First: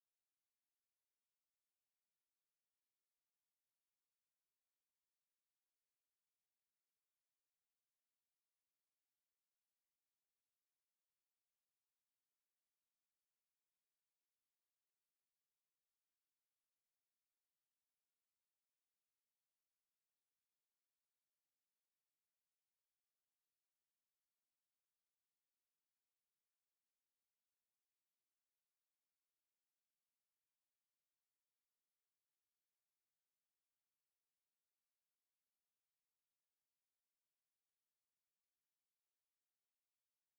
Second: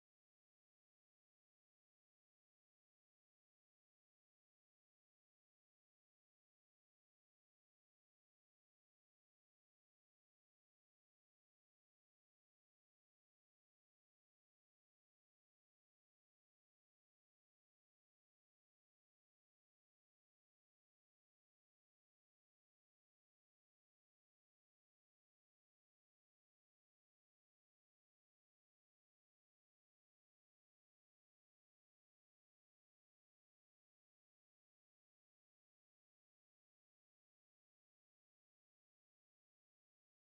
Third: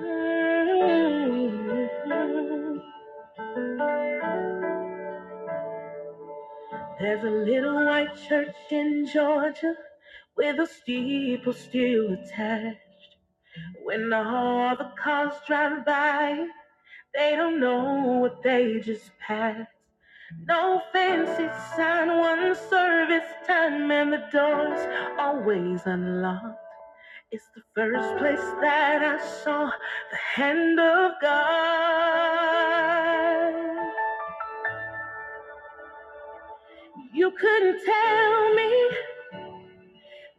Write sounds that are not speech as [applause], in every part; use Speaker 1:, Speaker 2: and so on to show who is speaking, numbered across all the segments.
Speaker 1: There's a little white church in Georgia with a steeple still attached. When all the cars drive by, they don't know what they just passed. No fancy sign, one service time, and the doors always unlocked. It's the first place that I saw the hand of God. You couldn't tell me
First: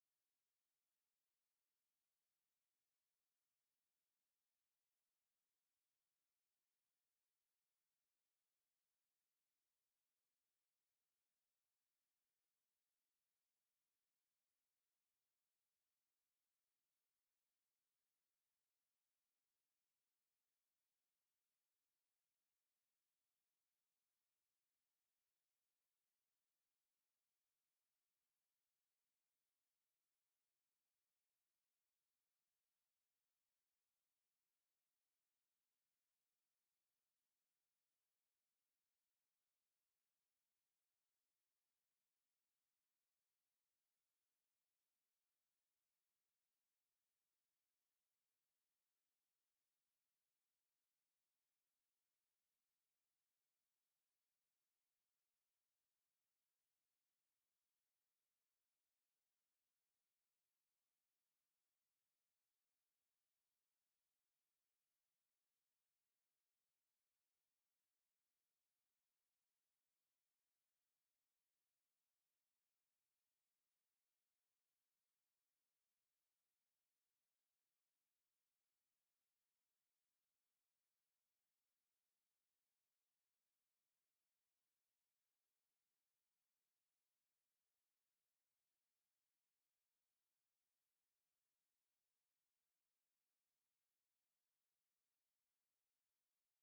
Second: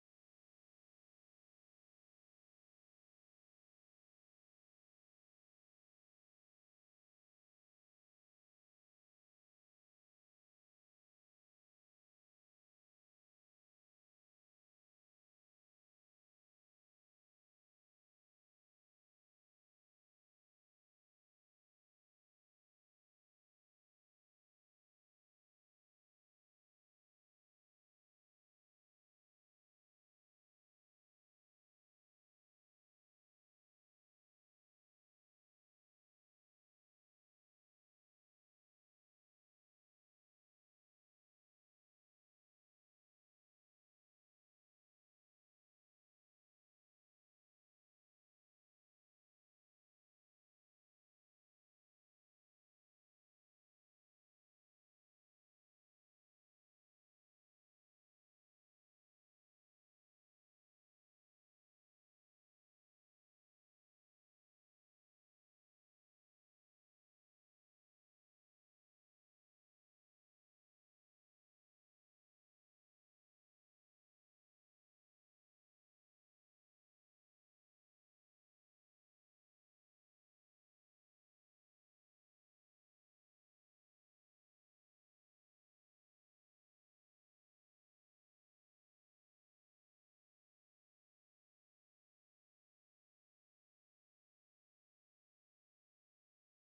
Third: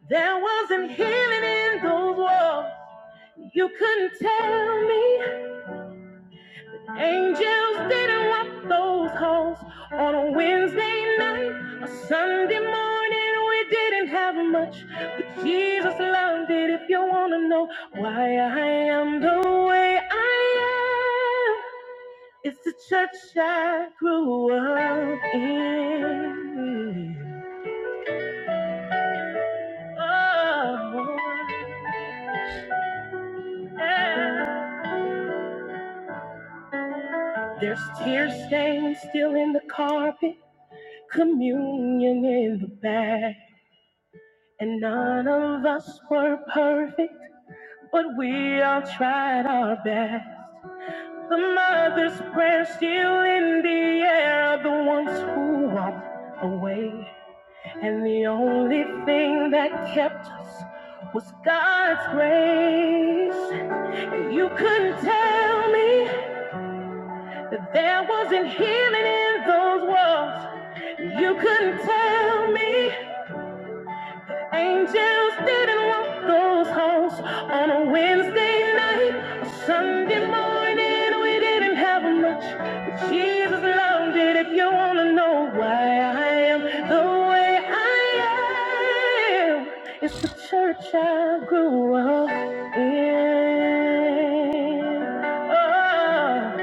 Speaker 1: there wasn't healing in those walls. You couldn't tell me angels didn't walk those halls on a Wednesday night, a Sunday morning. We didn't have much, but Jesus loved it. If you want to know why I am the way I am, it's the church I grew up in. Oh, yeah. There's tear stains still in the carpet, communion in the bag. And none of us were perfect, but we all tried our best. The mother's prayer still in the air of the ones who walked away. And the only thing that kept us was God's grace. And You couldn't tell me. There wasn't healing in those walls. You couldn't tell me. Angels didn't walk those halls on a Wednesday night, a Sunday morning. We didn't have much, but Jesus loved it. If you wanna know why I am the way I am, it's the church I grew up in. Oh.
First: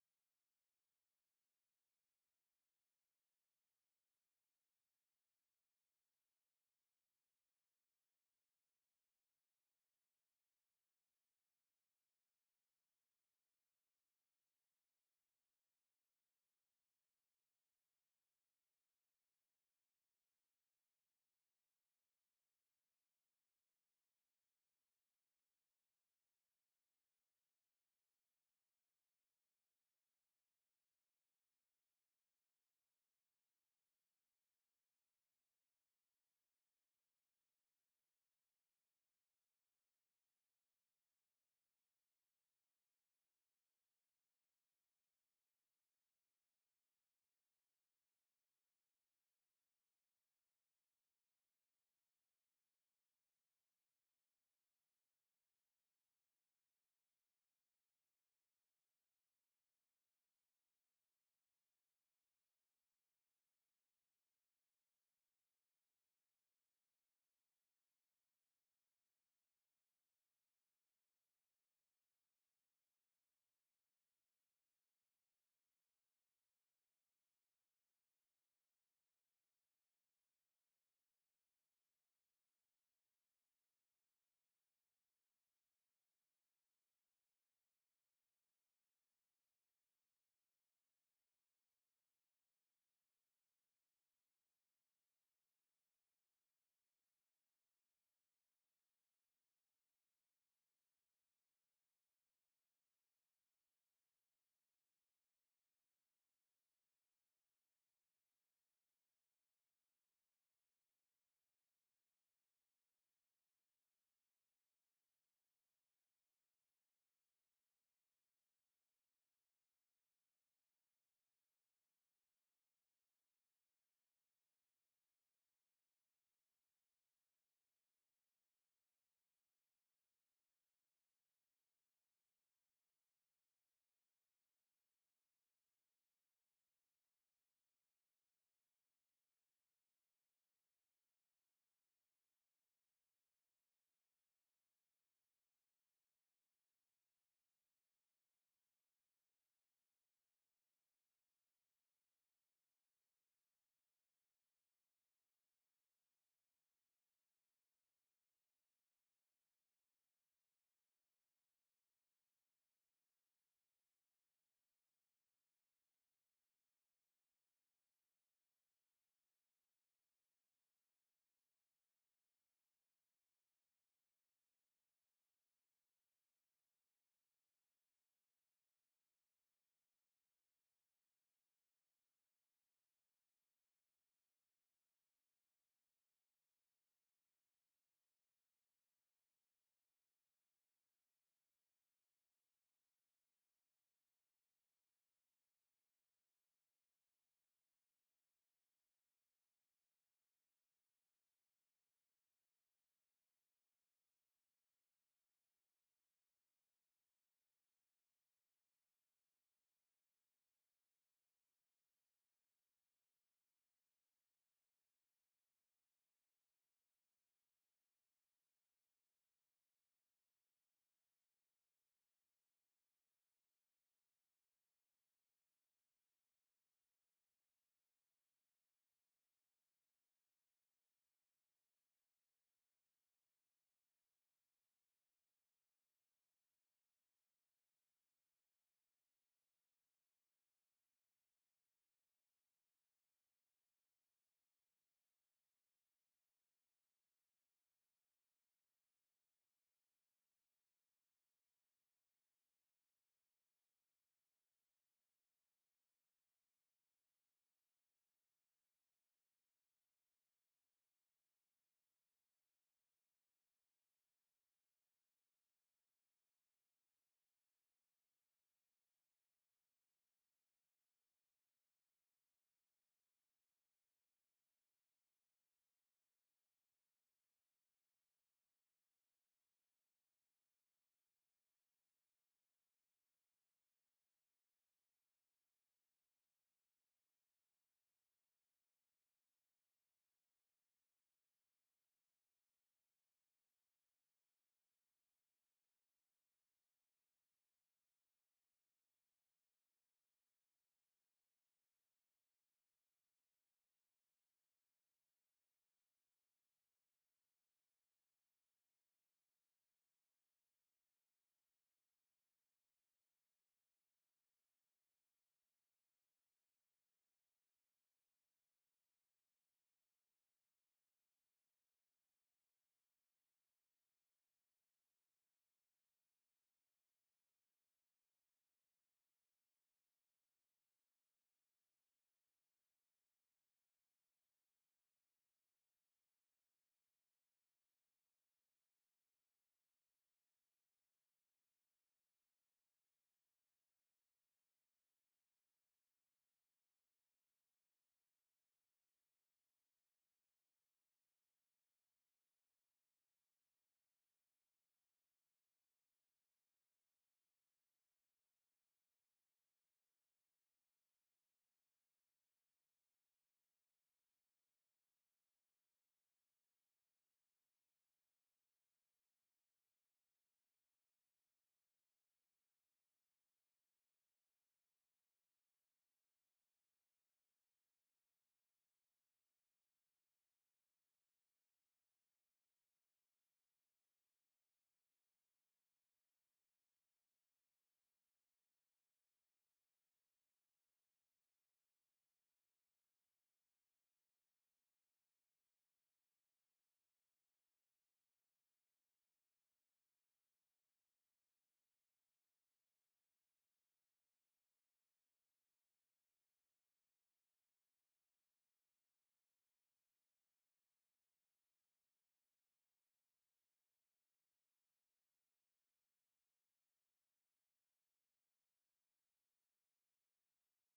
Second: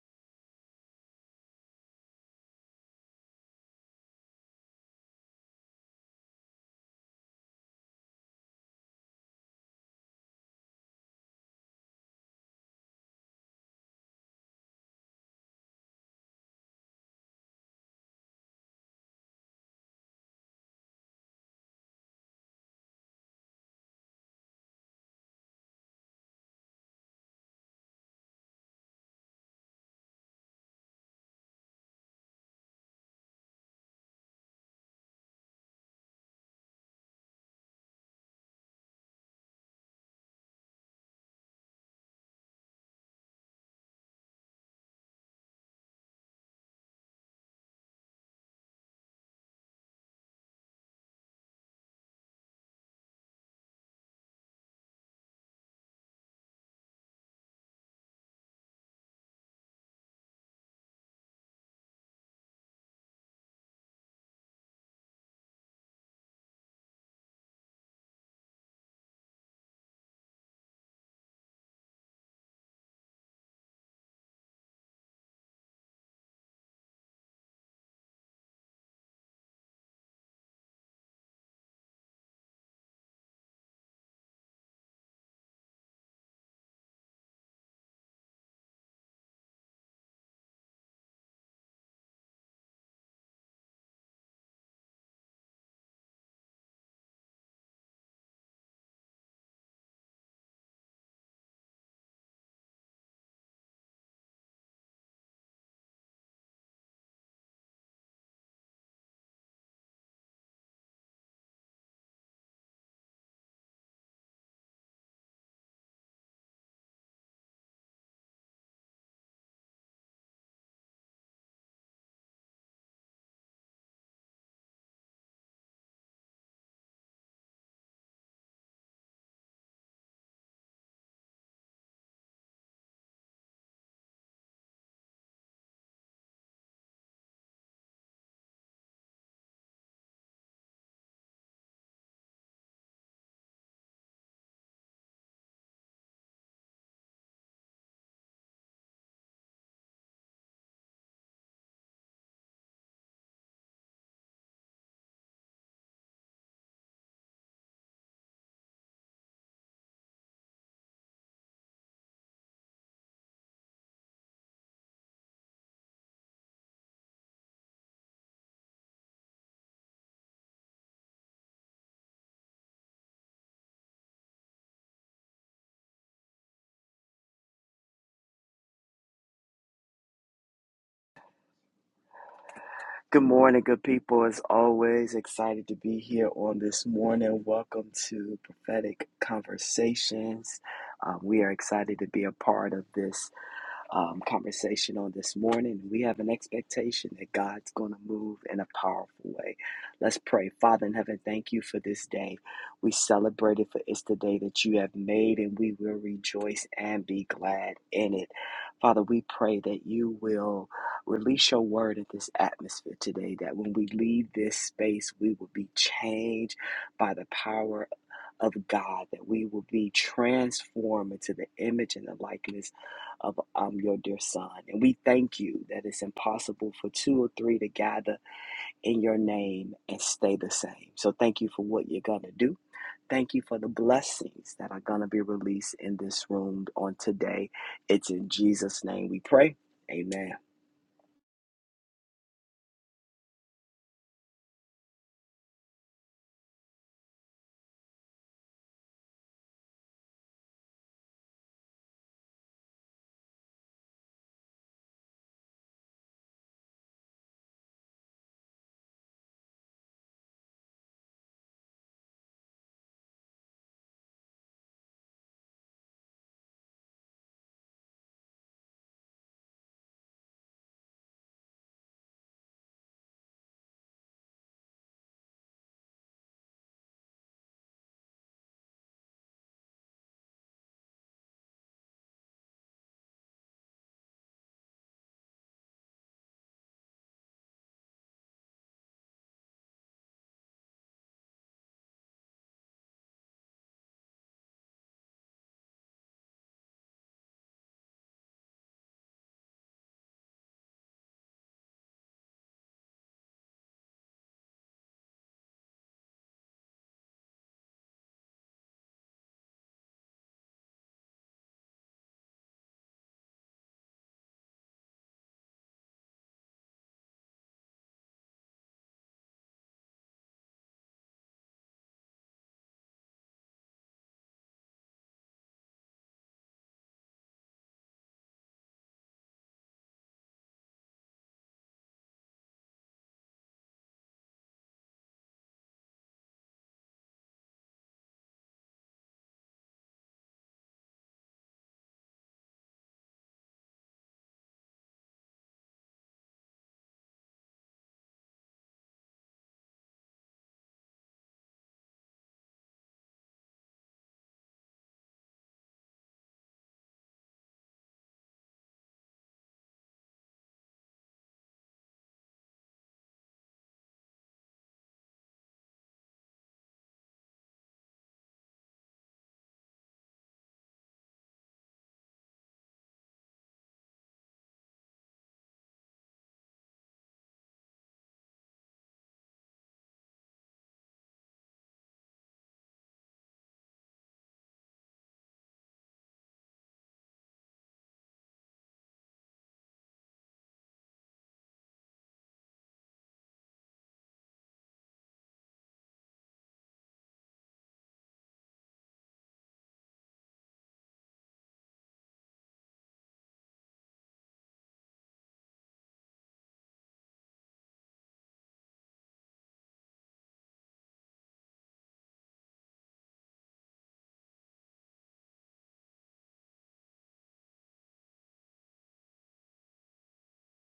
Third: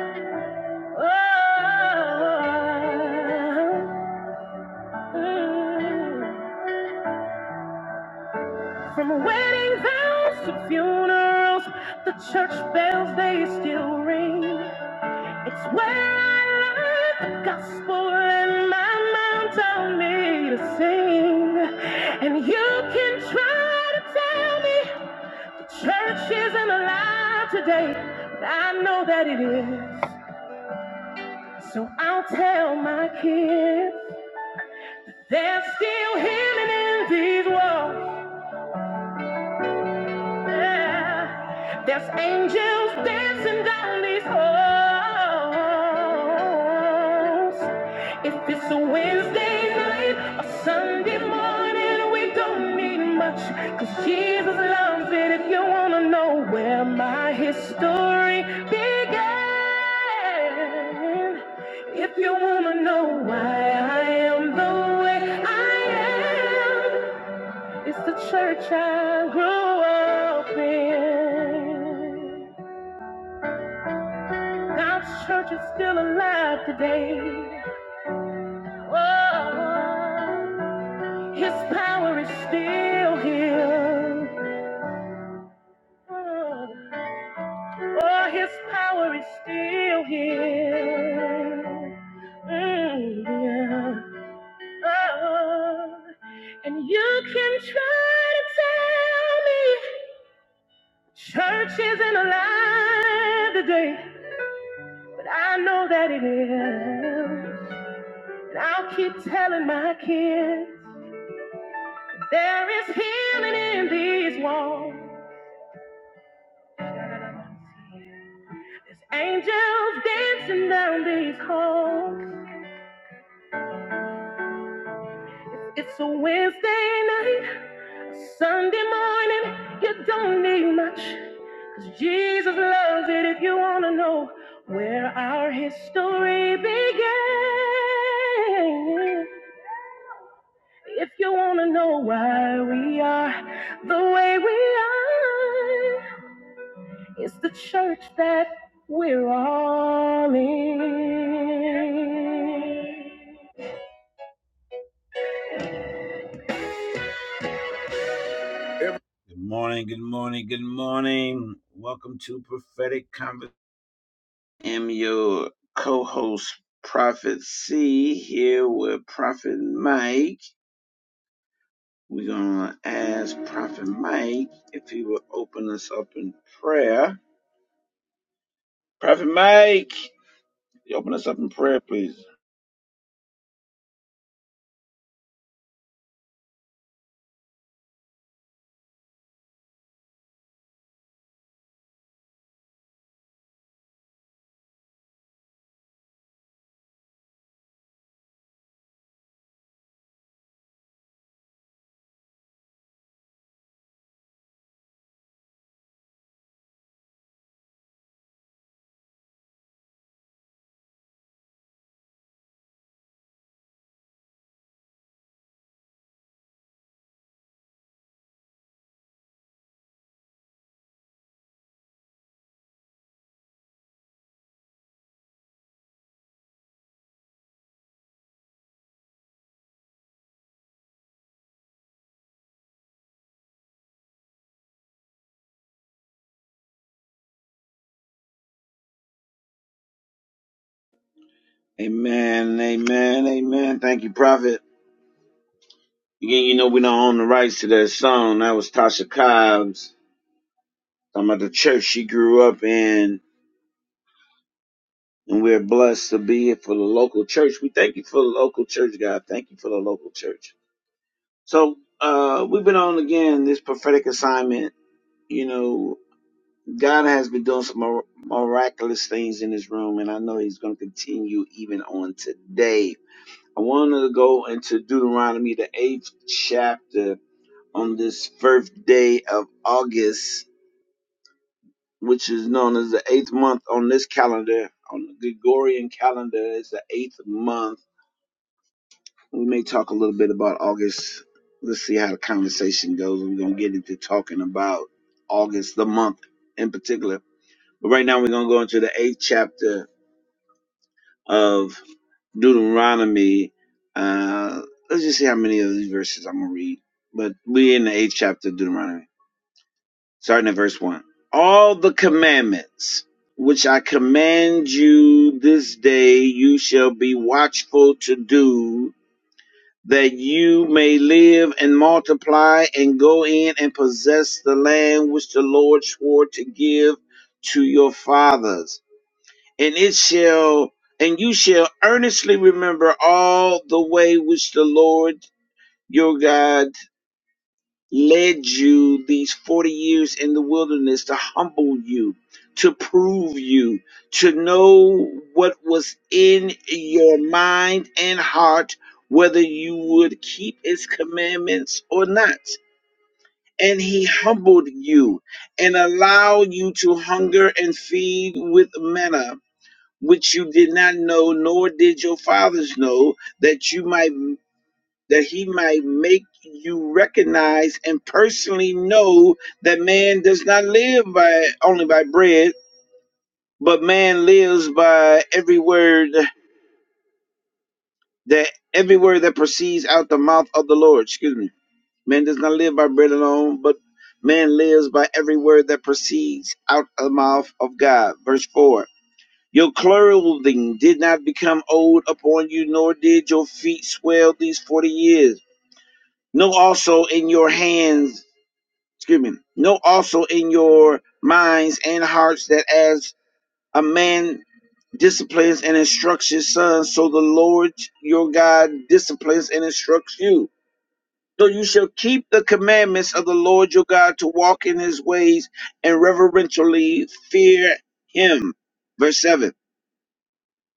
Speaker 1: From wedding vows to funerals, the church bells they still ring. It's where I learned the gospel and my mom taught me to sing. And you can try to tell me the church isn't alive today, but I know that it is. So I'll tell my kids. There's still healing in these walls. Yeah. There's angels dancing down these halls. If it's a Wednesday night or Sunday morning, we don't need much, 'cause Jesus loves it. If you wanna know where my history began, if you wanna know why I am the way I am. It's the church I grew up in. God's church is still alive today. Oh, His power is still here. Oh, oh, His power is still here. Mm, yeah. Oh, and you can try to tell me church isn't alive today. I know that it is. And I'll keep telling my kids there is healing in these walls. There's angels dancing down these halls. It's a Wednesday night, a Sunday morning. You don't need much, 'cause Jesus loves it if you want to know where our history began. If you wanna know why we are the way we are, it's the church that we're all in. Good morning, good morning, good morning. Welcome to Prophetic Conversation. I'm your co-host, Prophet C, here with Prophet Mike. We're gonna ask Prophet Mike if he will open us up in prayer. Prophet Mike. You open us up in prayer, please.
Speaker 2: Good morning, good people. As always, excited to be here on this morning. Welcome to Prophetic Conversations. Uh, we are excited to be a part of this um, conversation on this morning. We have an expectation that God's going to move in a powerful way. Let's pray. Father in heaven, thank you for this day. We celebrate it for it's the day that you have made, and we will rejoice and be glad in it. Father, we pray that you will release your word in this atmosphere today, that when we leave this space, we will be changed by the power of God, that we will be transformed into the image and the likeness of um, your dear son. And we thank you that it's impossible for two or three to gather in your name and stay the same. So thank you for what you're going to do. Thank you for the blessings that are going to be released in this room on today. It's in Jesus' name we pray. Amen.
Speaker 1: Amen, amen, amen. Thank you, Prophet. Again, you know we don't own the rights to that song. That was Tasha Cobbs. Talking about the church she grew up in. And we're blessed to be here for the local church. We thank you for the local church, God. Thank you for the local church. So uh we've been on again this prophetic assignment. You know, God has been doing some mir- miraculous things in this room, and I know He's going to continue even on today. I want to go into Deuteronomy, the eighth chapter, on this first day of August, which is known as the eighth month on this calendar, on the Gregorian calendar. It's the eighth month. We may talk a little bit about August. Let's see how the conversation goes. We're going to get into talking about August, the month in particular. But right now, we're going to go into the eighth chapter of Deuteronomy. Uh, let's just see how many of these verses I'm going to read. But we're in the eighth chapter of Deuteronomy, starting at verse 1. All the commandments which I command you this day, you shall be watchful to do, that you may live and multiply and go in and possess the land which the Lord swore to give to your fathers and it shall and you shall earnestly remember all the way which the Lord your God led you these 40 years in the wilderness to humble you to prove you to know what was in your mind and heart whether you would keep his commandments or not and he humbled you and allowed you to hunger and feed with manna which you did not know, nor did your fathers know, that you might that he might make you recognize and personally know that man does not live by only by bread, but man lives by every word that every word that proceeds out the mouth of the Lord. Excuse me. Man does not live by bread alone, but man lives by every word that proceeds out of the mouth of God. Verse 4. Your clothing did not become old upon you, nor did your feet swell these forty years. Know also in your hands, excuse me, know also in your minds and hearts that as a man disciplines and instructs his son, so the Lord your God disciplines and instructs you. So you shall keep the commandments of the Lord your God to walk in his ways and reverentially fear him. Verse 7.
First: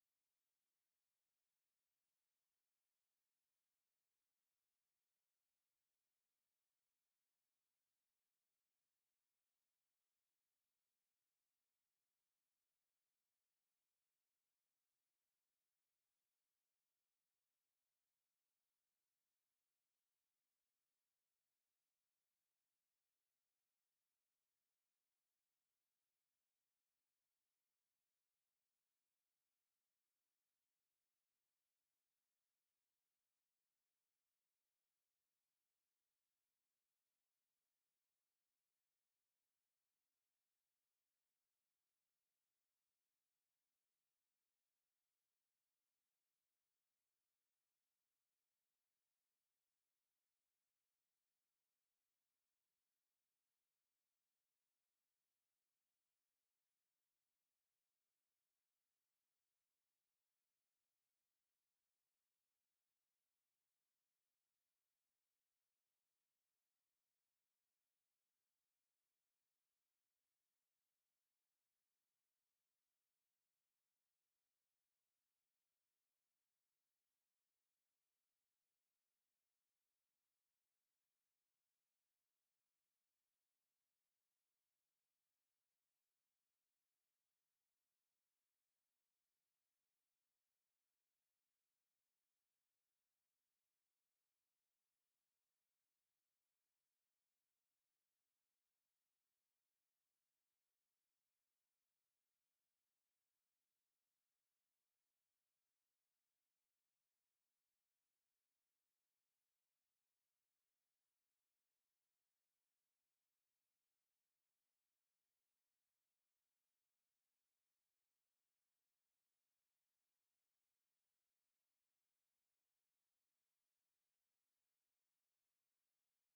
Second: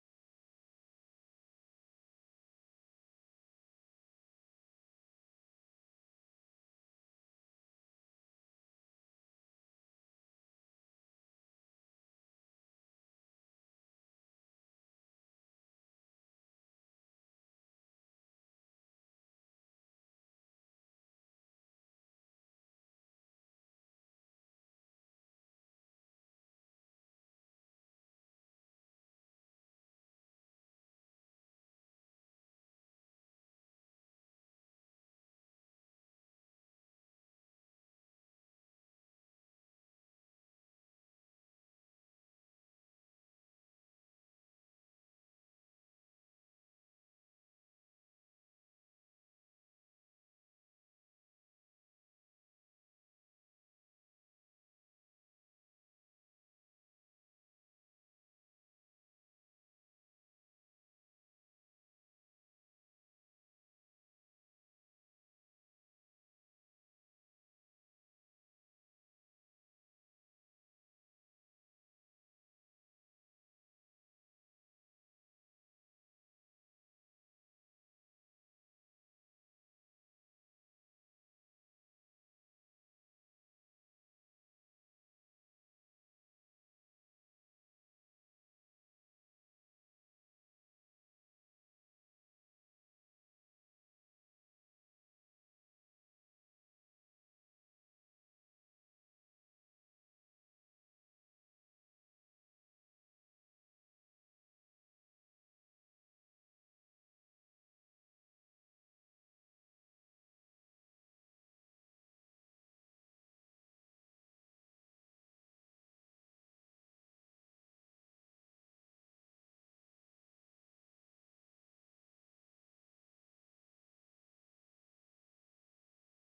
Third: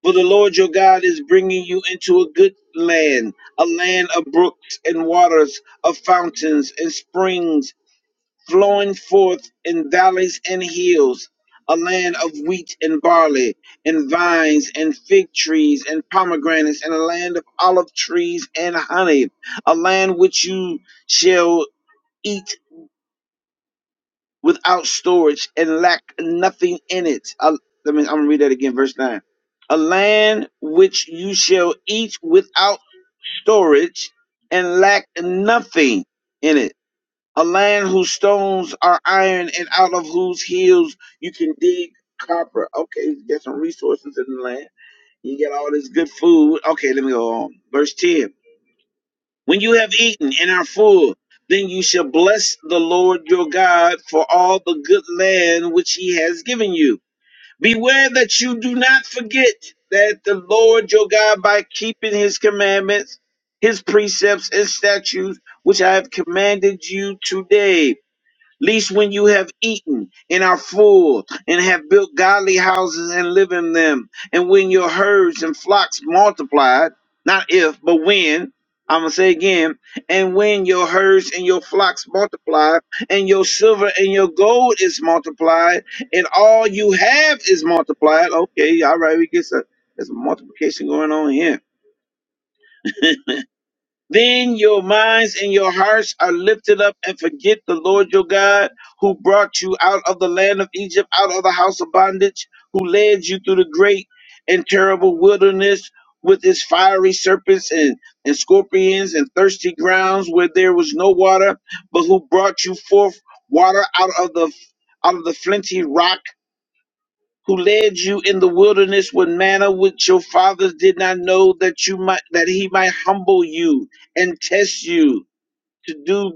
Speaker 1: For the Lord your God is bringing you into a good land, a land of brooks and waters, of fountains and springs flowing forth in valleys and hills, a land of wheat and barley, and vines and fig trees and pomegranates, and a land of olive trees and honey, a land which you shall eat without storage and lack nothing in it. I, let me, I'm gonna read that again, verse 9. A land which you shall eat without storage and lack nothing in it. A land whose stones are iron and out of whose hills you can dig copper. Okay, get some resources in the land. You get all this good food. Okay, let me go on. Verse 10. When you have eaten and are full, then you shall bless the Lord your God for all the good land which he has given you. Beware that you do not forget that the Lord your God, by keeping his commandments, his precepts, and statutes, which I have commanded you today, Least when you have eaten and are full, and have built godly houses and live in them, and when your herds and flocks multiplied, not if, but when, I'm going to say again, and when your herds and your flocks multiplied, and your silver and your gold is multiplied, and all you have is multiplied. Okay, all right, we get some, there's a multiplication going on here then your minds and your hearts are lifted up and forget the Lord your God who brought you out of the land of Egypt, out of the house of bondage, who led you through the great and terrible wilderness with its fiery serpents and, and scorpions and thirsty grounds where there was no water, but who brought you forth water out of the out of the flinty rock who led you in the wilderness with manna which your fathers did not know that you might that he might humble you and test you to do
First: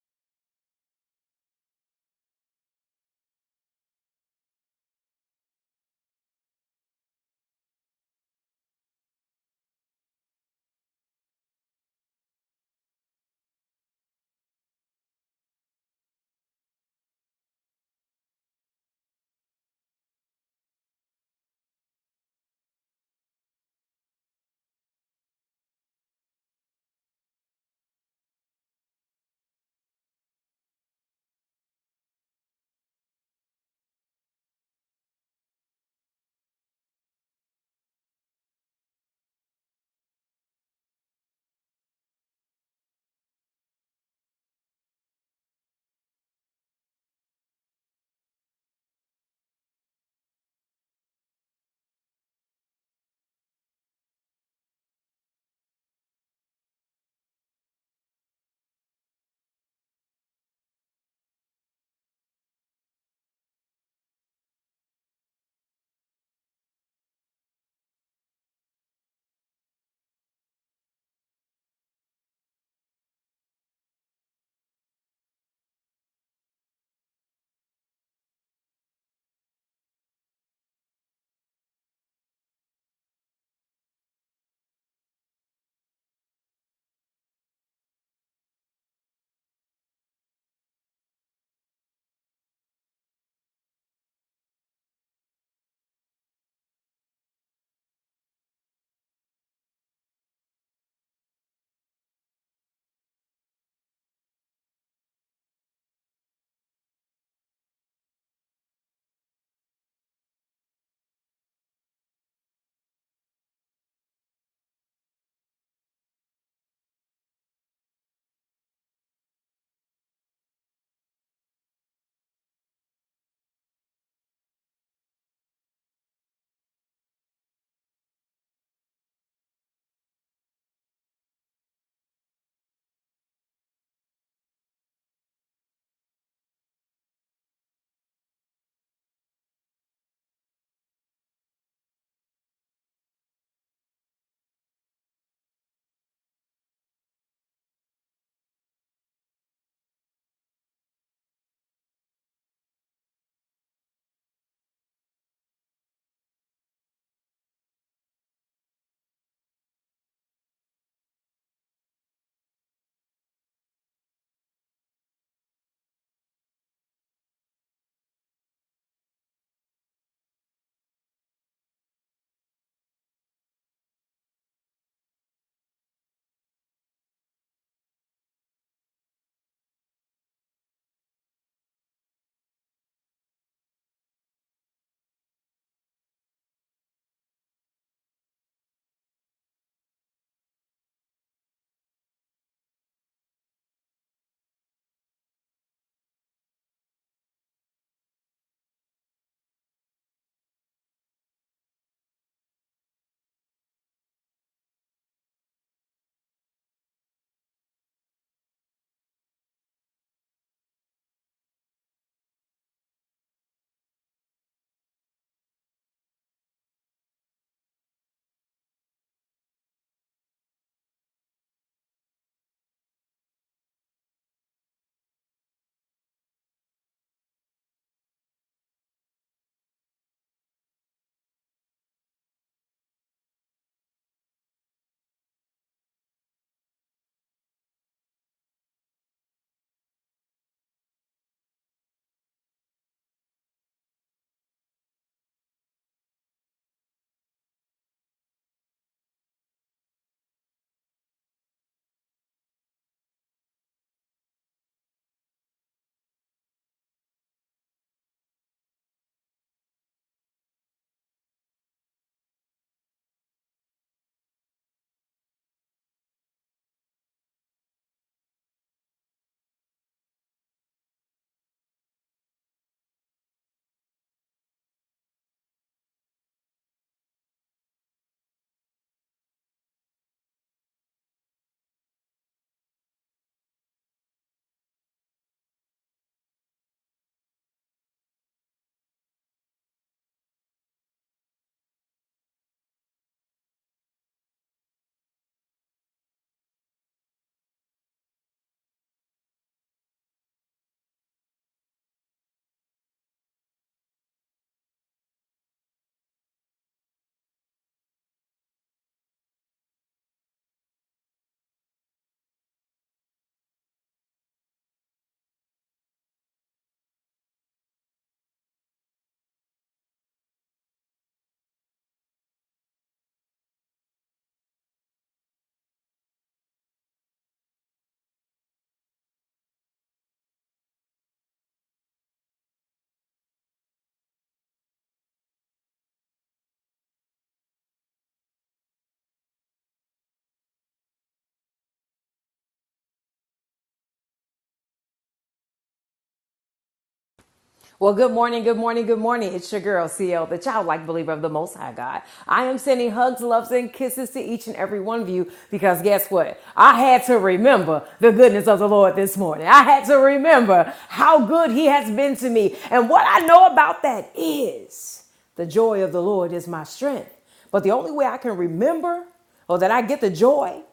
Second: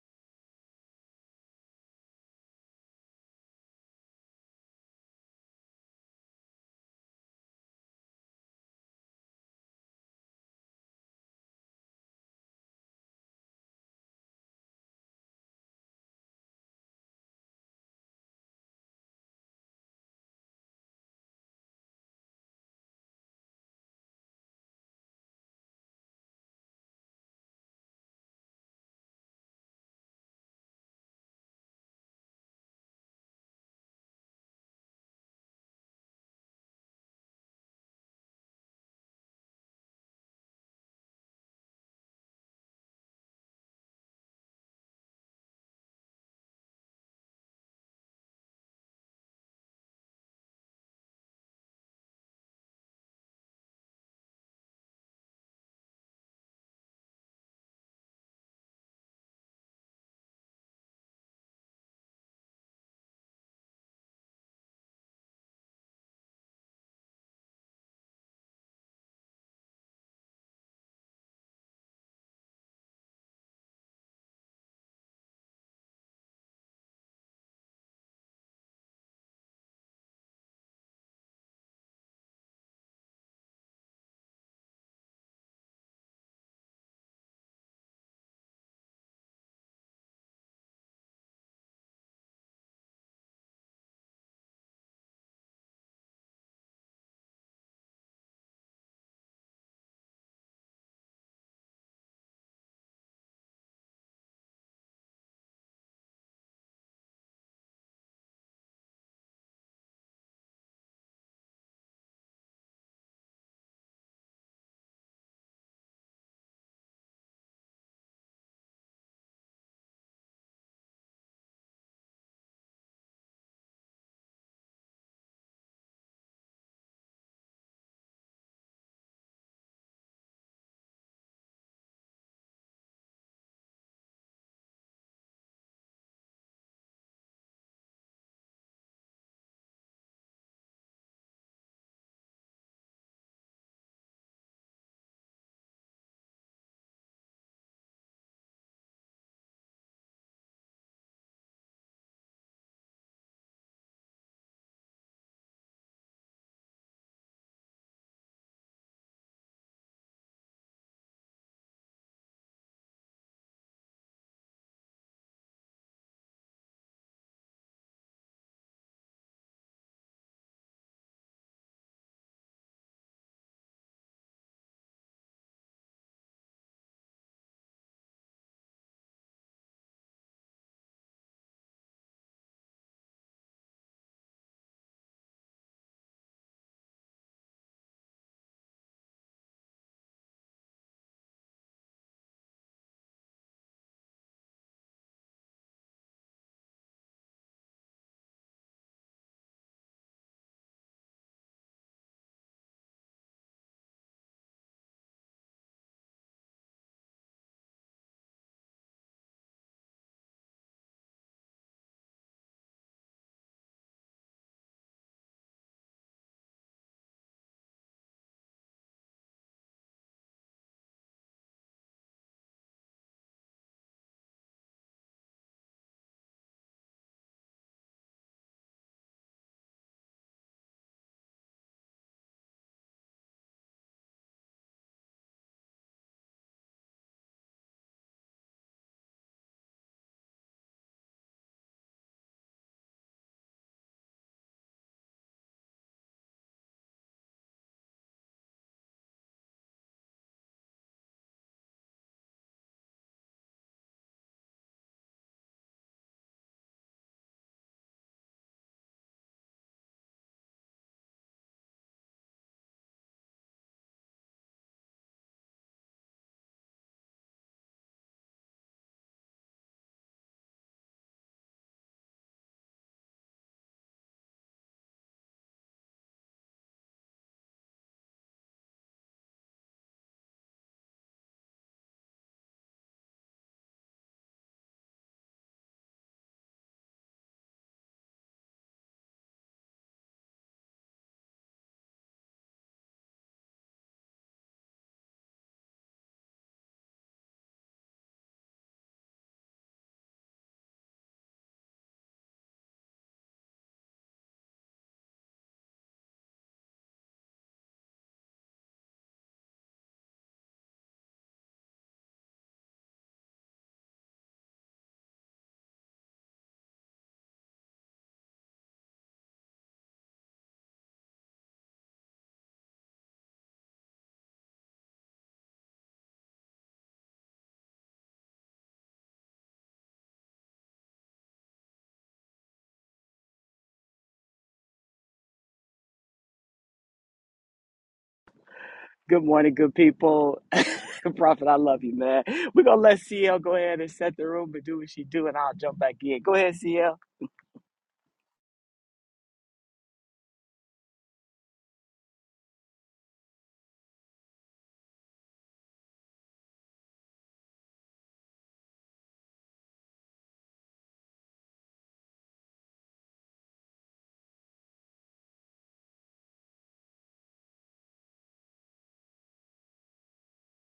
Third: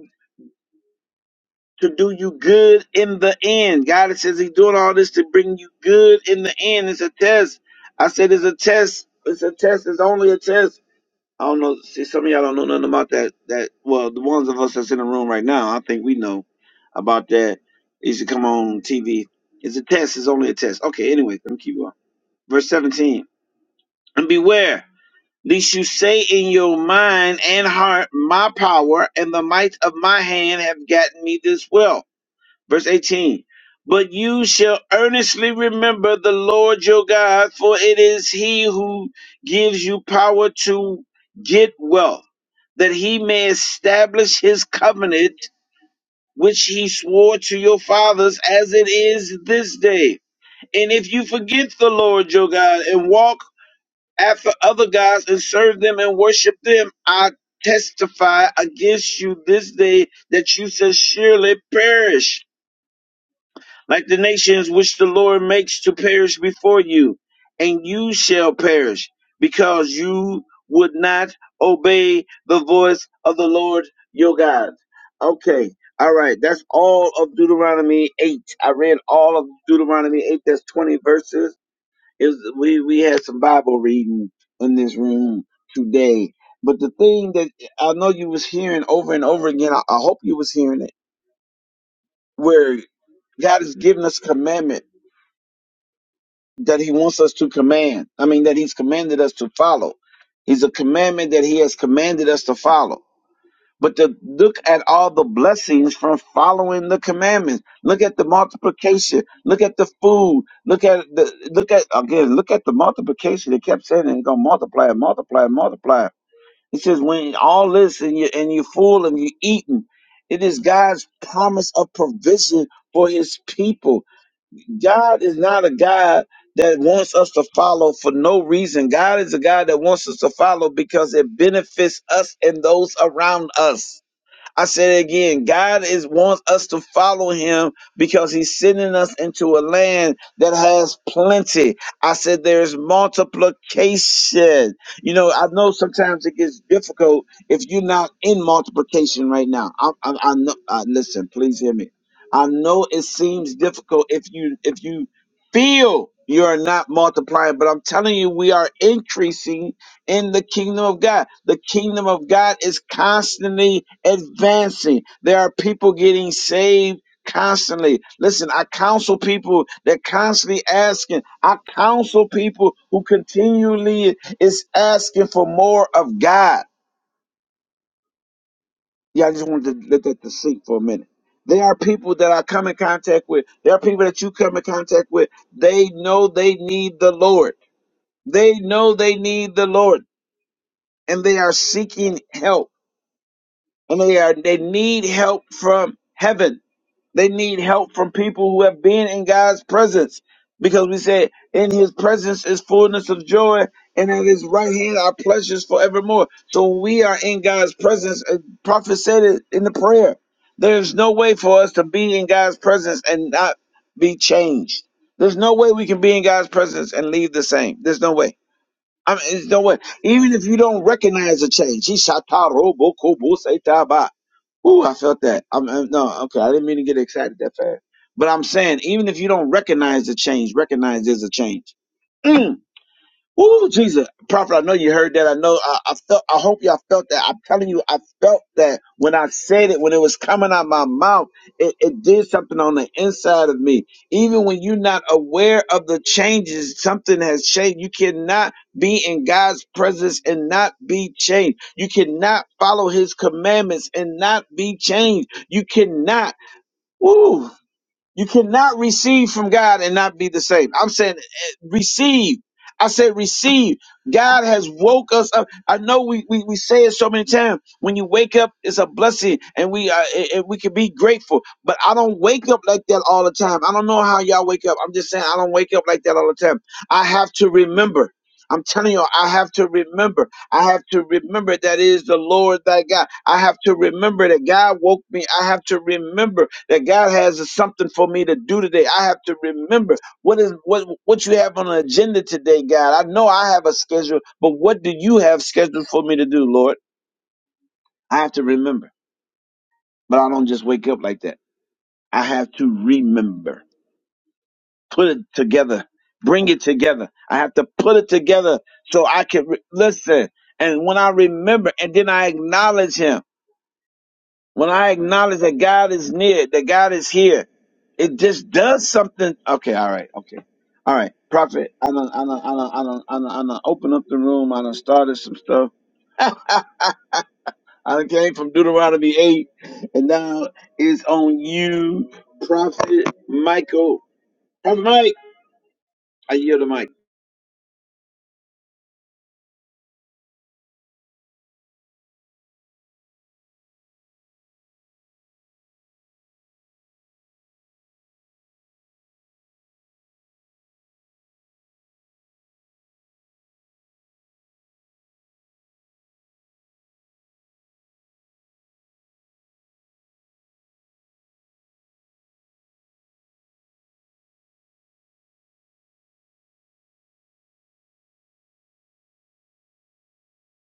Speaker 1: to do you good in the end. God says he's doing all this to bring you good in the end. It's a test. I said it's a test. It's a test. It's only a test. I don't know. See, some of y'all don't know nothing about that. That well, the ones of us that's in the room right now, I think we know about that. It used to come on TV. It's a test. It's only a test. Okay. Anyway, let me keep going. Verse seventeen. And beware, lest you say in your mind and heart, My power and the might of my hand have gotten me this wealth. Verse 18 But you shall earnestly remember the Lord your God, for it is he who gives you power to get wealth, that he may establish his covenant. Which he swore to your fathers as it is this day. And if you forget the Lord your God and walk after other gods and serve them and worship them. I testify against you this day that you shall surely perish, like the nations which the Lord makes to perish before you, and you shall perish, because you would not obey the voice of the Lord your God. Okay. All right, that's all of Deuteronomy 8. I read all of Deuteronomy 8. That's 20 verses it was, we we had some Bible reading in this room today. But the thing that I know you was hearing over and over again, I, I hope you was hearing it, where God has given us commandment that He wants us to command. I mean, that He's commanded us to follow. He's a commandment that He has commanded us to follow. but to look at all the blessings from following the commandments. Look at the multiplication. Look at the food. Look at the look at again. Look at the multiplication. They kept saying it's gonna multiply and multiply and multiply. It says when all this and you and you're full and you're eating. It is God's promise of provision for His people. God is not a God that wants us to follow for no reason. God is a God that wants us to follow because it benefits us and those around us. I said it again, God is wants us to follow him because he's sending us into a land that has plenty. I said there's multiplication. You know, I know sometimes it gets difficult if you're not in multiplication right now. I, I, I know. I, listen, please hear me. I know it seems difficult if you if you feel you are not multiplying, but I'm telling you, we are increasing in the kingdom of God. The kingdom of God is constantly advancing. There are people getting saved constantly. Listen, I counsel people that constantly asking. I counsel people who continually is asking for more of God. Yeah, I just wanted to let that to sink for a minute. There are people that I come in contact with. There are people that you come in contact with. They know they need the Lord. They know they need the Lord and they are seeking help and they are they need help from heaven. They need help from people who have been in God's presence. Because we said in his presence is fullness of joy, and at his right hand are pleasures forevermore. So when we are in God's presence, and prophet said it in the prayer. There's no way for us to be in God's presence and not be changed. There's no way we can be in God's presence and leave the same. There's no way. I mean, it's no way. Even if you don't recognize the change, he shot robo kobo say ba. Ooh, I felt that. I'm, I'm- no, okay, I didn't mean to get excited that fast. But I'm saying, even if you don't recognize the change, recognize there's a change. Mm. Ooh, Jesus, prophet. I know you heard that. I know. I, I felt. I hope y'all felt that. I'm telling you, I felt that when I said it, when it was coming out my mouth, it, it did something on the inside of me. Even when you're not aware of the changes, something has changed. You cannot be in God's presence and not be changed. You cannot follow His commandments and not be changed. You cannot. Ooh. You cannot receive from God and not be the same. I'm saying eh, receive. I said receive. God has woke us up. I know we, we, we say it so many times. When you wake up, it's a blessing and we uh, and we can be grateful. But I don't wake up like that all the time. I don't know how y'all wake up. I'm just saying I don't wake up like that all the time. I have to remember. I'm telling you, I have to remember. I have to remember that it is the Lord thy God. I have to remember that God woke me. I have to remember that God has something for me to do today. I have to remember what is what what you have on the agenda today, God. I know I have a schedule, but what do you have scheduled for me to do, Lord? I have to remember. But I don't just wake up like that. I have to remember. Put it together. Bring it together. I have to put it together so I can re- listen. And when I remember and then I acknowledge him, when I acknowledge that God is near, that God is here, It just does something. Okay, all right, okay, all right. Prophet, I don't, I don't, I don't, I don't, I don't, I don't open up the room. I done started some stuff. [laughs] I done came from Deuteronomy eight, and now it's on you, Prophet Michael. Prophet Mike, I yield the mic.
Speaker 2: Good morning, good people. [laughs] Prophet, I love you, man. We're going to let CL go ahead and set the room and do what she do, and I'll jump back in. Go ahead, CL.
Speaker 3: Well, good morning, good morning, good morning. It's your girl, CL, the childlike believer of the Most High God. I am sending hugs, loves, and kisses to each and every one of you because guess what? I had to remember the goodness of the Lord this morning. I had to remember how good He has been to me. And what I know about that is the joy of the Lord is my strength. But the only way I can remember or that I get the joy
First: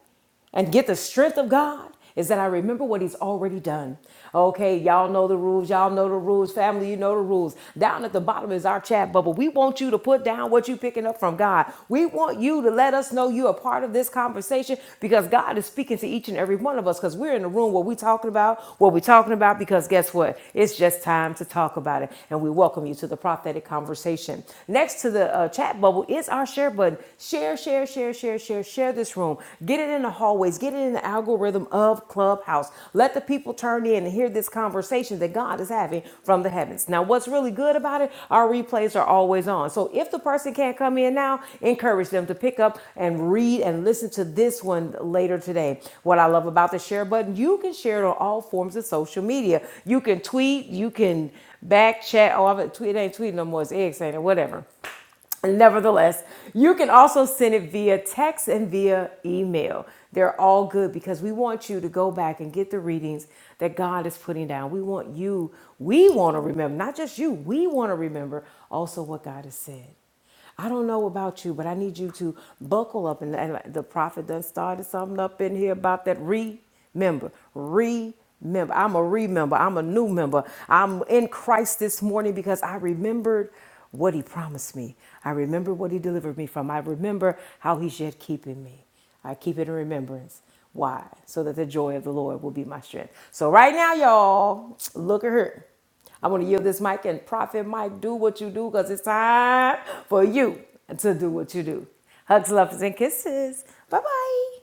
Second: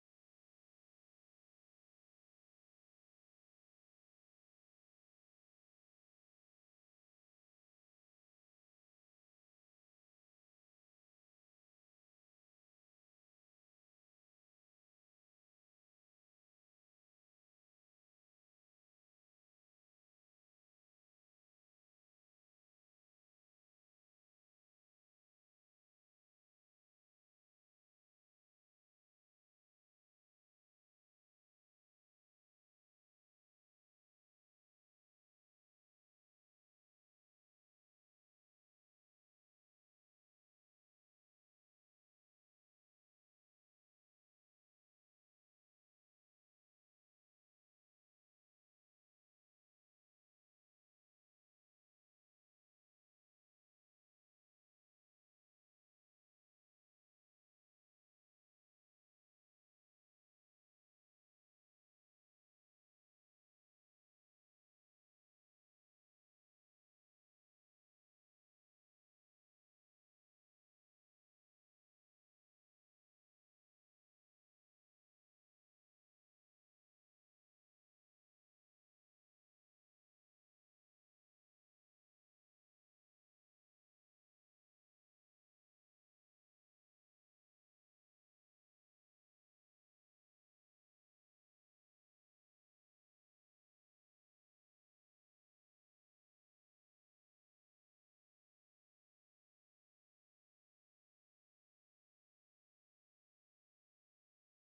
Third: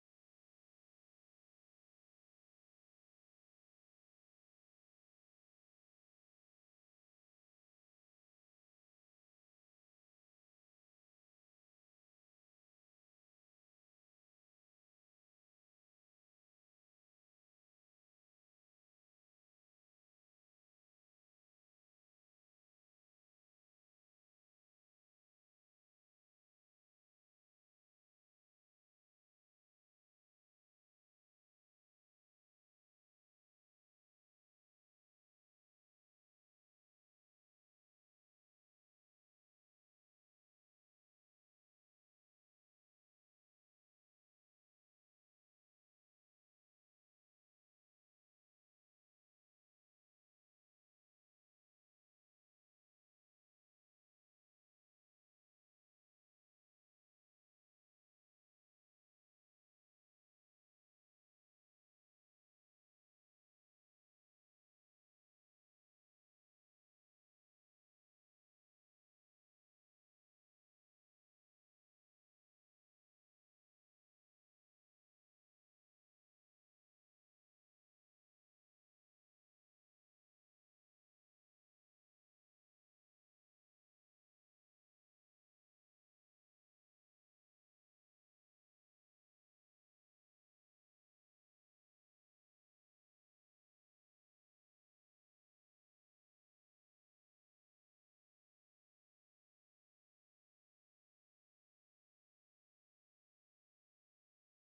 Speaker 3: and get the strength of God is that I remember what he's already done. Okay, y'all know the rules. Y'all know the rules. Family, you know the rules. Down at the bottom is our chat bubble. We want you to put down what you're picking up from God. We want you to let us know you're a part of this conversation because God is speaking to each and every one of us because we're in the room where we're talking about what we're talking about because guess what? It's just time to talk about it. And we welcome you to the prophetic conversation. Next to the uh, chat bubble is our share button. Share share, share, share, share, share, share this room. Get it in the hallways. Get it in the algorithm of Clubhouse. Let the people turn in and hear this conversation that God is having from the heavens. Now, what's really good about it, our replays are always on. So if the person can't come in now, encourage them to pick up and read and listen to this one later today. What I love about the share button, you can share it on all forms of social media. You can tweet, you can back chat, all of it. Tweet it ain't tweeting no more, it's X, ain't it? Whatever. Nevertheless, you can also send it via text and via email. They're all good because we want you to go back and get the readings that God is putting down. We want you, we want to remember, not just you, we want to remember also what God has said. I don't know about you, but I need you to buckle up. And, and the prophet done started something up in here about that re member. Remember. I'm a remember. I'm a new member. I'm in Christ this morning because I remembered what he promised me. I remember what he delivered me from. I remember how he's yet keeping me. I keep it in remembrance. Why? So that the joy of the Lord will be my strength. So right now, y'all, look at her. I want to yield this mic and Prophet Mike, do what you do because it's time for you to do what you do. Hugs, loves, and kisses. Bye bye.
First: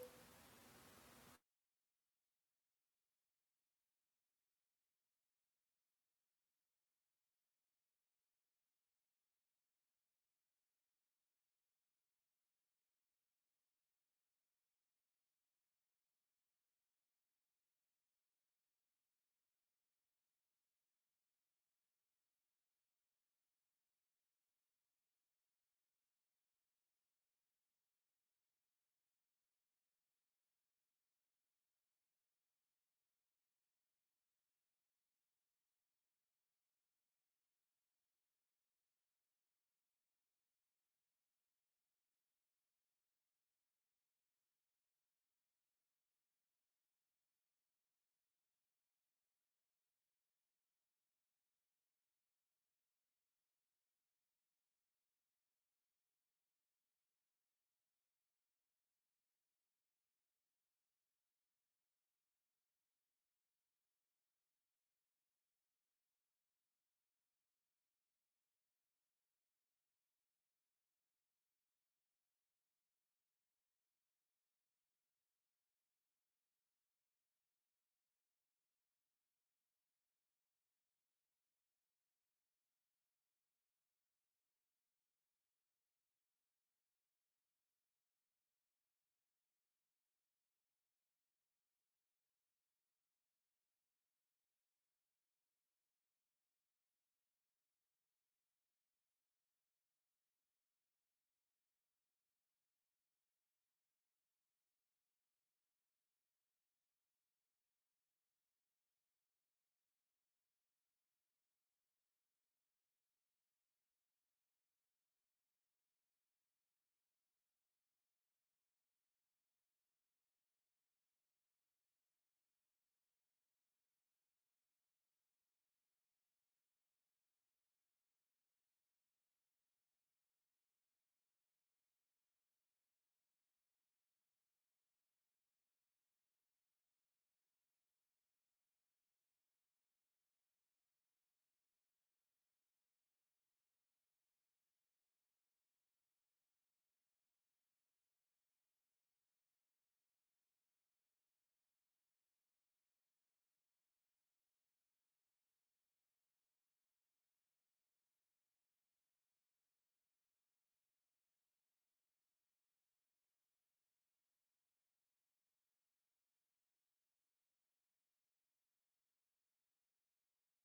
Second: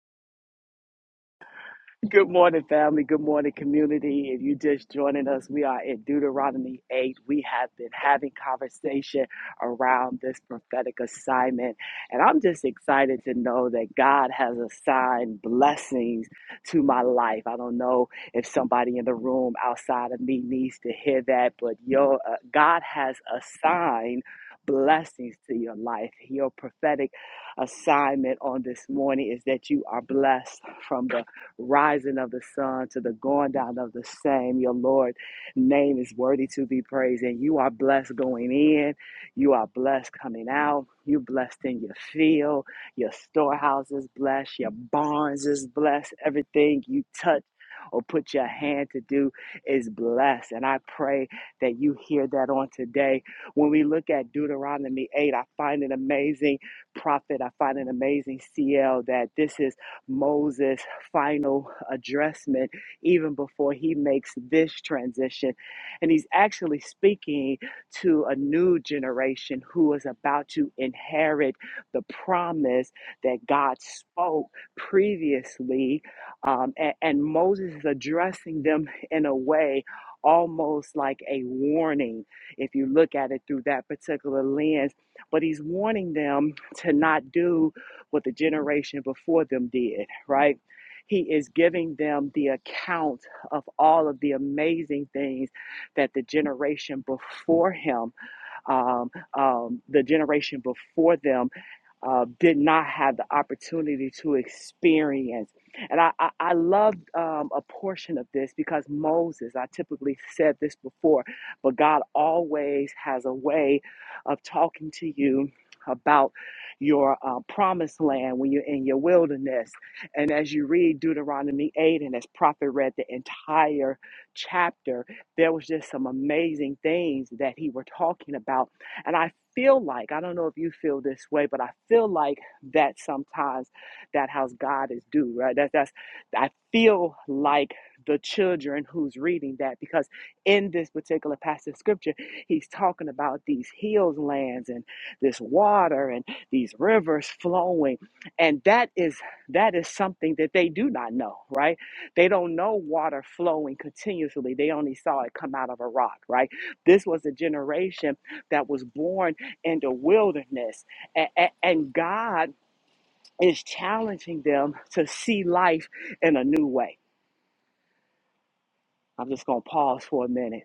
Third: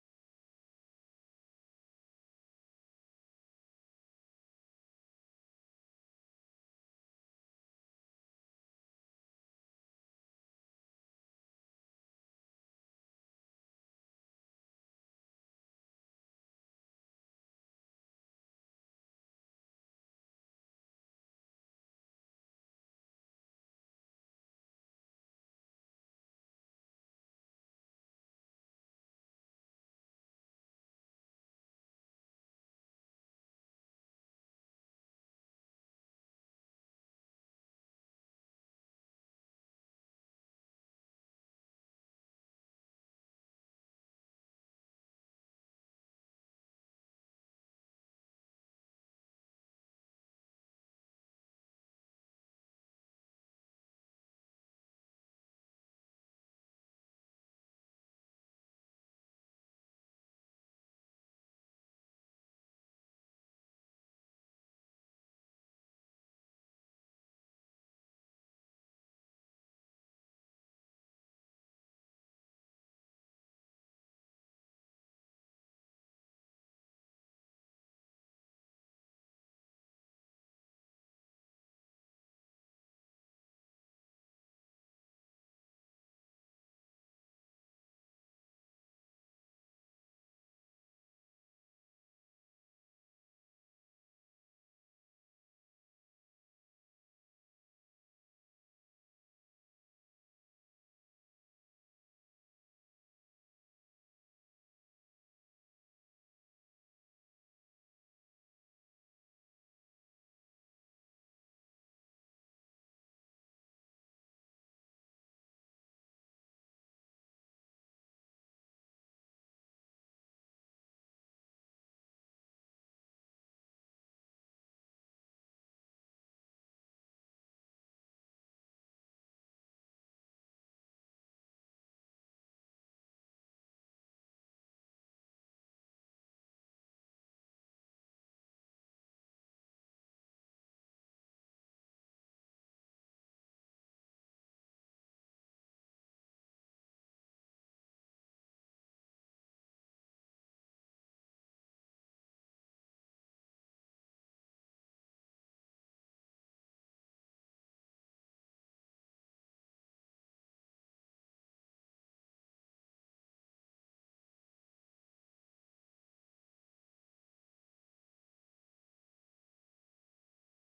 Speaker 2: Good morning, family. Good morning, community. If you just joining us, we are in Deuteronomy 8. We have been having conversation around this prophetic assignment. And I'm just excited to know that God has assigned blessings to my life. I don't know if somebody in the room outside of me needs to hear that, but your uh, God has assigned blessings to your life. Your prophetic assignment on this morning is that you are blessed from the rising of the sun to the going down of the same. Your Lord name is worthy to be praised. And you are blessed going in. You are blessed coming out. You blessed in your field. Your storehouse is blessed. Your barns is blessed. Everything you touch or put your hand to do is blessed. And I pray that you hear that on today. When we look at Deuteronomy 8, I find an amazing prophet. I find an amazing CL that this is Moses' final addressment, even before he makes this transition. And he's actually speaking to a new generation who is about to inherit the promise that God spoke previously. Um, and, and Moses is addressing them in a way almost like a warning if you look at it through that particular lens. But he's warning them to not do what the generation before them did, right? He is giving them the account of all of the amazing things that the generation before him, um, um, the generation before them uh, did not have the opportunity to experience. And I, I, I love um, a portion of this because Moses, I typically said this before, but God always has a way of talking to you about your uh, promised land when you're in your wilderness. And as you read Deuteronomy 8, and as Prophet read the entire chapter, there was just some amazing things that he were talking about and I feel like, I don't know if you feel this way, but I feel like that sometimes that how God is due, right? That, that's, I feel like the children who's reading that because in this particular passage of scripture, he's talking about these hills lands and this water and these rivers flowing. And that is, that is something that they do not know, right? They don't know water flowing continuously. They only saw it come out of a rock, right? This was a generation that was born in the wilderness. A- And God is challenging them to see life in a new way. I'm just going to pause for a minute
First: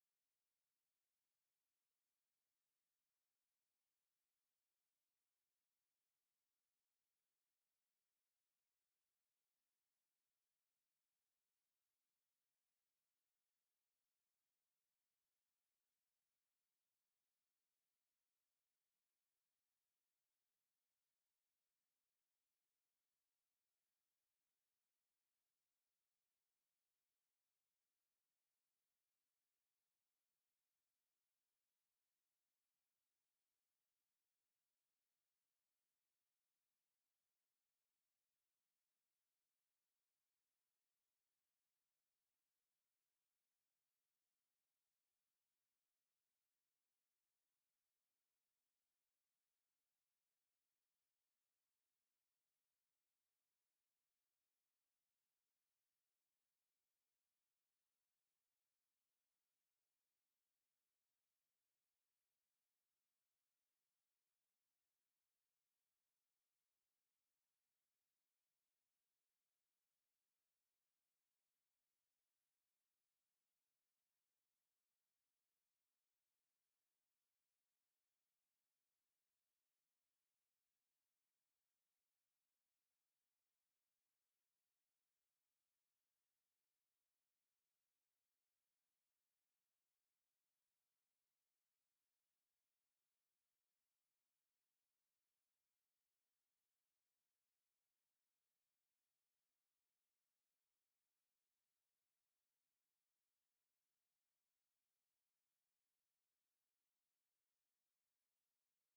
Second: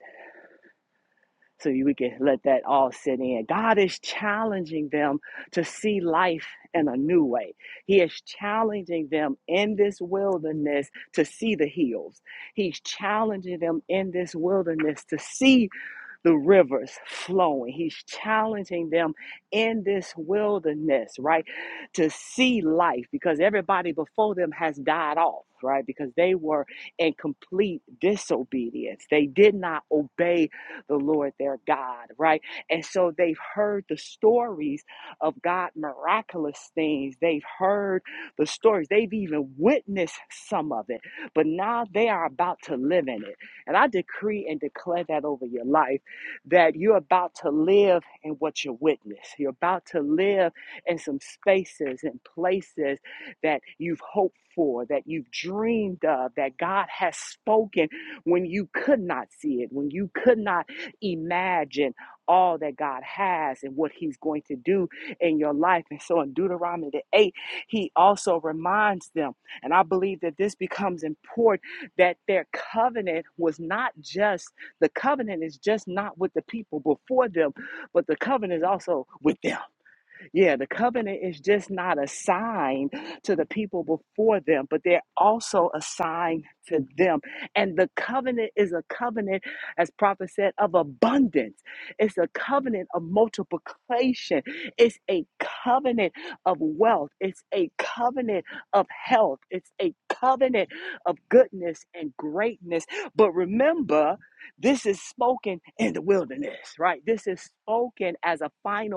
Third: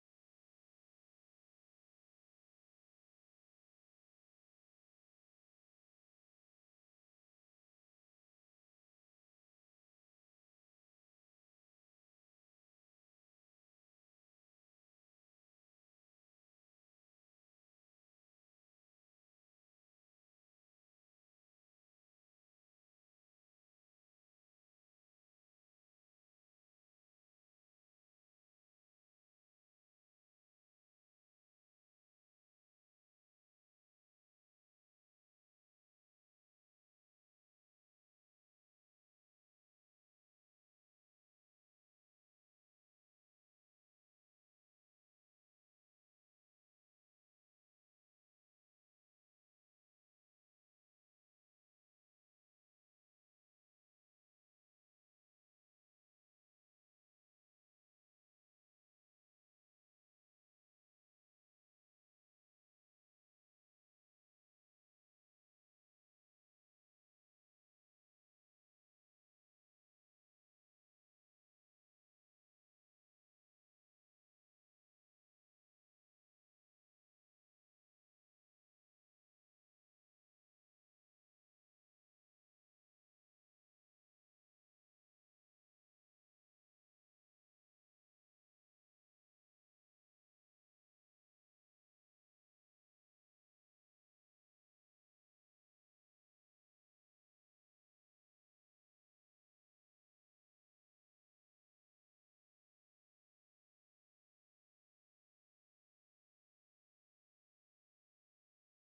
Speaker 2: so we can let that all sit in. God is challenging them to see life in a new way. He is challenging them in this wilderness to see the hills. He's challenging them in this wilderness to see the rivers flowing. He's challenging them in this wilderness, right? To see life because everybody before them has died off, right? Because they were in complete disobedience. They did not obey the Lord their God, right? And so they've heard the stories of God miraculous things. They've heard the stories. They've even witnessed some of it, but now they are about to live in it. And I decree and declare that over your life that you're about to live in what you witness. You're about to live in some spaces and places that you've hoped for, that you've dreamed of, that God has spoken when you could not see it, when you could not imagine all that God has and what He's going to do in your life. And so in Deuteronomy the 8, He also reminds them, and I believe that this becomes important, that their covenant was not just the covenant is just not with the people before them, but the covenant is also with them. Yeah, the covenant is just not a sign to the people before them, but they're also a sign to them. And the covenant is a covenant, as prophet said, of abundance. It's a covenant of multiplication. It's a covenant of wealth. It's a covenant of health. It's a covenant of goodness and greatness. But remember, this is spoken in the wilderness, right? This is spoken as a final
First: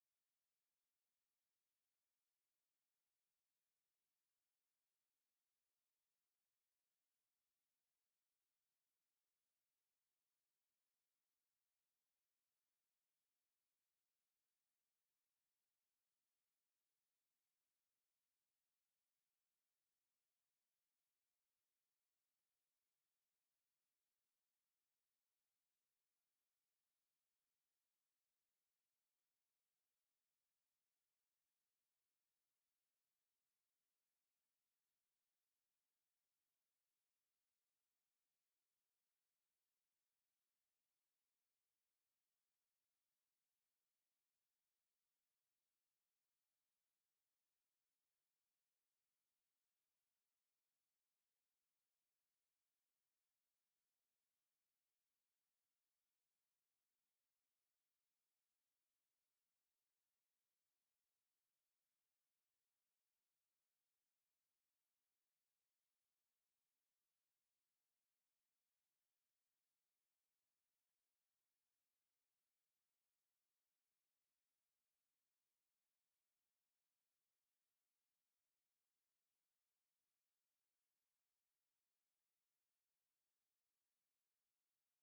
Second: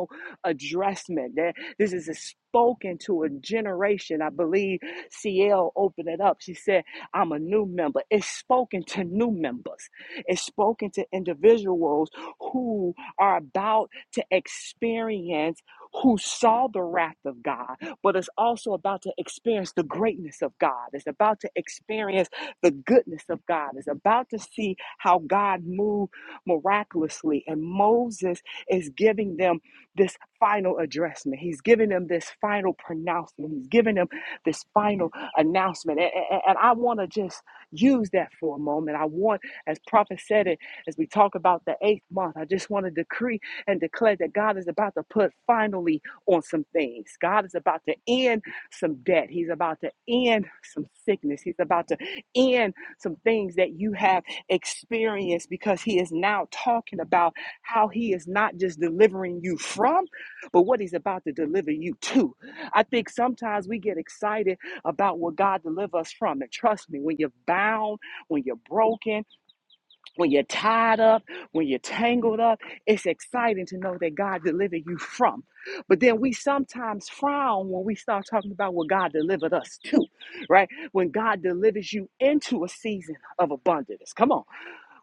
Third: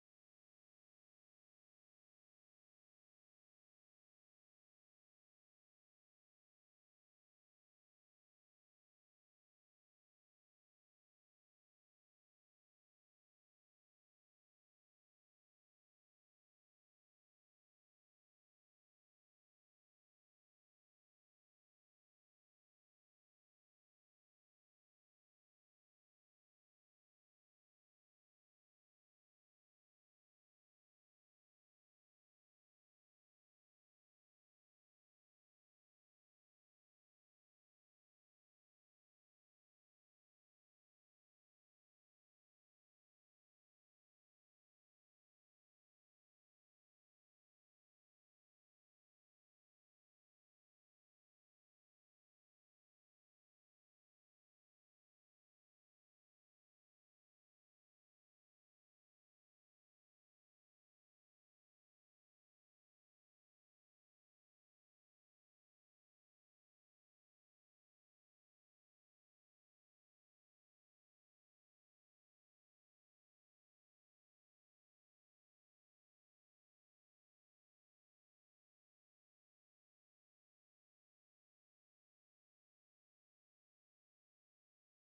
Speaker 2: addressment. That This is a spoken to a generation. I believe CL opened it up. She said, I'm a new member. It's spoken to new members, it's spoken to individuals who are about to experience who saw the wrath of God, but it's also about to experience the greatness of God. It's about to experience the goodness of God. It's about to see how God moved miraculously. And Moses is giving them this final addressment. He's giving them this final pronouncement. He's giving them this final announcement. A- a- And I want to just use that for a moment. I want, as Prophet said it, as we talk about the eighth month, I just want to decree and declare that God is about to put finally on some things. God is about to end some debt. He's about to end some sickness. He's about to end some things that you have experienced because He is now talking about how He is not just delivering you from but what he's about to deliver you to. I think sometimes we get excited about what God delivers us from. And trust me, when you're bound, when you're broken, when you're tied up, when you're tangled up, it's exciting to know that God delivered you from. But then we sometimes frown when we start talking about what God delivered us to, right? When God delivers you into a season of abundance. Come on.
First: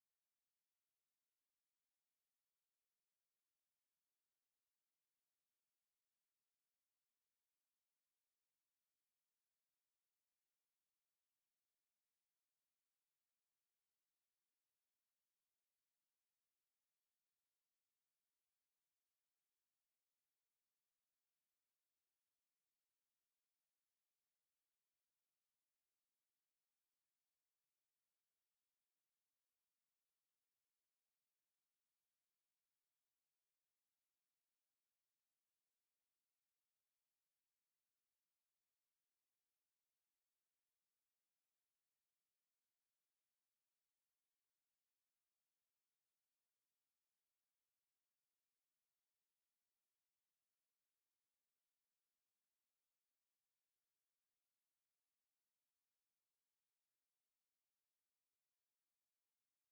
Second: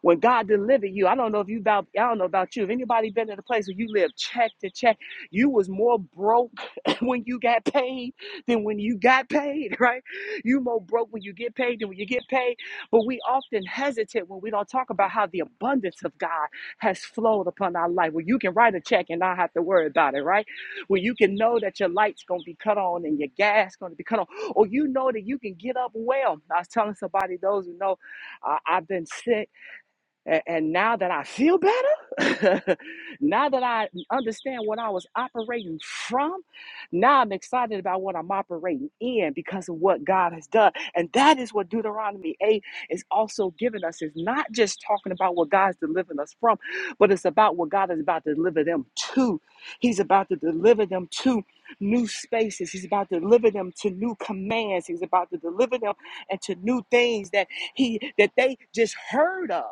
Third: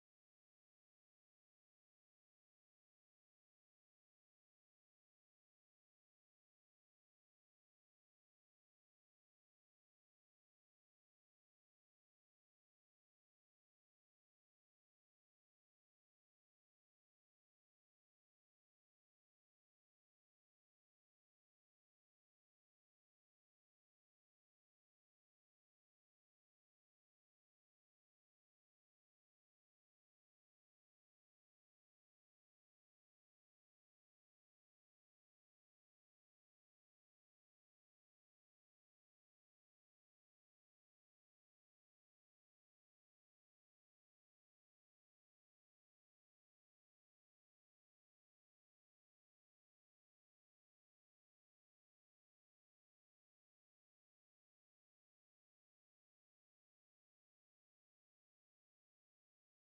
Speaker 2: When God delivered you, I don't know if you about I don't know about you. If anybody been in a place where you lived check to check, you was more broke [laughs] when you got paid than when you got paid, [laughs] right? You more broke when you get paid than when you get paid. But we often hesitate when we don't talk about how the abundance of God has flowed upon our life. Where you can write a check and not have to worry about it, right? Where you can know that your light's gonna be cut on and your gas gonna be cut on, or you know that you can get up well. I was telling somebody, those who know, uh, I've been sick a- And now that I feel better, [laughs] now that I understand what I was operating from, now I'm excited about what I'm operating in because of what God has done. And that is what Deuteronomy 8 is also giving us. It's not just talking about what God's delivering us from, but it's about what God is about to deliver them to. He's about to deliver them to new spaces. He's about to deliver them to new commands. He's about to deliver them and to new things that he that they just heard of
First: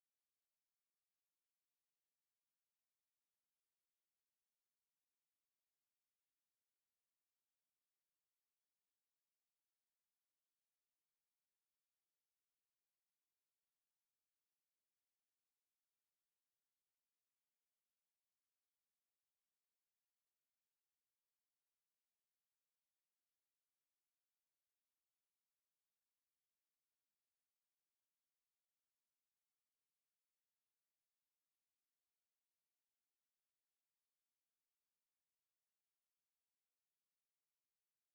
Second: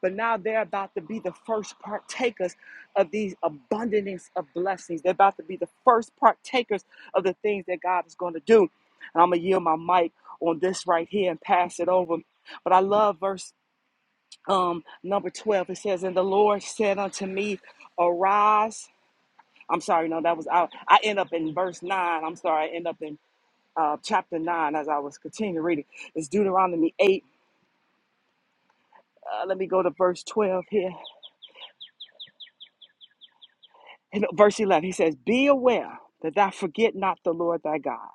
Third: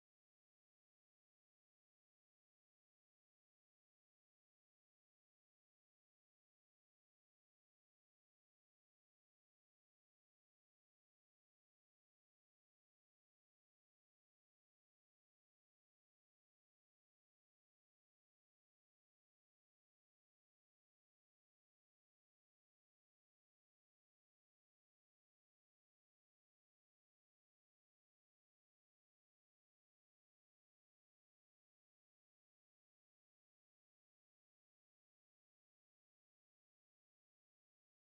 Speaker 2: but now they're about to be the first partakers of these abundance of blessings. They're about to be the first partakers of the things that God is going to do. And I'm going to yield my mic on this right here and pass it over. But I love verse um, number 12. It says, And the Lord said unto me, Arise. I'm sorry, no, that was out. I end up in verse 9. I'm sorry, I end up in uh, chapter 9 as I was continuing reading. It's Deuteronomy 8. Uh, let me go to verse 12 here. And verse 11, he says, Be aware that thou forget not the Lord thy God,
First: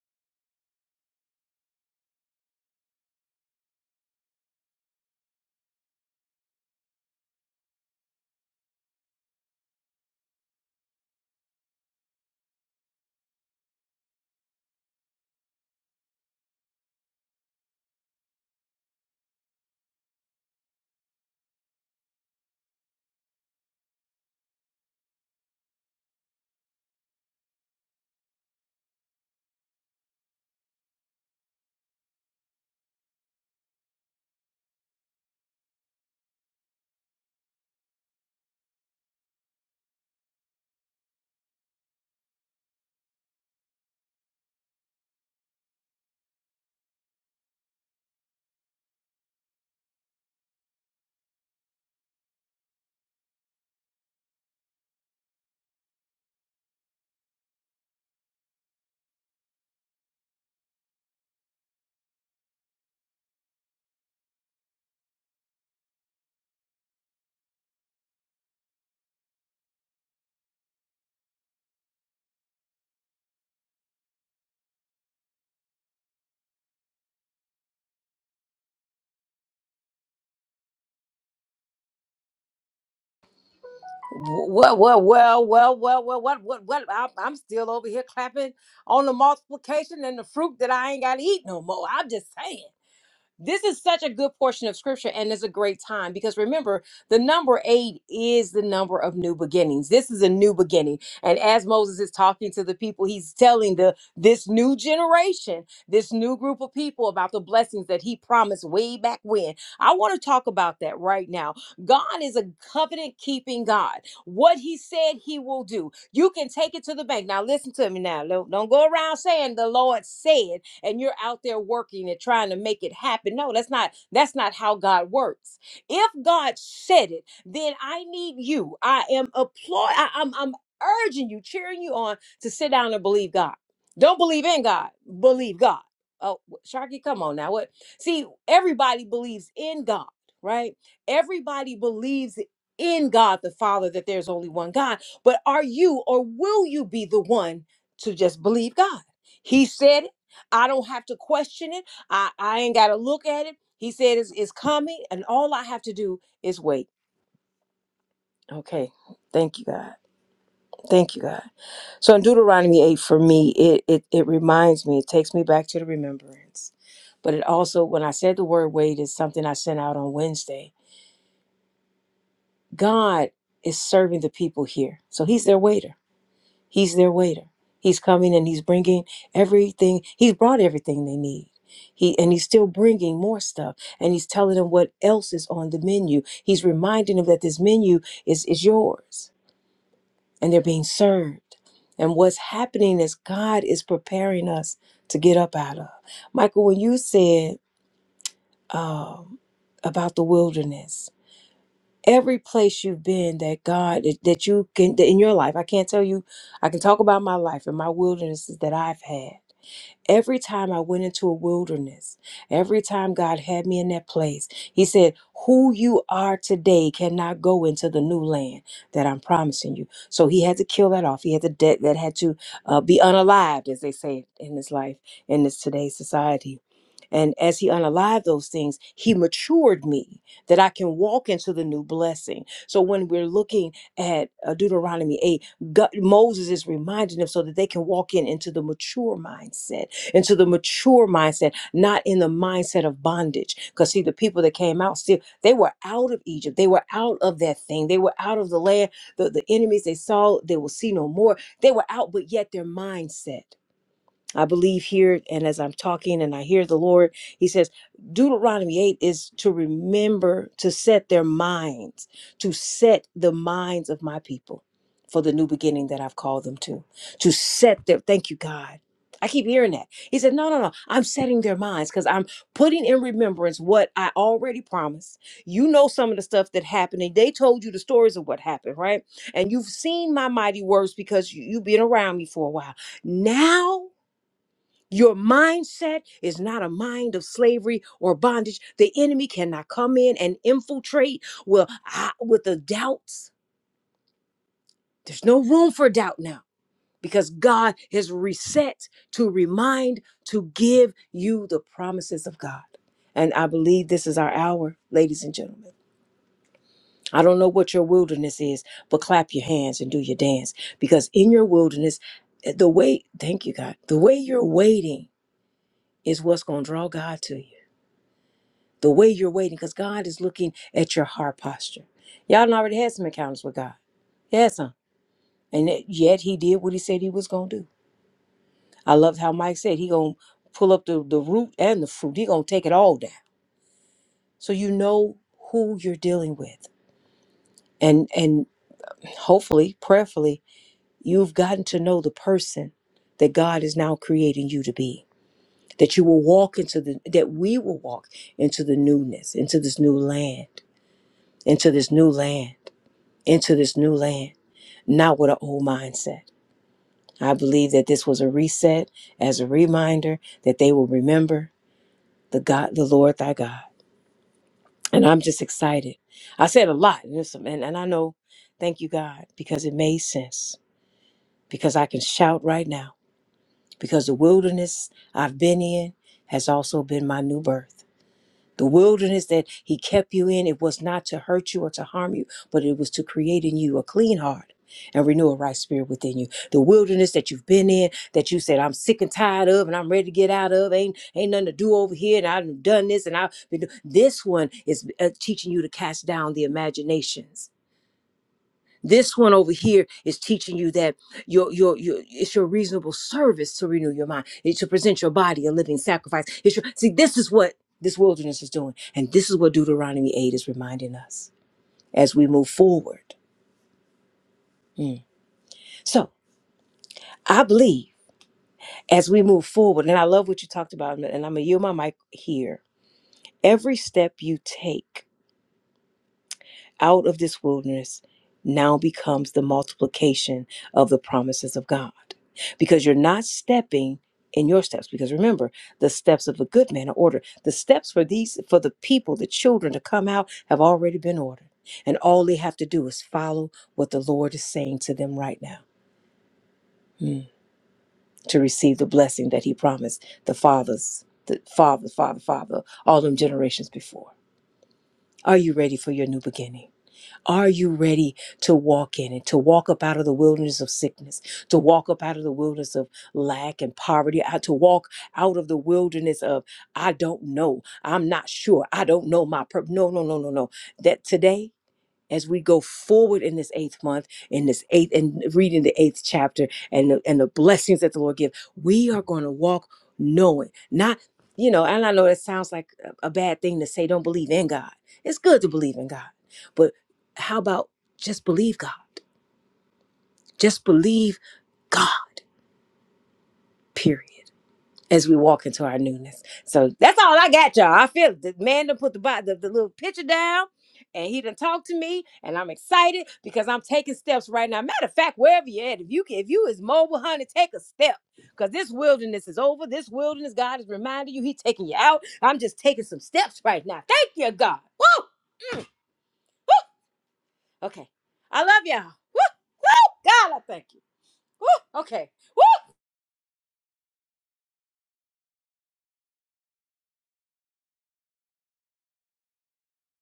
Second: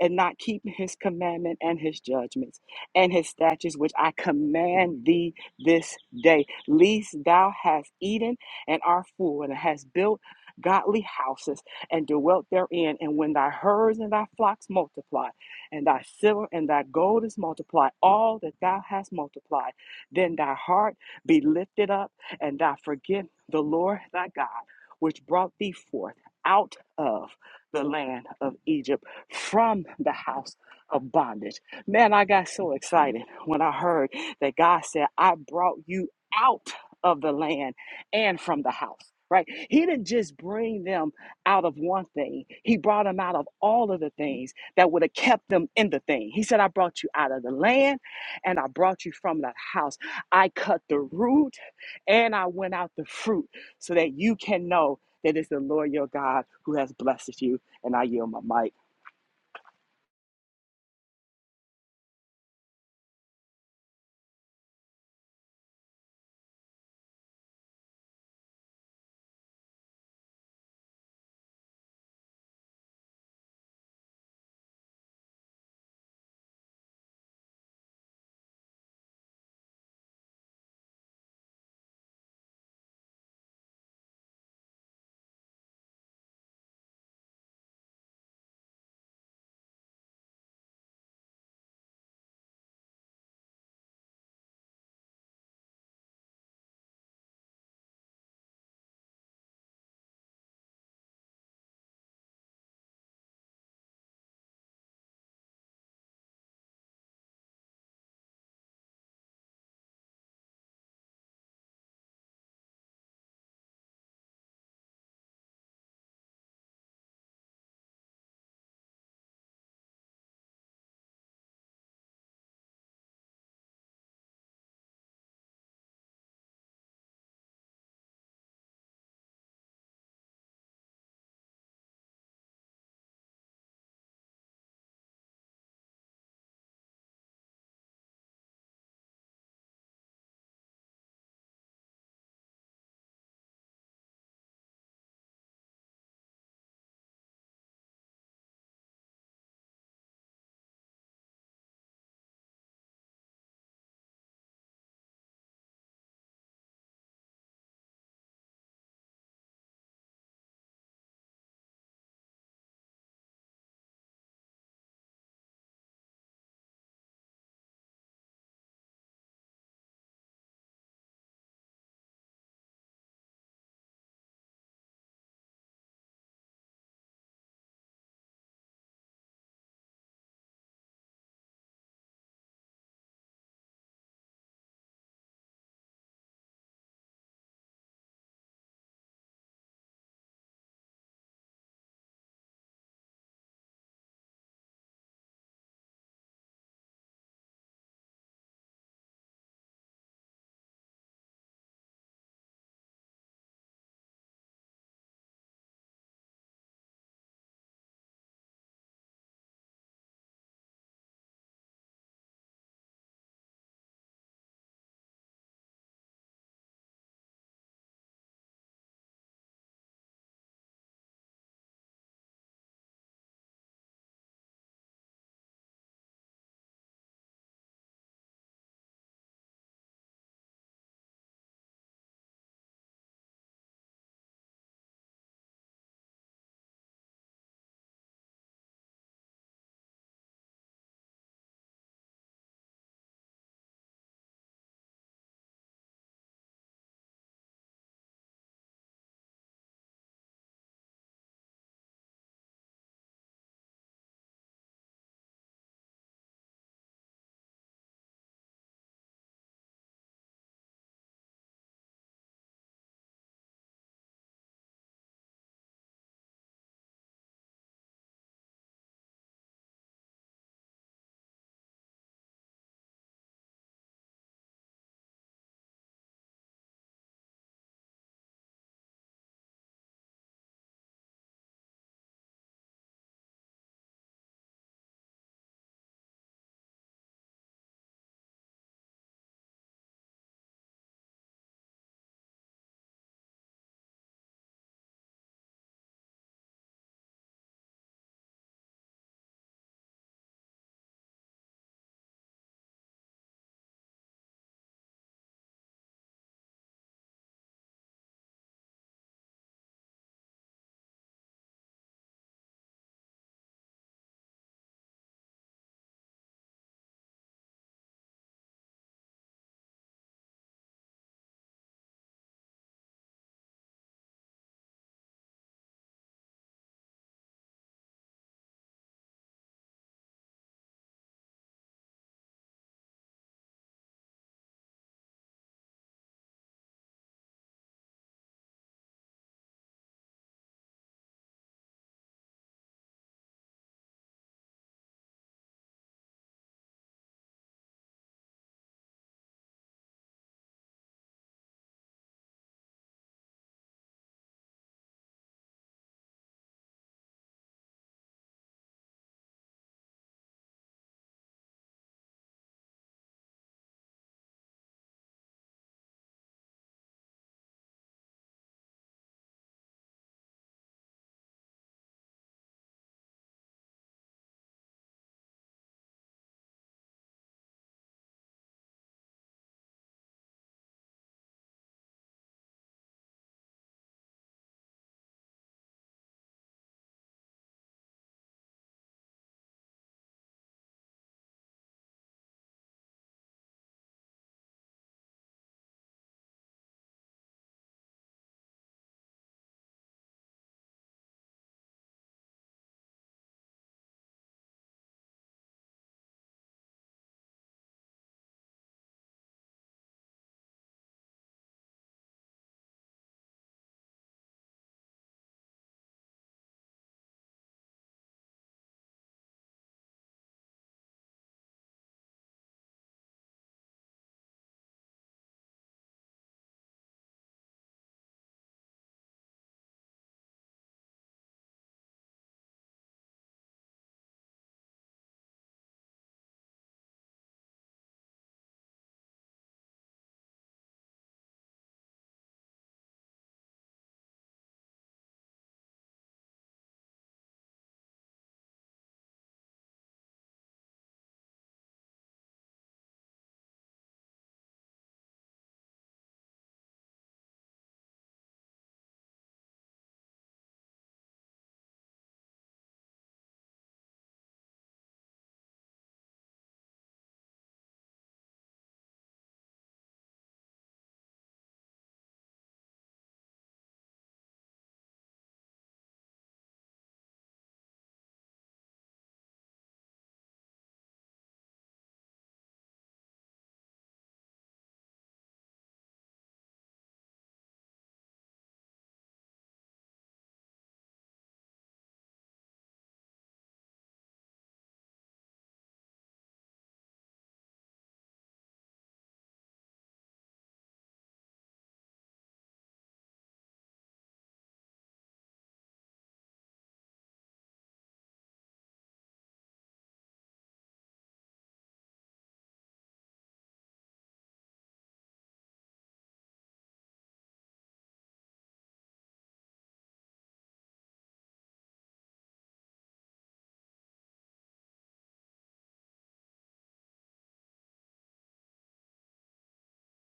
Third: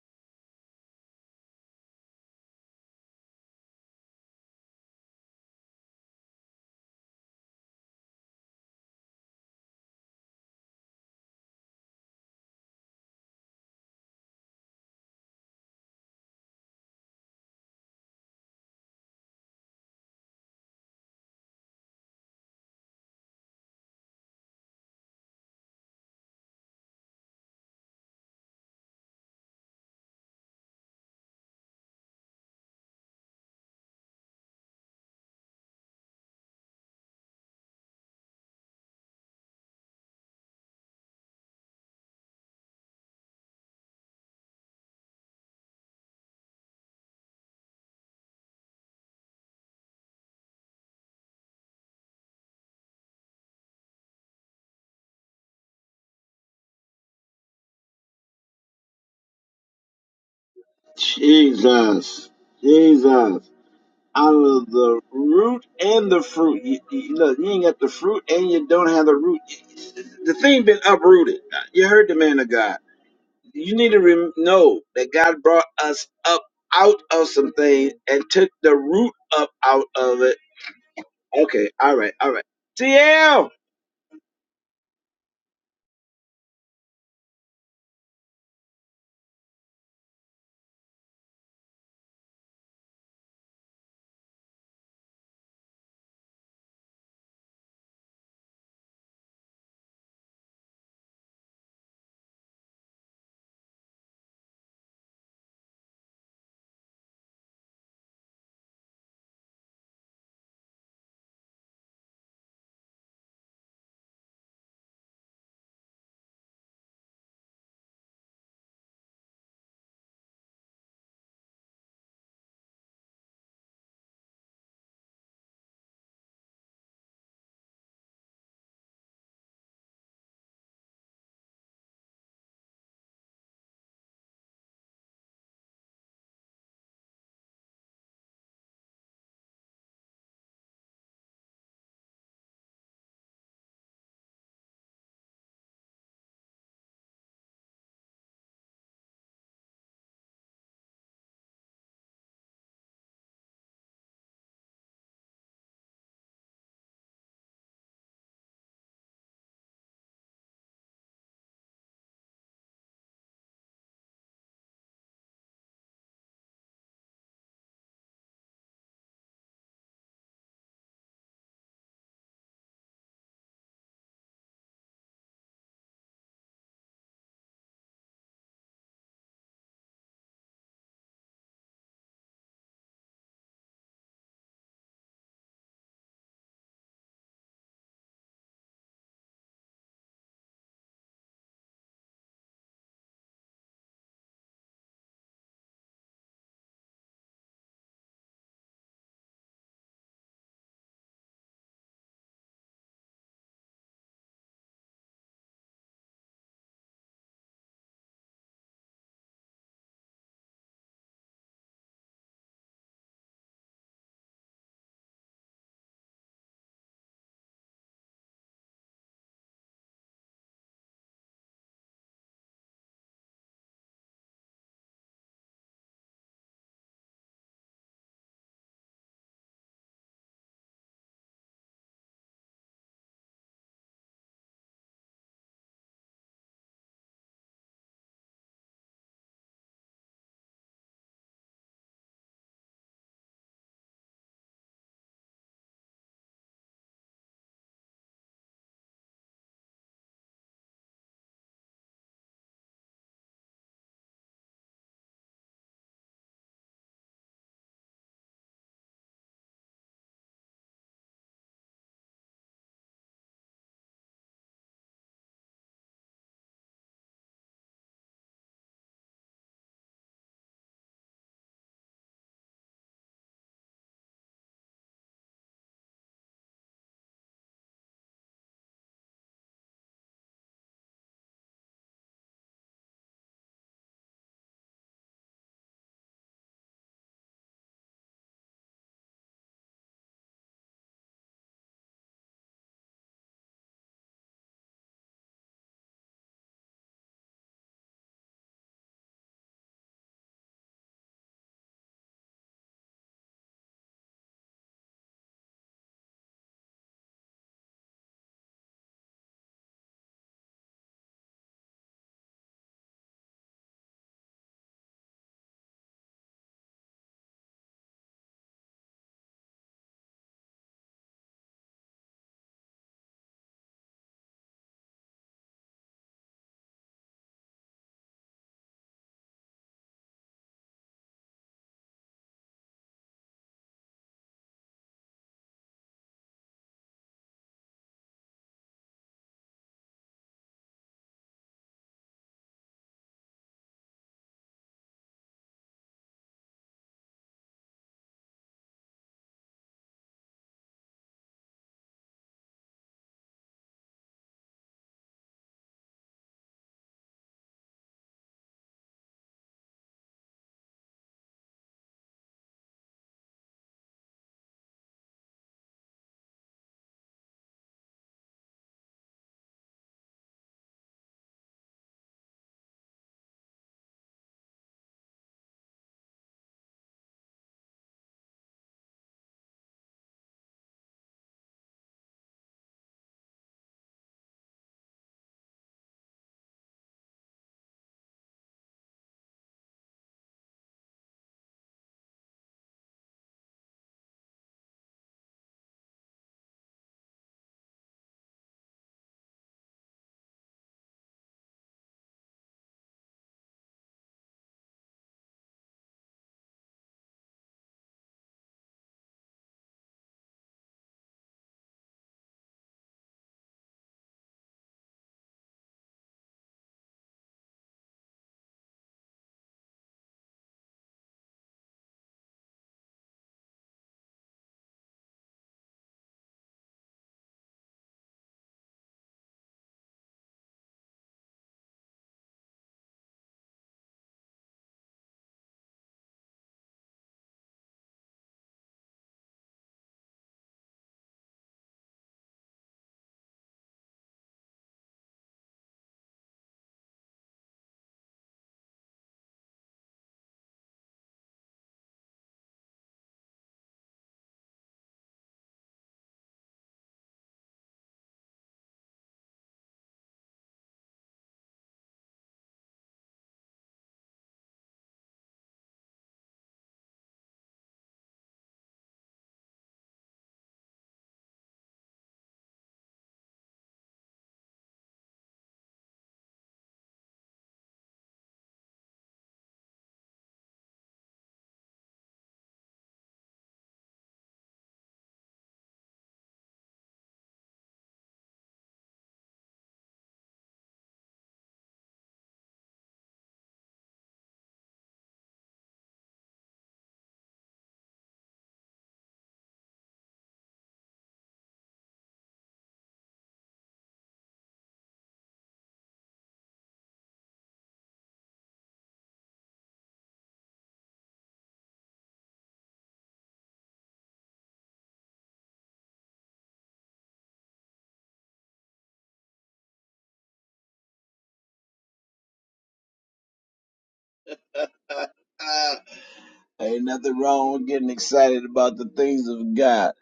Speaker 2: and not keep his commandment and his judgments and his statutes, which I command thee this day, lest thou hast eaten and art full, and hast built godly houses and dwelt therein. And when thy herds and thy flocks multiply, and thy silver and thy gold is multiplied, all that thou hast multiplied, then thy heart be lifted up, and thou forget the Lord thy God which brought thee forth out of the land of Egypt from the house of bondage. Man, I got so excited when I heard that God said, I brought you out of the land and from the house. Right? He didn't just bring them out of one thing. He brought them out of all of the things that would have kept them in the thing. He said, I brought you out of the land and I brought you from that house. I cut the root and I went out the fruit so that you can know that it's the Lord your God who has blessed you. And I yield my mic.
Speaker 1: Jesus, Jesus, out of the root and the fruit. You, you, look, you ain't got the fruit, and you don't have the root. The thing been uprooted. You heard the man of God. you need to rem- know that God brought us up out of some things and took the root up out of it. Okay, all right, all right. TL!
Speaker 3: Well, well, well, well, well, well, what, what, what? I'm, I'm still over here clapping on the multiplication and the fruit that I ain't got to eat no more. I'm just saying. This is such a good portion of scripture and it's a great time because remember, the number eight is the number of new beginnings. This is a new beginning. And as Moses is talking to the people, he's telling the this new generation, this new group of people about the blessings that he promised way back when. I want to talk about that right now. God is a covenant keeping God. What he said he will do, you can take it to the bank. Now listen to me now. Don't don't go around saying the Lord said and you're out there working and trying to make it happen. No, that's not that's not how God works. If God said it, then I need you. I am applaud I, I'm I'm urging you, cheering you on to sit down and believe God. Don't believe in God, believe God. Oh, Sharky, come on now. What? See, everybody believes in God, right? Everybody believes in God the Father that there's only one God. But are you or will you be the one to just believe God? He said it. I don't have to question it. I, I ain't got to look at it. He said it's, it's coming, and all I have to do is wait. Okay. Thank you, God. Thank you, God. So in Deuteronomy 8, for me, it, it, it reminds me, it takes me back to the remembrance. But it also, when I said the word wait, is something I sent out on Wednesday. God is serving the people here. So he's their waiter. He's their waiter. He's coming and he's bringing everything. He's brought everything they need. He and he's still bringing more stuff and he's telling them what else is on the menu. He's reminding them that this menu is is yours and they're being served. And what's happening is God is preparing us to get up out of. Michael, when you said um, about the wilderness, every place you've been that God that you can that in your life. I can't tell you. I can talk about my life and my wildernesses that I've had. Every time I went into a wilderness, every time God had me in that place, He said, Who you are today cannot go into the new land that I'm promising you. So He had to kill that off. He had to, that, that had to uh, be unalived, as they say in this life, in this today's society. And as he unalived those things, he matured me that I can walk into the new blessing. So when we're looking at uh, Deuteronomy 8, God, Moses is reminding them so that they can walk in into the mature mindset into the mature mindset, not in the mindset of bondage. Because see, the people that came out still, they were out of Egypt. They were out of that thing. They were out of the land. The, the enemies they saw, they will see no more. They were out, but yet their mindset. I believe here, and as I'm talking and I hear the Lord, He says, Deuteronomy 8 is to remember to set their minds, to set the minds of my people for the new beginning that I've called them to, to set their, thank you, God. I keep hearing that. He said, No, no, no. I'm setting their minds because I'm putting in remembrance what I already promised. You know some of the stuff that happened, and they told you the stories of what happened, right? And you've seen my mighty words because you, you've been around me for a while. Now your mindset is not a mind of slavery or bondage. The enemy cannot come in and infiltrate well I, with the doubts. There's no room for doubt now because God has reset to remind to give you the promises of God. And I believe this is our hour, ladies and gentlemen. I don't know what your wilderness is, but clap your hands and do your dance because in your wilderness, eh, the way, thank you, God, the way you're waiting is what's going to draw God to you. the way you're waiting, because God is looking at your heart posture. Y'all done already had some encounters with God. He had some. And yet yet he did what he said he was gonna do. I loved how Mike said he gonna pull up the, the root and the fruit. He gonna take it all down. So you know who you're dealing with. And and hopefully, prayerfully, you've gotten to know the person that God is now creating you to be. That you will walk into the that we will walk into the newness, into this new land, into this new land. into this new land, not with an old mindset. I believe that this was a reset as a reminder that they will remember the God, the Lord thy God. And I'm just excited. I said a lot, and, it's- and and I know, thank you, God, because it made sense. Because I can shout right now. Because the wilderness I've been in has also been my new birth. The wilderness that he kept you in, it was not to hurt you or to harm you, but it was to create in you a clean heart and renew a right spirit within you. The wilderness that you've been in, that you said, I'm sick and tired of and I'm ready to get out of, ain't ain't nothing to do over here, and I've done this and I've been do-" this one is uh, teaching you to cast down the imaginations this one over here is teaching you that your your your it's your reasonable service to renew your mind. It's to present your body a living sacrifice. It's your, see, this is what this wilderness is doing, and this is what Deuteronomy eight is reminding us as we move forward. Mm. So I believe as we move forward, and I love what you talked about, and I'm gonna yield my mic here. Every step you take out of this wilderness now becomes the multiplication of the promises of God. Because you're not stepping in your steps. Because remember, the steps of a good man are ordered. The steps for these for the people, the children to come out have already been ordered. And all they have to do is follow what the Lord is saying to them right now. mm, To receive the blessing that He promised the fathers, the father, father, father, all them generations before. Are you ready for your new beginning? Are you ready to walk in it, to walk up out of the wilderness of sickness, to walk up out of the wilderness of lack and poverty, out- to walk out of the wilderness of I don't know, I'm not sure, I don't know my purpose. No, no, no, no, no. That today as we go forward in this eighth month, in this eighth, and reading the eighth chapter and the, and the blessings that the Lord give, we are going to walk knowing, not, you know, and I know that sounds like a a bad thing to say, don't believe in God. It's good to believe in God, but how about just believe God? Just believe God, period. as we walk into our newness. So that's all I got, y'all. I feel the man done put the, bo- the the little picture down and he done talked to me and I'm excited because I'm taking steps right now. Matter of fact, wherever you're at, if you can, if you is mobile, honey, take a step. Because this wilderness is over. This wilderness, God is reminding you, He taking you out. I'm just taking some steps right now. Thank you, God. Woo! Woo! Okay. I love y'all. Woo! Woo! God, I thank you. Woo! Okay. Woo!
Speaker 1: [laughs] Ain't nothing wrong with getting excited about the things of God.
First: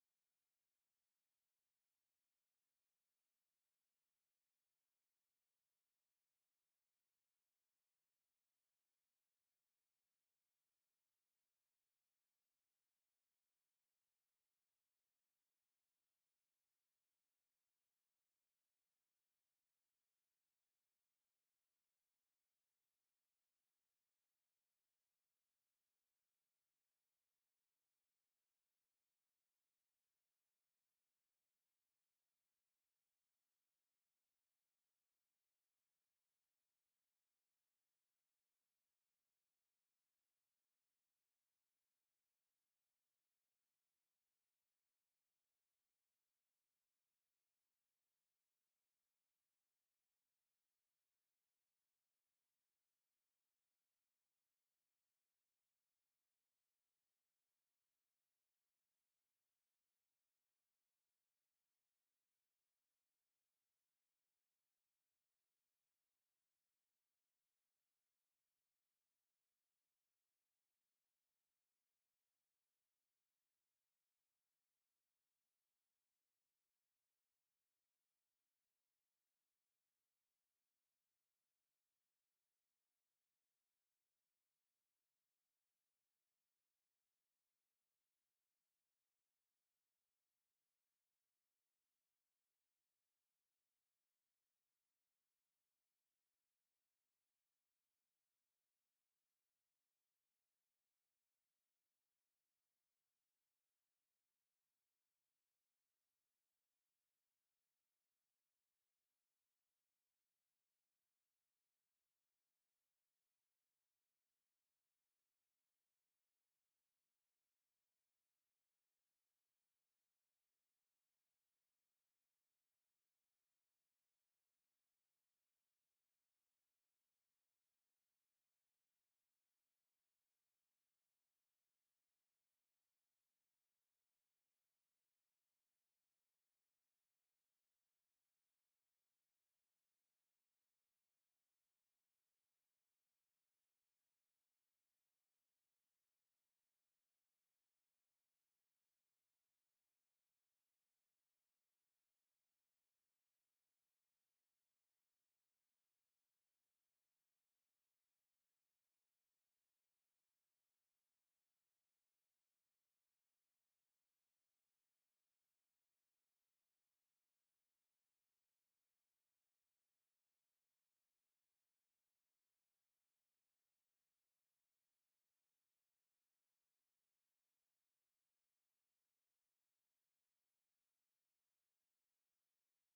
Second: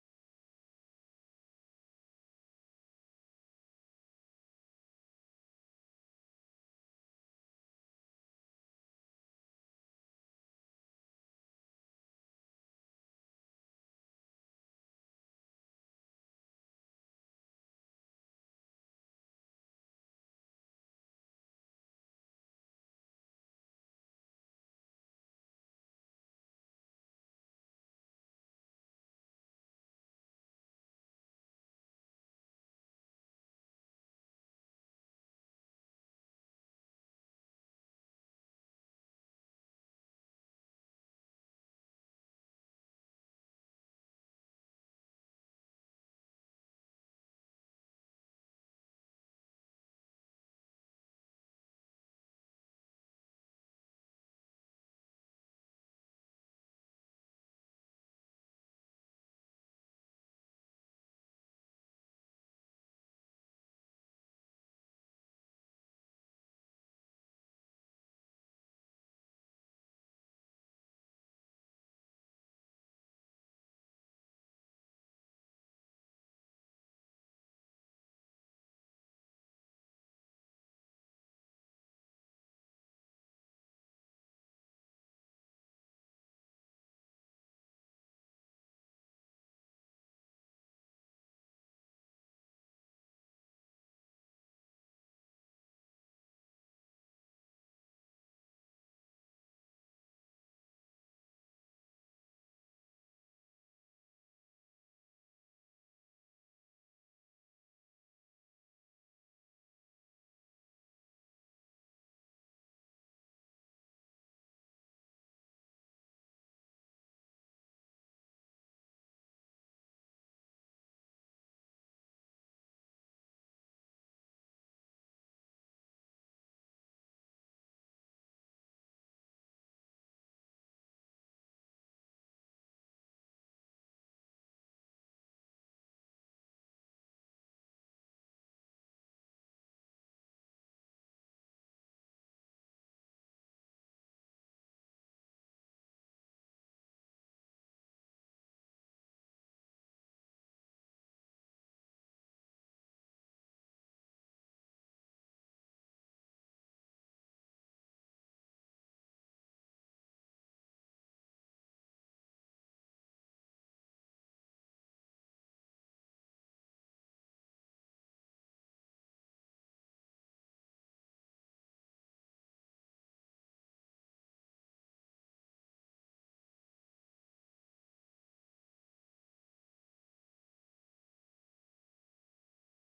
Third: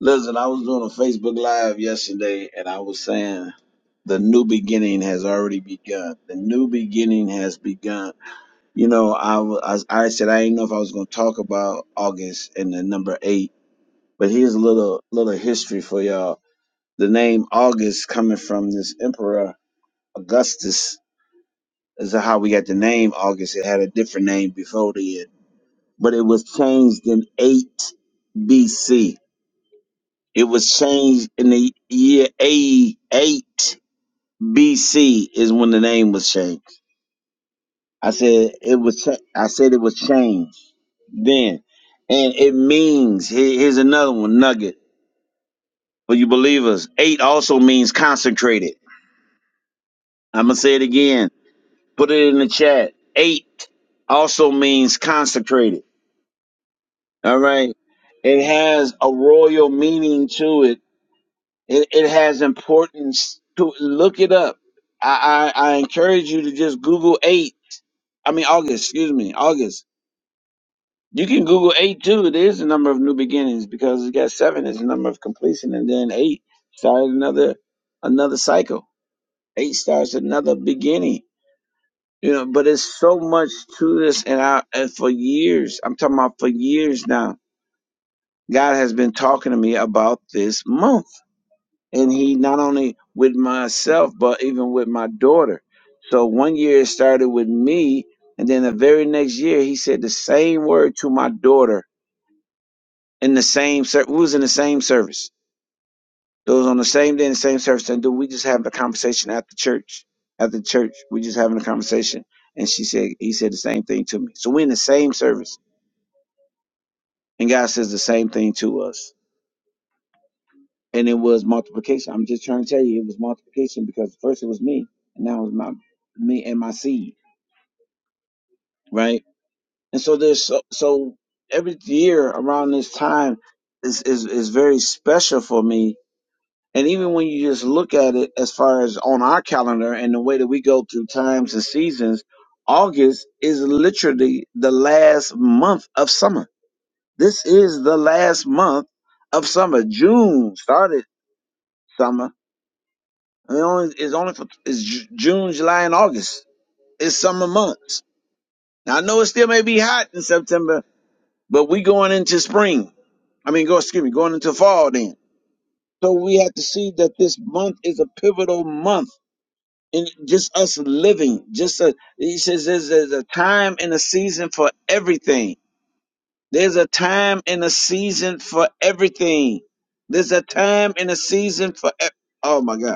Speaker 1: Listen, I was doing a Facebook Live yesterday and I was saying the new beginning has already begun. The new beginning has begun. You know, I, wa- I, I said I didn't know if I was going to talk about August and the number eight But here's a little little history for y'all. The name August coming from this emperor Augustus is how we got the name August. It had a different name before then, but it was changed in eight BC. It was changed in the year A eight BC is when the name was changed. I said it was. Cha- I said it was changed then. And it means here- here's another one nugget for you believers. Eight also means consecrated. I'm gonna say it again. Put it in the chat. Eight also means consecrated. All right. It has a royal meaning to it. It, it has importance to look it up. I, I I encourage you to just Google eight. I mean August. Excuse me, August. You can Google eight too. It is the number of new beginnings because it got seven is the number of completion, and then eight started another another cycle. Eight starts another beginning You know, but it's so much to this, and I and for years, I'm talking about for years now. God has been talking to me about this month, and He not only with myself, but even with my daughter. So one year it started with me, and then the very next year He said the same word to my daughter in the same. ser- We was in the same service. It was on the same day and same service. And dude, we just having a conversation at the church. At the church, we just having a conversation. And she said, he said the same thing to me. So we in the same service. And God says the same thing to us. And it was multiplication. I'm just trying to tell you, it was multiplication because first it was me, and now it's my me and my seed, right? And so there's so, so every year around this time is, is is very special for me And even when you just look at it as far as on our calendar and the way that we go through times and seasons, August is literally the last month of summer. This is the last month of summer. June started summer. and It only, it's only for it's Ju- June, July, and August. It's summer months. Now, I know it still may be hot in September, but we going into spring. I mean, go excuse me, going into fall then. So we have to see that this month is a pivotal month and just us living just a, he says there's, there's a time and a season for everything there's a time and a season for everything there's a time and a season for e- oh my god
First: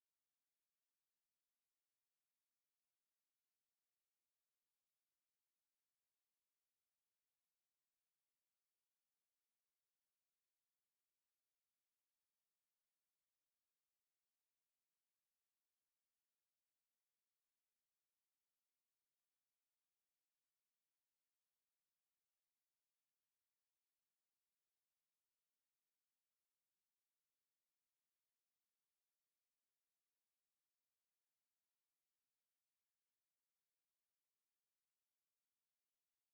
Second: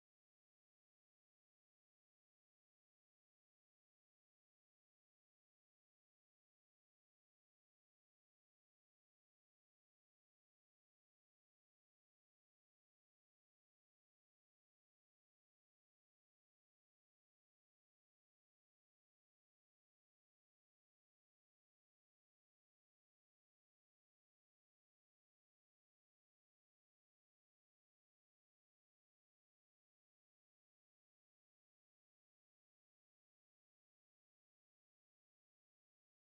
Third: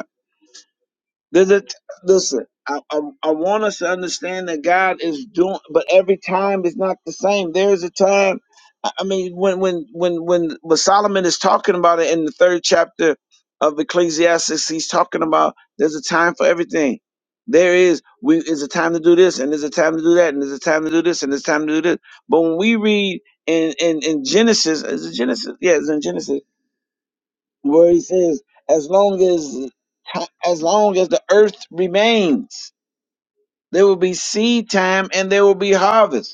Speaker 1: there's a, listen, I, I, I want us to understand that God is doing, but every time is not the same. There's a time, I I mean, when when when when when Solomon is talking about it in the third chapter of Ecclesiastes, he's talking about there's a time for everything. There is we is a time to do this, and there's a time to do that, and there's a time to do this, and there's time to do this. But when we read in in, in Genesis, is it Genesis? Yeah, it's in Genesis where he says, as long as as long as the earth remains, there will be seed time and there will be harvest.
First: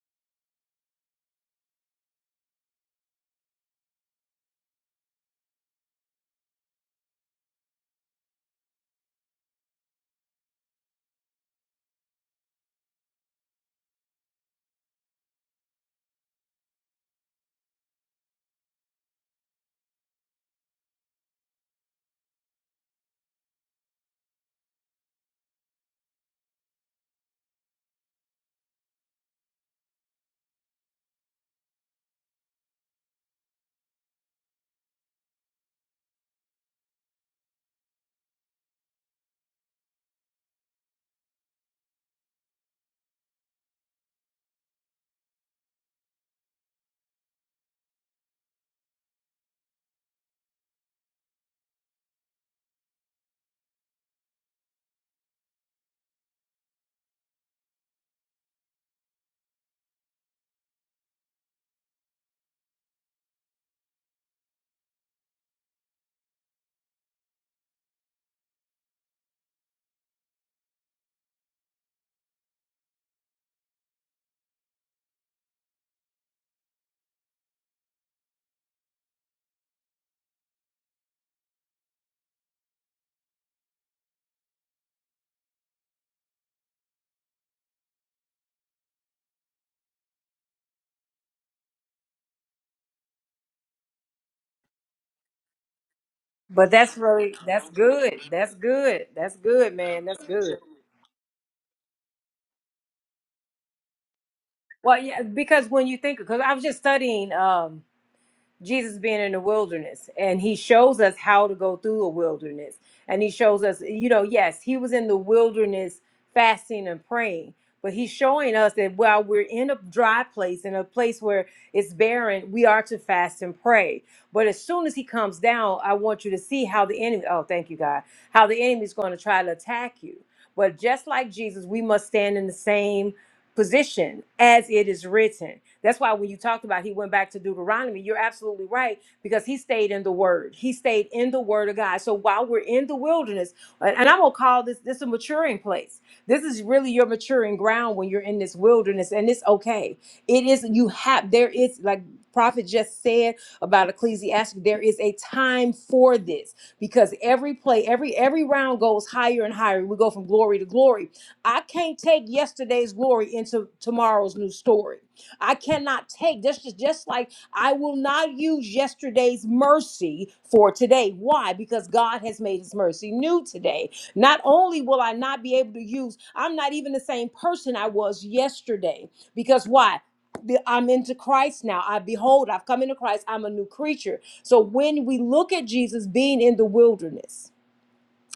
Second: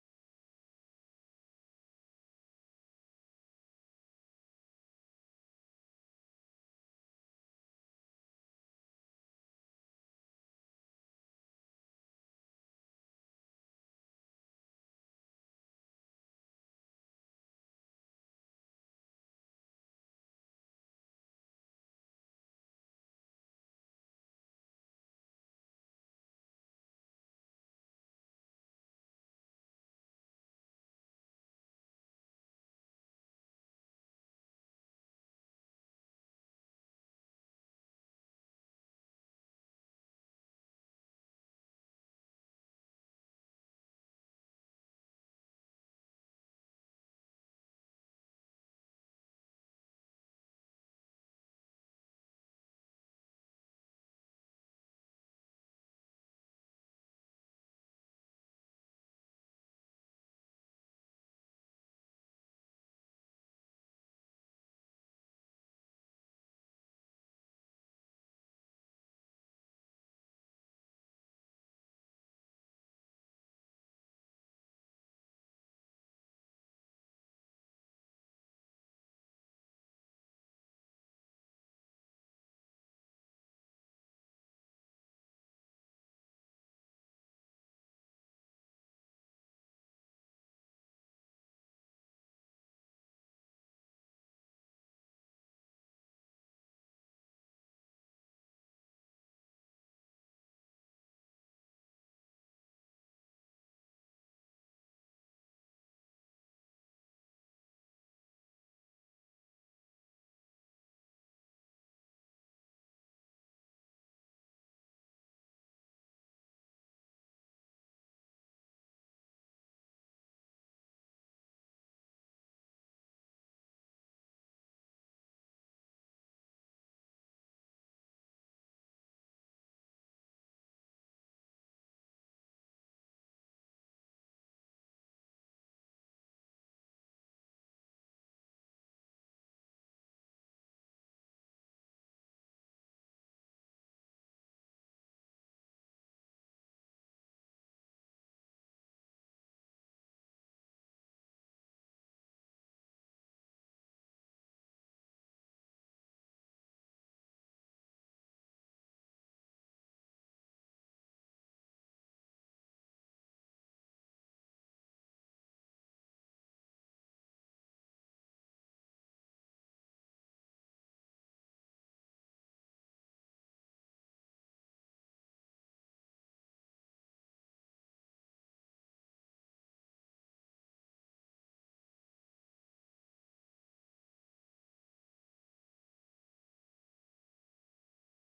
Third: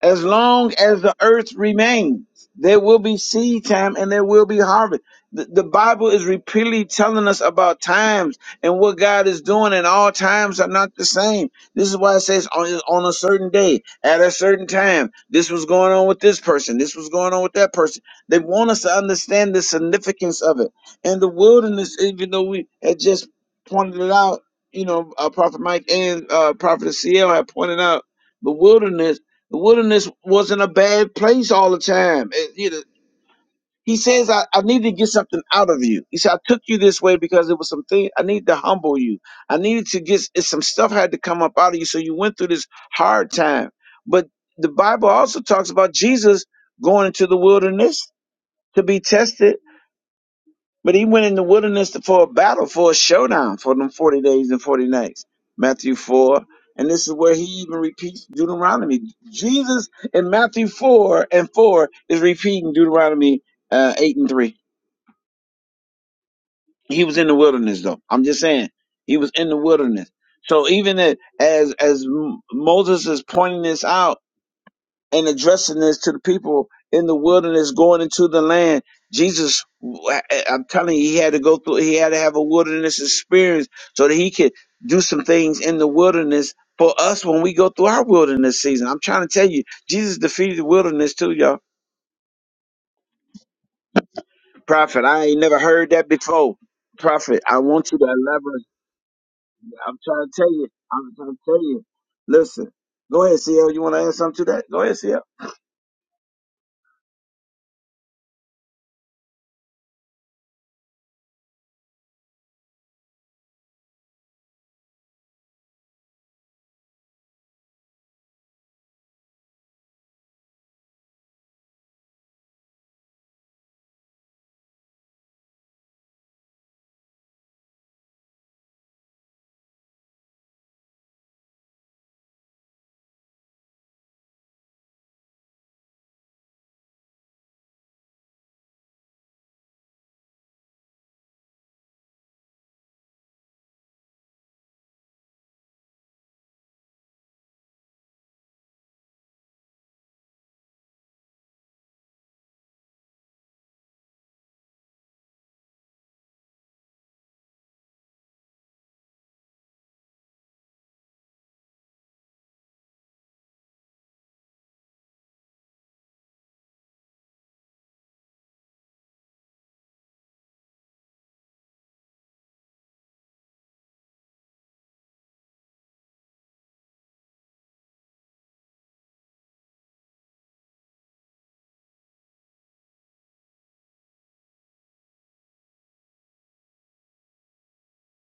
Speaker 1: As long as the earth remains, there will be seed time and there will be harvest. The, the Bible is repeatedly telling us about times and what God is doing, and all times are not the same. This is why it says on, on a certain day, at a certain time, this was going on with this person, this was going on with that person. They want us to understand the significance of it. And the wilderness, even though we had just pointed it out, you know, uh, Prophet Mike and uh, Prophet CL had pointed out the wilderness the wilderness wasn't a bad place all the time. It- you know, he says, I, I need to get something out of you. He said, I took you this way because it was some thing I need to humble you. I needed to get it's some stuff had to come up out of you. So you went through this hard time. But the Bible also talks about Jesus going into the wilderness to be tested but he went in the wilderness for a battle, for a showdown for them 40 days and 40 nights. Matthew 4. And this is where he even repeats Deuteronomy. Jesus in Matthew 4 and 4 is repeating Deuteronomy uh, 8 and 3. He was in the wilderness, though. I'm just saying. He was in the wilderness. So even as as Moses is pointing this out, and addressing this to the people in the wilderness going into the land. Jesus, I- I'm telling you, he had to go through, he had to have a wilderness experience so that he could do some things in the wilderness for us when we go through our wilderness season. I'm trying to tell you, Jesus defeated the wilderness too, y'all. Prophet, I ain't never heard that before.
Speaker 3: But that's really
Speaker 1: Prophet, I
Speaker 3: that's
Speaker 1: want you to
Speaker 3: good. That's
Speaker 1: elaborate.
Speaker 3: good. That's good,
Speaker 1: I'm
Speaker 3: man. That's
Speaker 1: trying to tell
Speaker 3: good.
Speaker 1: you, I'm trying to tell you. Listen, go ahead, CL. You want to add something to that? Go ahead,
Speaker 3: Well,
Speaker 1: CL.
Speaker 3: yeah, because when you think, because I was just studying um, Jesus being in the wilderness, and he shows us how to go through a wilderness. And he shows us, you know, yes, he was in the wilderness fasting and praying, but he's showing us that while we're in a dry place, in a place where it's barren, we are to fast and pray. But as soon as he comes down, I want you to see how the enemy, oh, thank you, God, how the enemy is going to try to attack you. But just like Jesus, we must stand in the same position as it is written. That's why when you talked about he went back to Deuteronomy, you're absolutely right because he stayed in the word. He stayed in the word of God. So while we're in the wilderness, and and I'm going to call this this a maturing place. This is really your maturing ground when you're in this wilderness and it's okay. It is you have there is like prophet just said about Ecclesiastes there is a time for this because every play every every round goes higher and higher. We go from glory to glory I can't take yesterday's glory into tomorrow's new story. I cannot take this is just like I will not use yesterday's mercy for today. Why? Because God has made his mercy new today. Not only will I not be able to use, I'm not even the same person I was yesterday. Because why? Be- I'm into Christ now. I behold, I've come into Christ. I'm a new creature. So when we look at Jesus being in the wilderness,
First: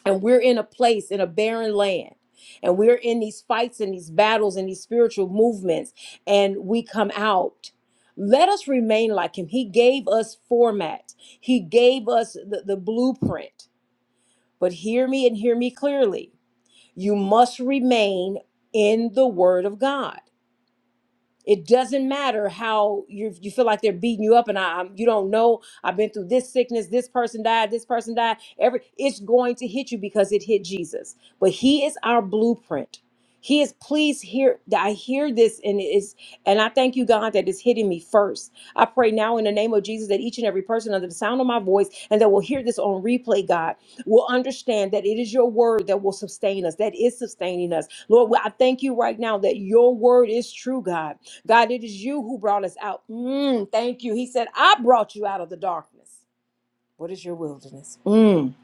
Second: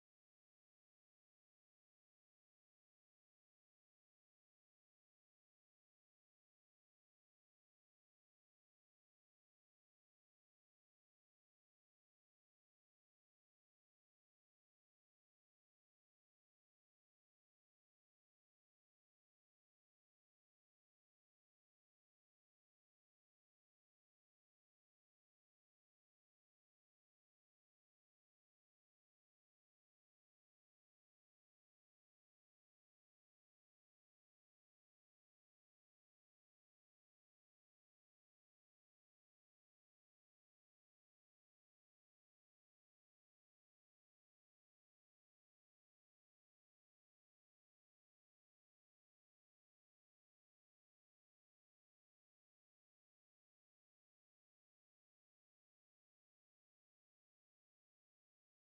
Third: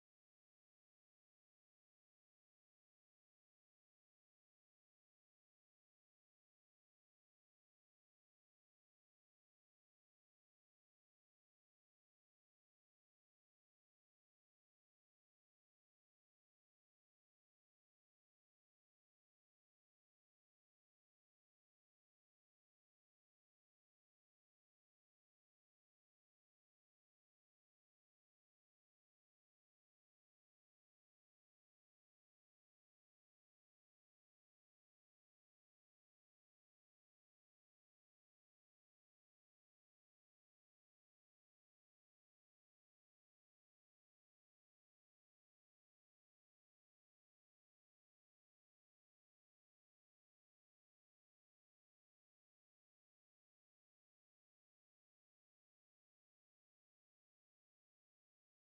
Speaker 3: and we're in a place in a barren land and we're in these fights and these battles and these spiritual movements and we come out let us remain like him he gave us format he gave us the, the blueprint but hear me and hear me clearly you must remain in the word of god it doesn't matter how you you feel like they're beating you up, and I I'm, you don't know. I've been through this sickness. This person died. This person died. Every it's going to hit you because it hit Jesus. But He is our blueprint. He is. Please hear. I hear this, and it's and I thank you, God, that it's hitting me first. I pray now in the name of Jesus that each and every person under the sound of my voice and that will hear this on replay, God, will understand that it is your word that will sustain us. That is sustaining us, Lord. I thank you right now that your word is true, God. God, it is you who brought us out. Mm, thank you. He said, I brought you out of the darkness. What is your wilderness? Mm.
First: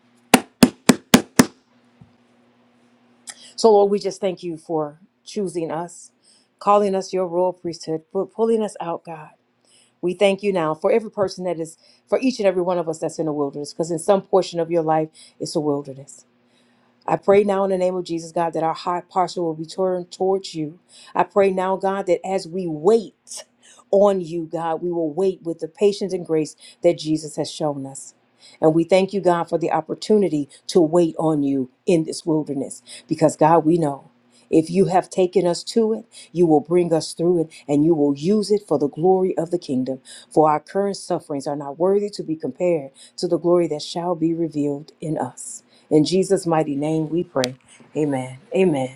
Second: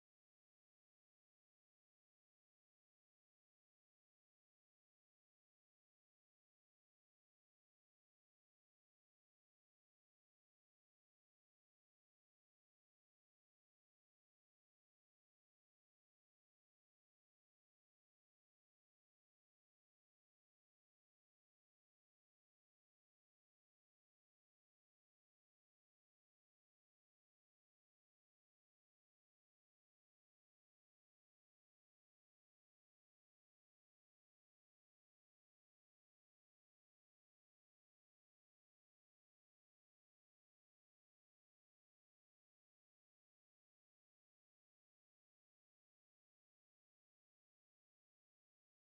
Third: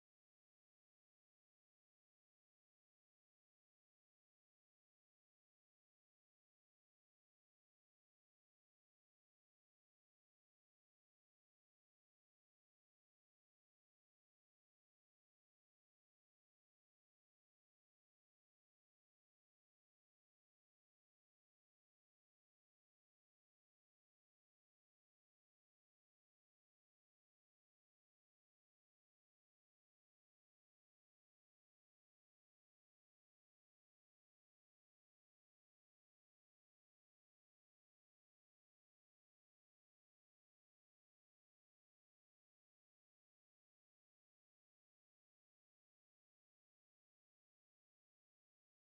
Speaker 3: So, Lord, we just thank you for choosing us, calling us your royal priesthood, for pulling us out, God. We thank you now for every person that is, for each and every one of us that's in the wilderness, because in some portion of your life, it's a wilderness. I pray now in the name of Jesus, God, that our heart posture will be turned towards you. I pray now, God, that as we wait on you, God, we will wait with the patience and grace that Jesus has shown us. And we thank you, God, for the opportunity to wait on you in this wilderness because, God, we know. If you have taken us to it, you will bring us through it and you will use it for the glory of the kingdom. For our current sufferings are not worthy to be compared to the glory that shall be revealed in us. In Jesus' mighty name we pray. Amen. Amen.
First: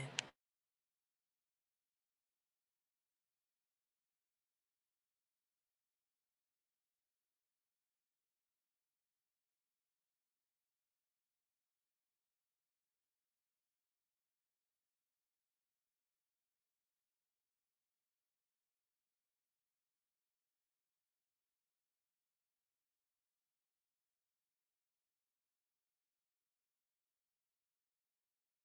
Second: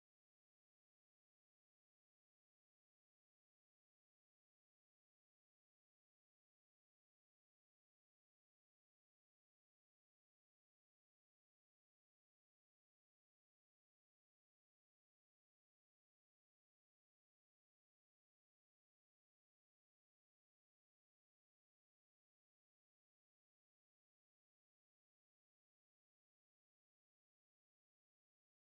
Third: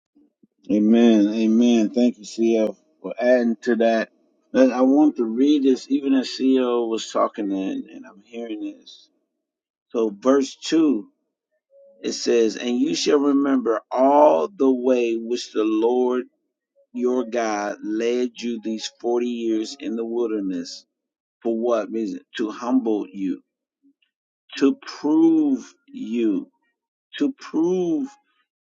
Speaker 1: Amen. Amen. Thank you, CL, for adding to that. And I want to read this even as CL was talking and, and I'm hearing this. So verse two, it says, And you shall remember all the way which the Lord your God led you these forty years in the wilderness. For what reason? To humble you, to prove you to prove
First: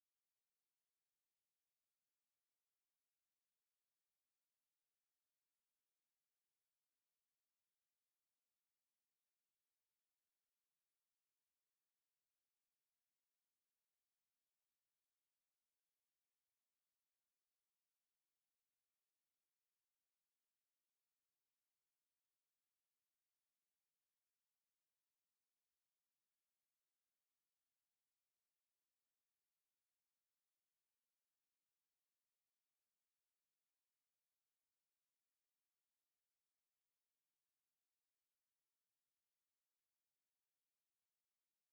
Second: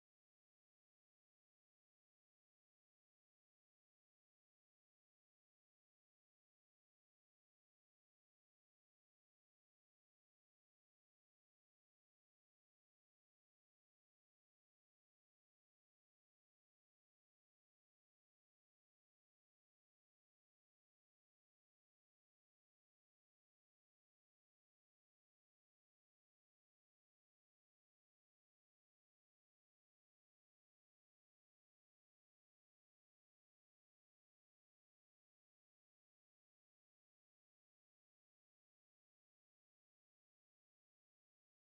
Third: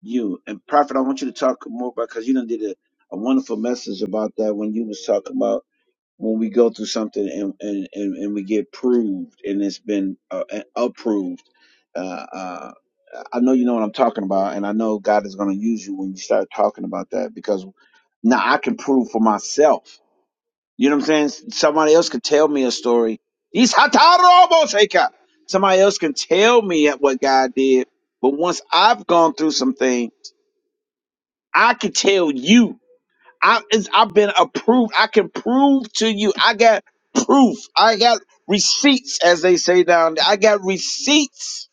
Speaker 1: you. And Prophet, I want you to talk more about because you done did a, a wonderful message about that when you was talking about when we go through something and and, and, and we get proved and it's been uh, uh, approved. Uh, uh, I know you know what I'm talking about, and I know God is going to use you when you start talking about that because now I can prove for myself you know what I'm saying? Somebody else could tell me a story. He's Hatarobo Shaker. Somebody else can tell me what God did. But once I've gone through something, I can tell you. I, it's, I've been approved. I can prove to you. I got proof. I got receipts, as they say down there. I got receipts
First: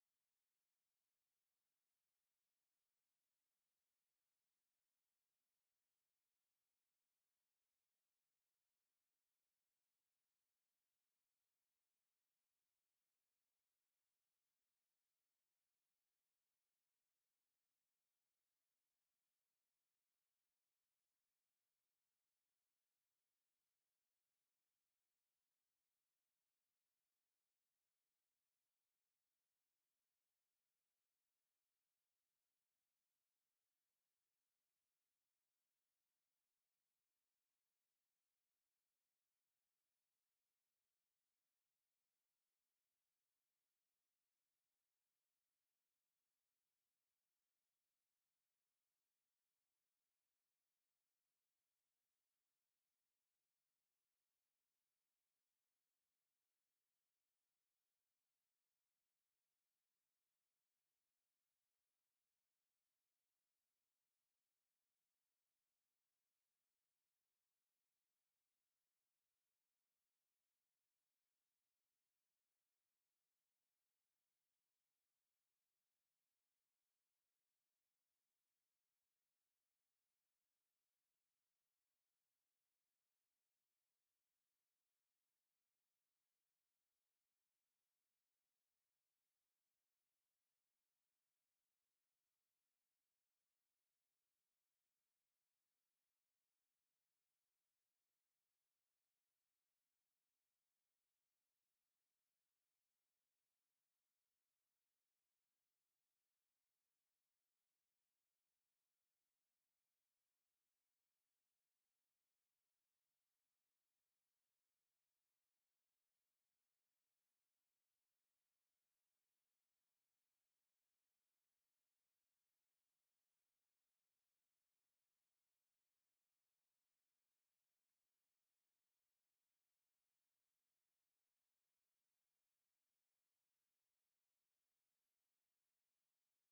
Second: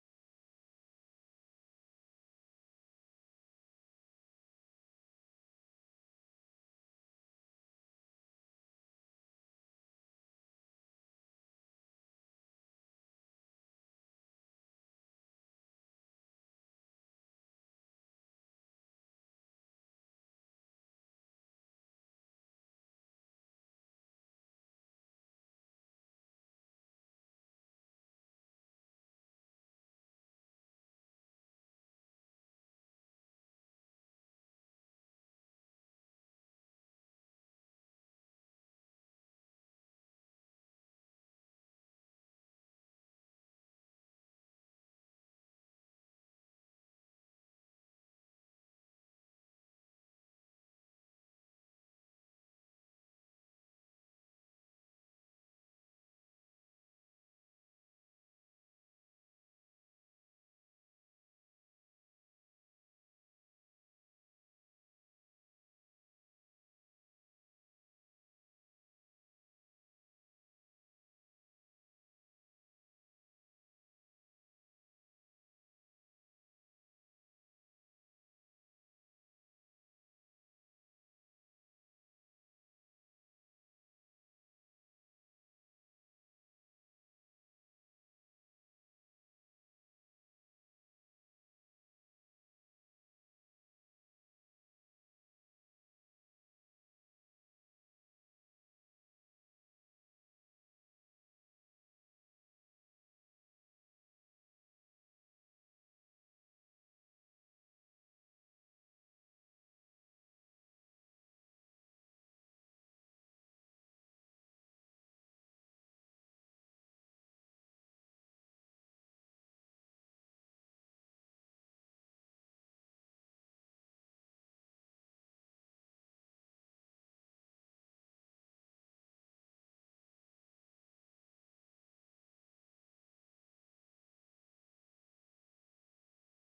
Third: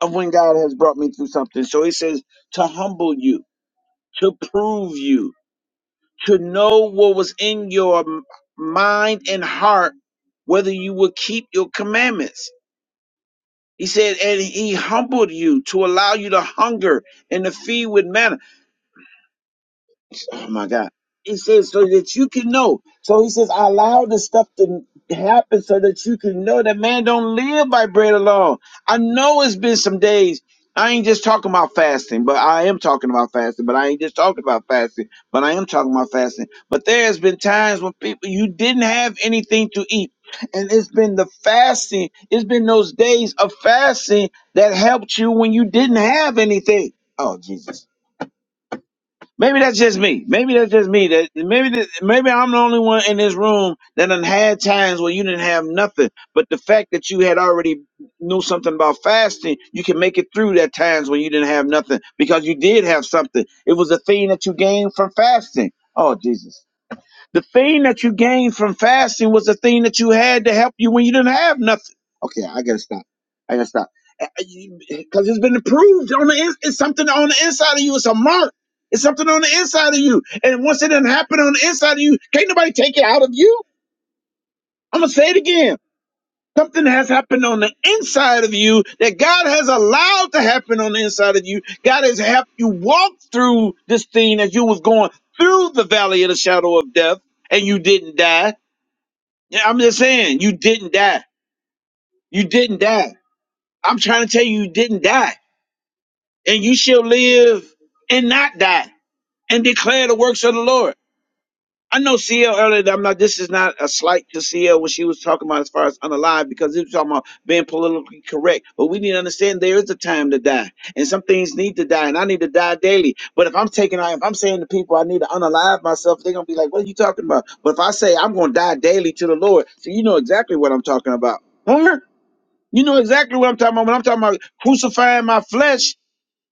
Speaker 1: of when God has brought me through something. So he says to humble you, to prove you. to know what was in your m- mind and heart, whether you would keep your commandments. He said, and he humbled you to allow you to hunger and to feed with manna oh my God. He says, so that you can know. So he says, I allow this stuff to happen so that you can know that man don't live by bread alone. I know it's been some days. I ain't just talking about fasting, but I am talking about fasting, but I ain't just talking about fasting, but I am talking about fasting. But there has been times when people, you didn't have anything to eat. And it's been the fasting, it's been those days of fasting that helped you when you didn't have anything. Oh, Jesus. Maybe that's just me. Maybe that's just me. That maybe that, maybe I'm the only one in this room that done had times where you didn't have nothing. But the fact that you had already knew something about fasting, you can make it through that times when you didn't have nothing because you did have something. It was a thing that you gained from fasting. Oh Jesus. The thing that you gained from fasting was the thing that you had to help you when you didn't have nothing. Okay, I gotta stop. I gotta stop. Because it's been approved on the in, it's something on the inside of you. It's a mark. It's something on the inside of you. And once it didn't happen on the inside of you, can't nobody take it out of you. I'm gonna say it again. Something has happened on the inside of you that God has allowed to happen on the inside of you. God has helped you walk through this thing as you was going through the valley of the shadow of death and you didn't die yeah, I'm just saying, you didn't die. You didn't die. I'm trying to tell you, you didn't die. And you shall live and not die and declare the works of the Lord. I know CL earlier, that I'm not, this is not a slight to CL what she was talking about as far as unalive because it was talking about being politically correct. But we need to understand there is a time to die and some things need to die and I need to die daily. But if I'm taking, if I'm saying to people I need to unalive myself, they're going to be like, what are you talking about? But if I say I'm going to die daily to the Lord, so you know exactly what I'm talking about. Huh? You know exactly what I'm talking about. When I'm talking about crucifying my flesh,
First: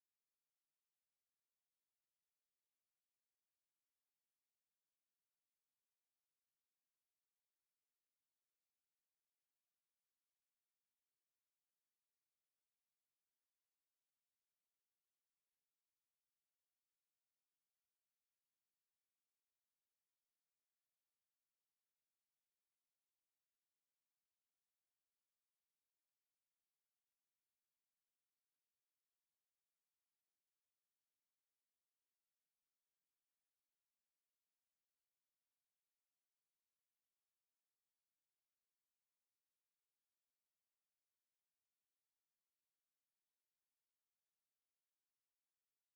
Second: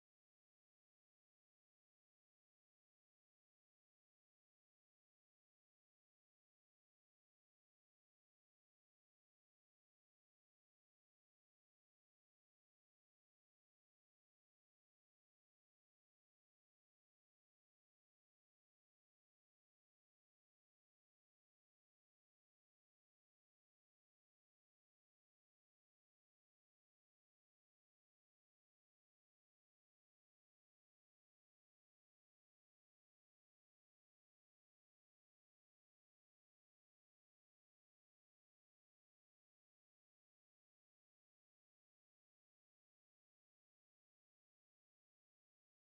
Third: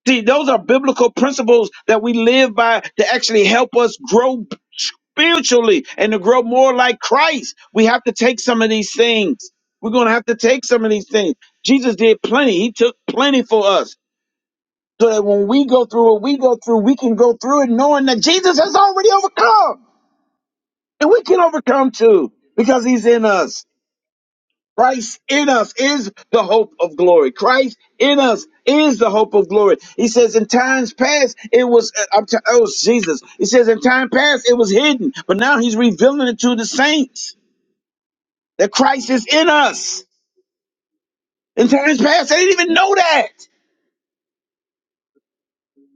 Speaker 1: see, those are biblical principles that we live by to actually help us grow spiritually and to grow more like Christ. We have to take some of these things. We're going to have to take some of these things. Jesus did plenty, He took plenty for us. So that when we go through what we go through, we can go through it knowing that Jesus has already overcome. And we can overcome too because He's in us. Christ in us is the hope of glory. Christ in us is the hope of glory. He says, in times past, it was, uh, I'm t- oh, Jesus. He says, in time past, it was hidden, but now he's revealing it to the saints that Christ is in us. In times past, they didn't even know that.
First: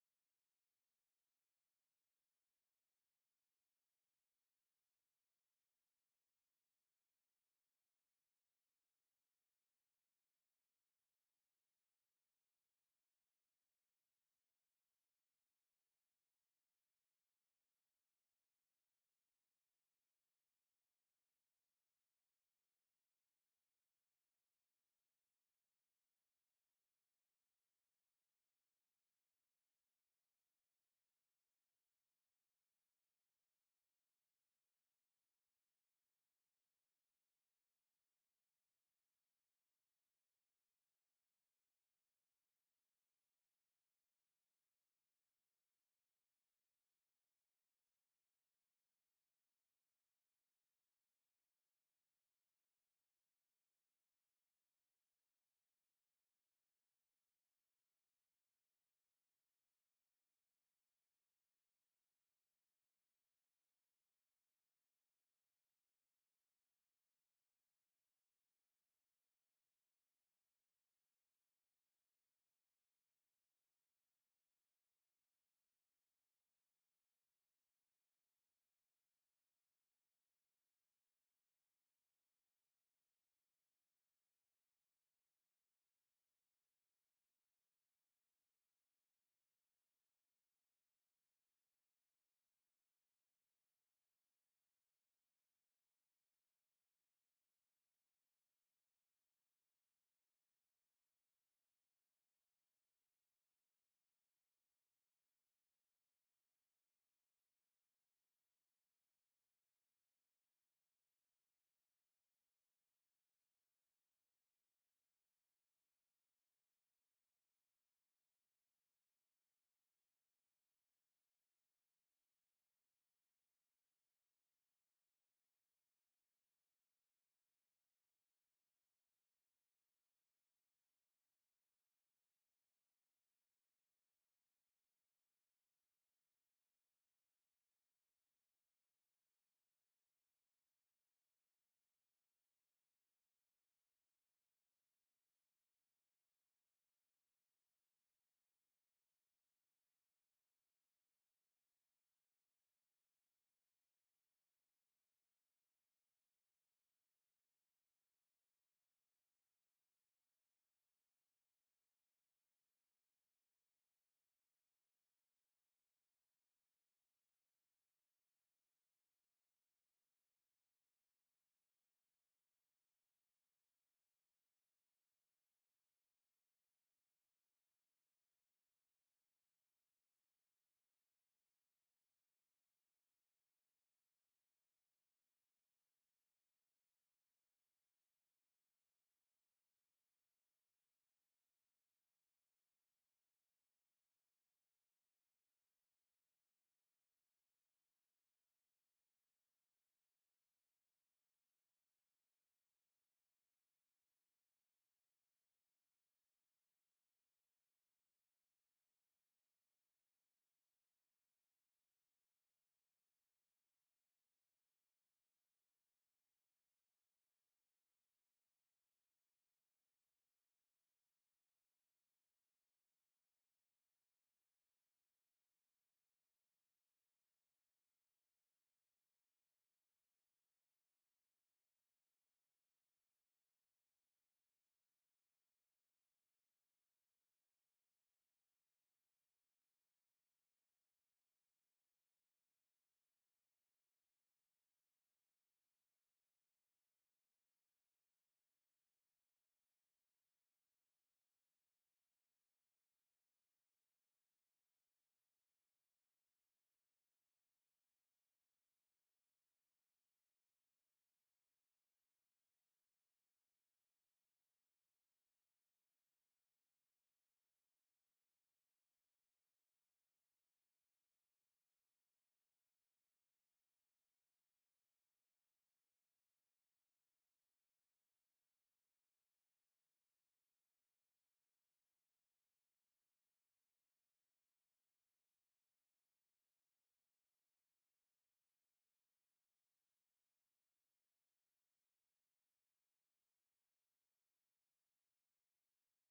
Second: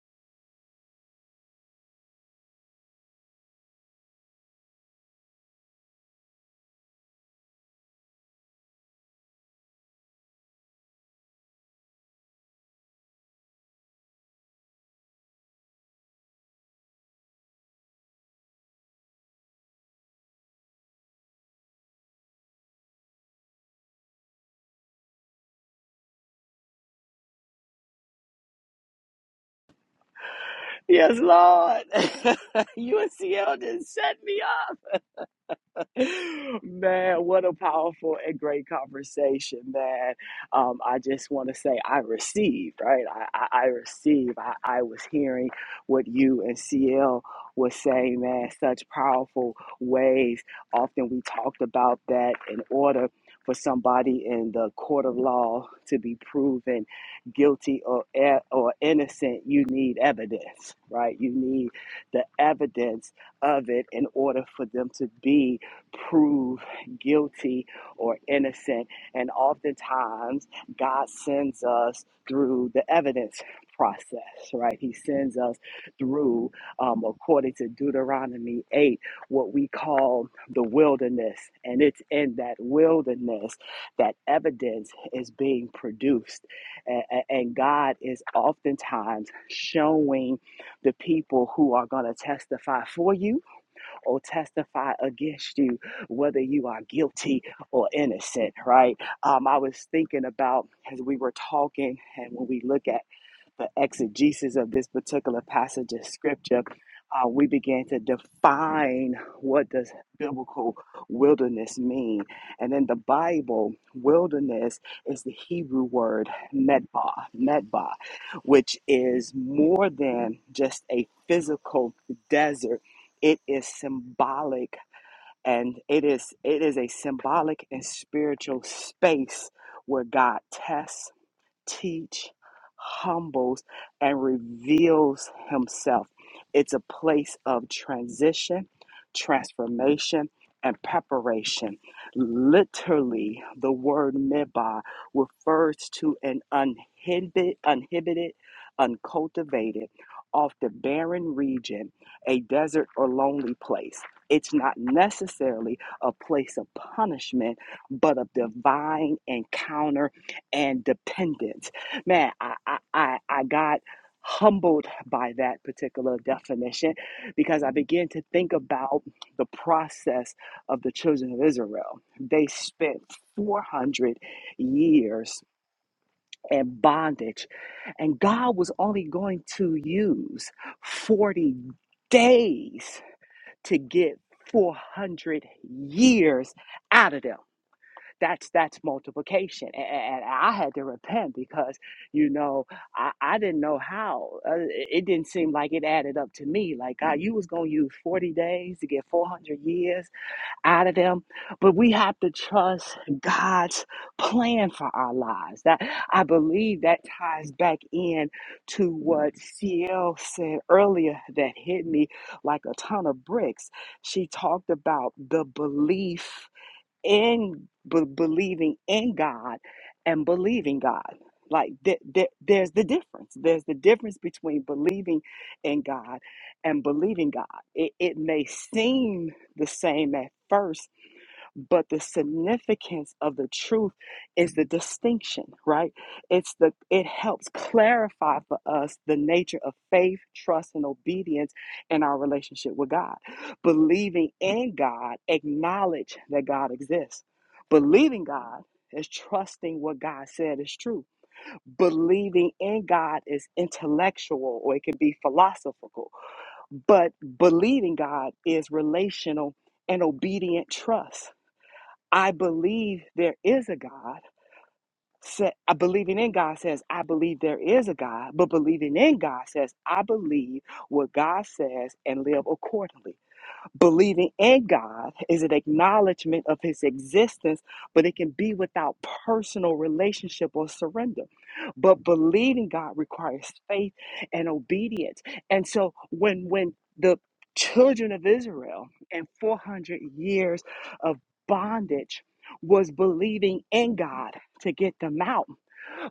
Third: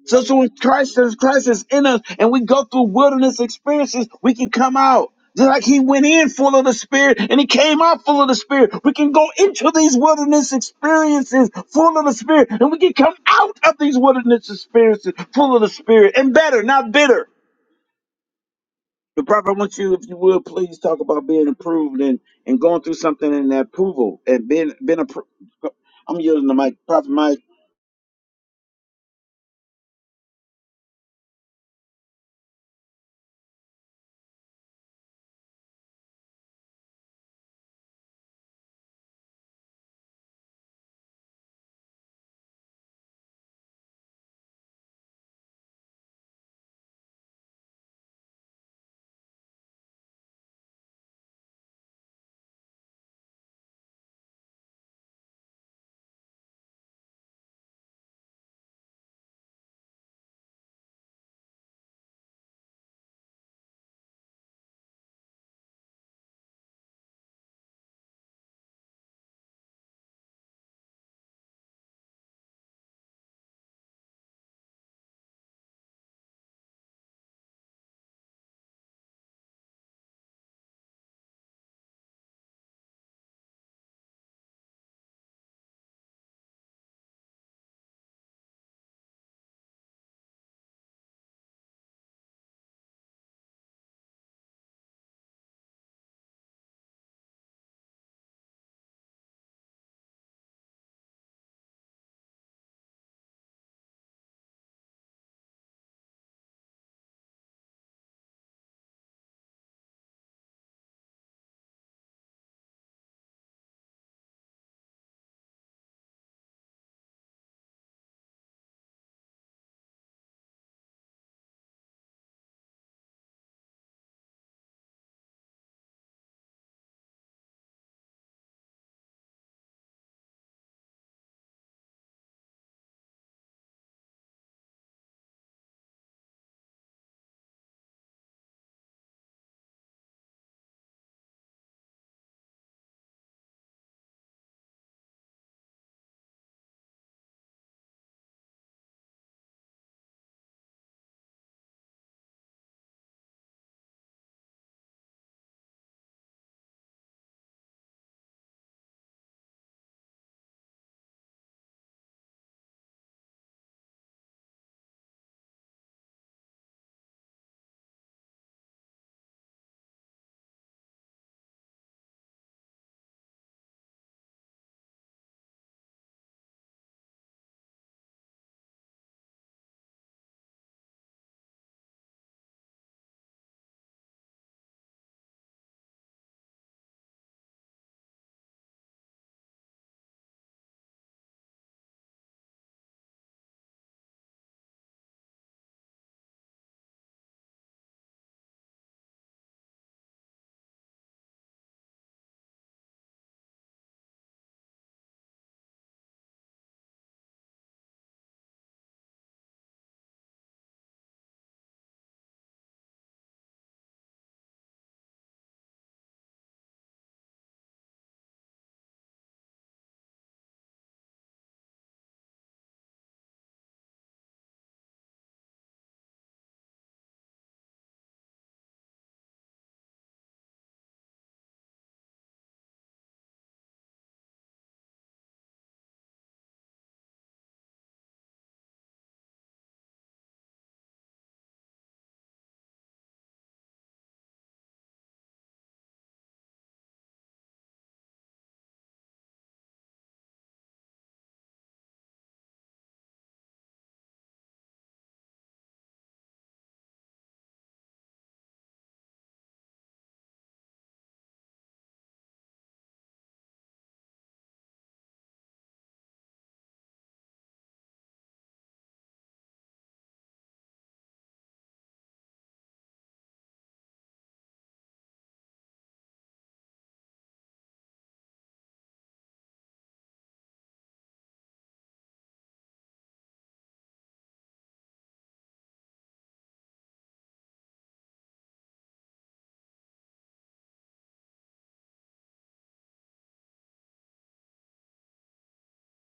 Speaker 1: So, so when Christ is Christ is in us and we go through wilderness experiences, we can come out. Just like he went in full of the spirit and he came out full of the spirit. We can go into these wilderness experiences full of the spirit and we can come out of these wilderness experiences full of the spirit and better, not bitter. The prophet, I want you, if you would, please talk about being approved and, and going through something in that approval and being, being approved. I'm using the mic. Prophet Mike.
Speaker 2: Yes, Lord. [laughs] UNCL just set me up. [laughs] Man, what a powerful and great conversation, man. Um, I just want to say I received, right? I, I, I received. I, I was hearing what you and CL was saying, man, such powerful ways. Often we talked about that in order for somebody in the court of law to be proven guilty or, e- or innocent, you need evidence, right? You need the evidence of it in order for them to be prove guilty or innocent. And oftentimes, God sends us through the evidence process, right? He sends us through, um, according to Deuteronomy 8, what we call the wilderness. And it's in that wilderness that evidence is being produced. A- a- and God is oftentimes showing the people who are going to testify for you or testify against you, whether you are guilty or innocent, right? Um, I was thinking about as we were talking and when we look at the exegesis of this particular passage of scripture, uh, we began to define what does biblical wilderness mean. And in the Bible, wilderness is the Hebrew word medbah, medbah, which is more than just a physical desert. It is symbolic and it is it is a symbolic and spiritual space where God tests teach, humbles, and reveals himself. It's a place of transition, transformation, and preparation. Literally, the word midbar refers to an uninhibited, uninhibited uncultivated, off the barren region, a desert or lonely place. It's not necessarily a place of punishment, but a divine encounter and dependent. Man, I, I, I, I got humbled by that particular definition because I began to think about the process of the children of Israel. They spent 400 years in bondage, and God was only going to use 40 days to get 400 years out of them that's that's multiplication and, and i had to repent because you know i, I didn't know how uh, it didn't seem like it added up to me like god you was going to use 40 days to get 400 years out of them but we have to trust god's plan for our lives that i believe that ties back in to what cl said earlier that hit me like a ton of bricks she talked about the belief in b- believing in God and believing God. Like th- th- there's the difference. There's the difference between believing in God and believing God. It, it may seem the same at first but the significance of the truth is the distinction right it's the it helps clarify for us the nature of faith trust and obedience in our relationship with god believing in god acknowledge that god exists believing god is trusting what God said is true. Believing in God is intellectual or it can be philosophical, but believing God is relational and obedient trust I believe there is a God. Sa- I believing in God says, I believe there is a God, but believing in God says, I believe what God says and live accordingly. Believing in God is an acknowledgement of his existence, but it can be without personal relationship or surrender. But believing God requires faith and obedience. And so when when the children of Israel and 400 years of bondage was believing in God to get them out.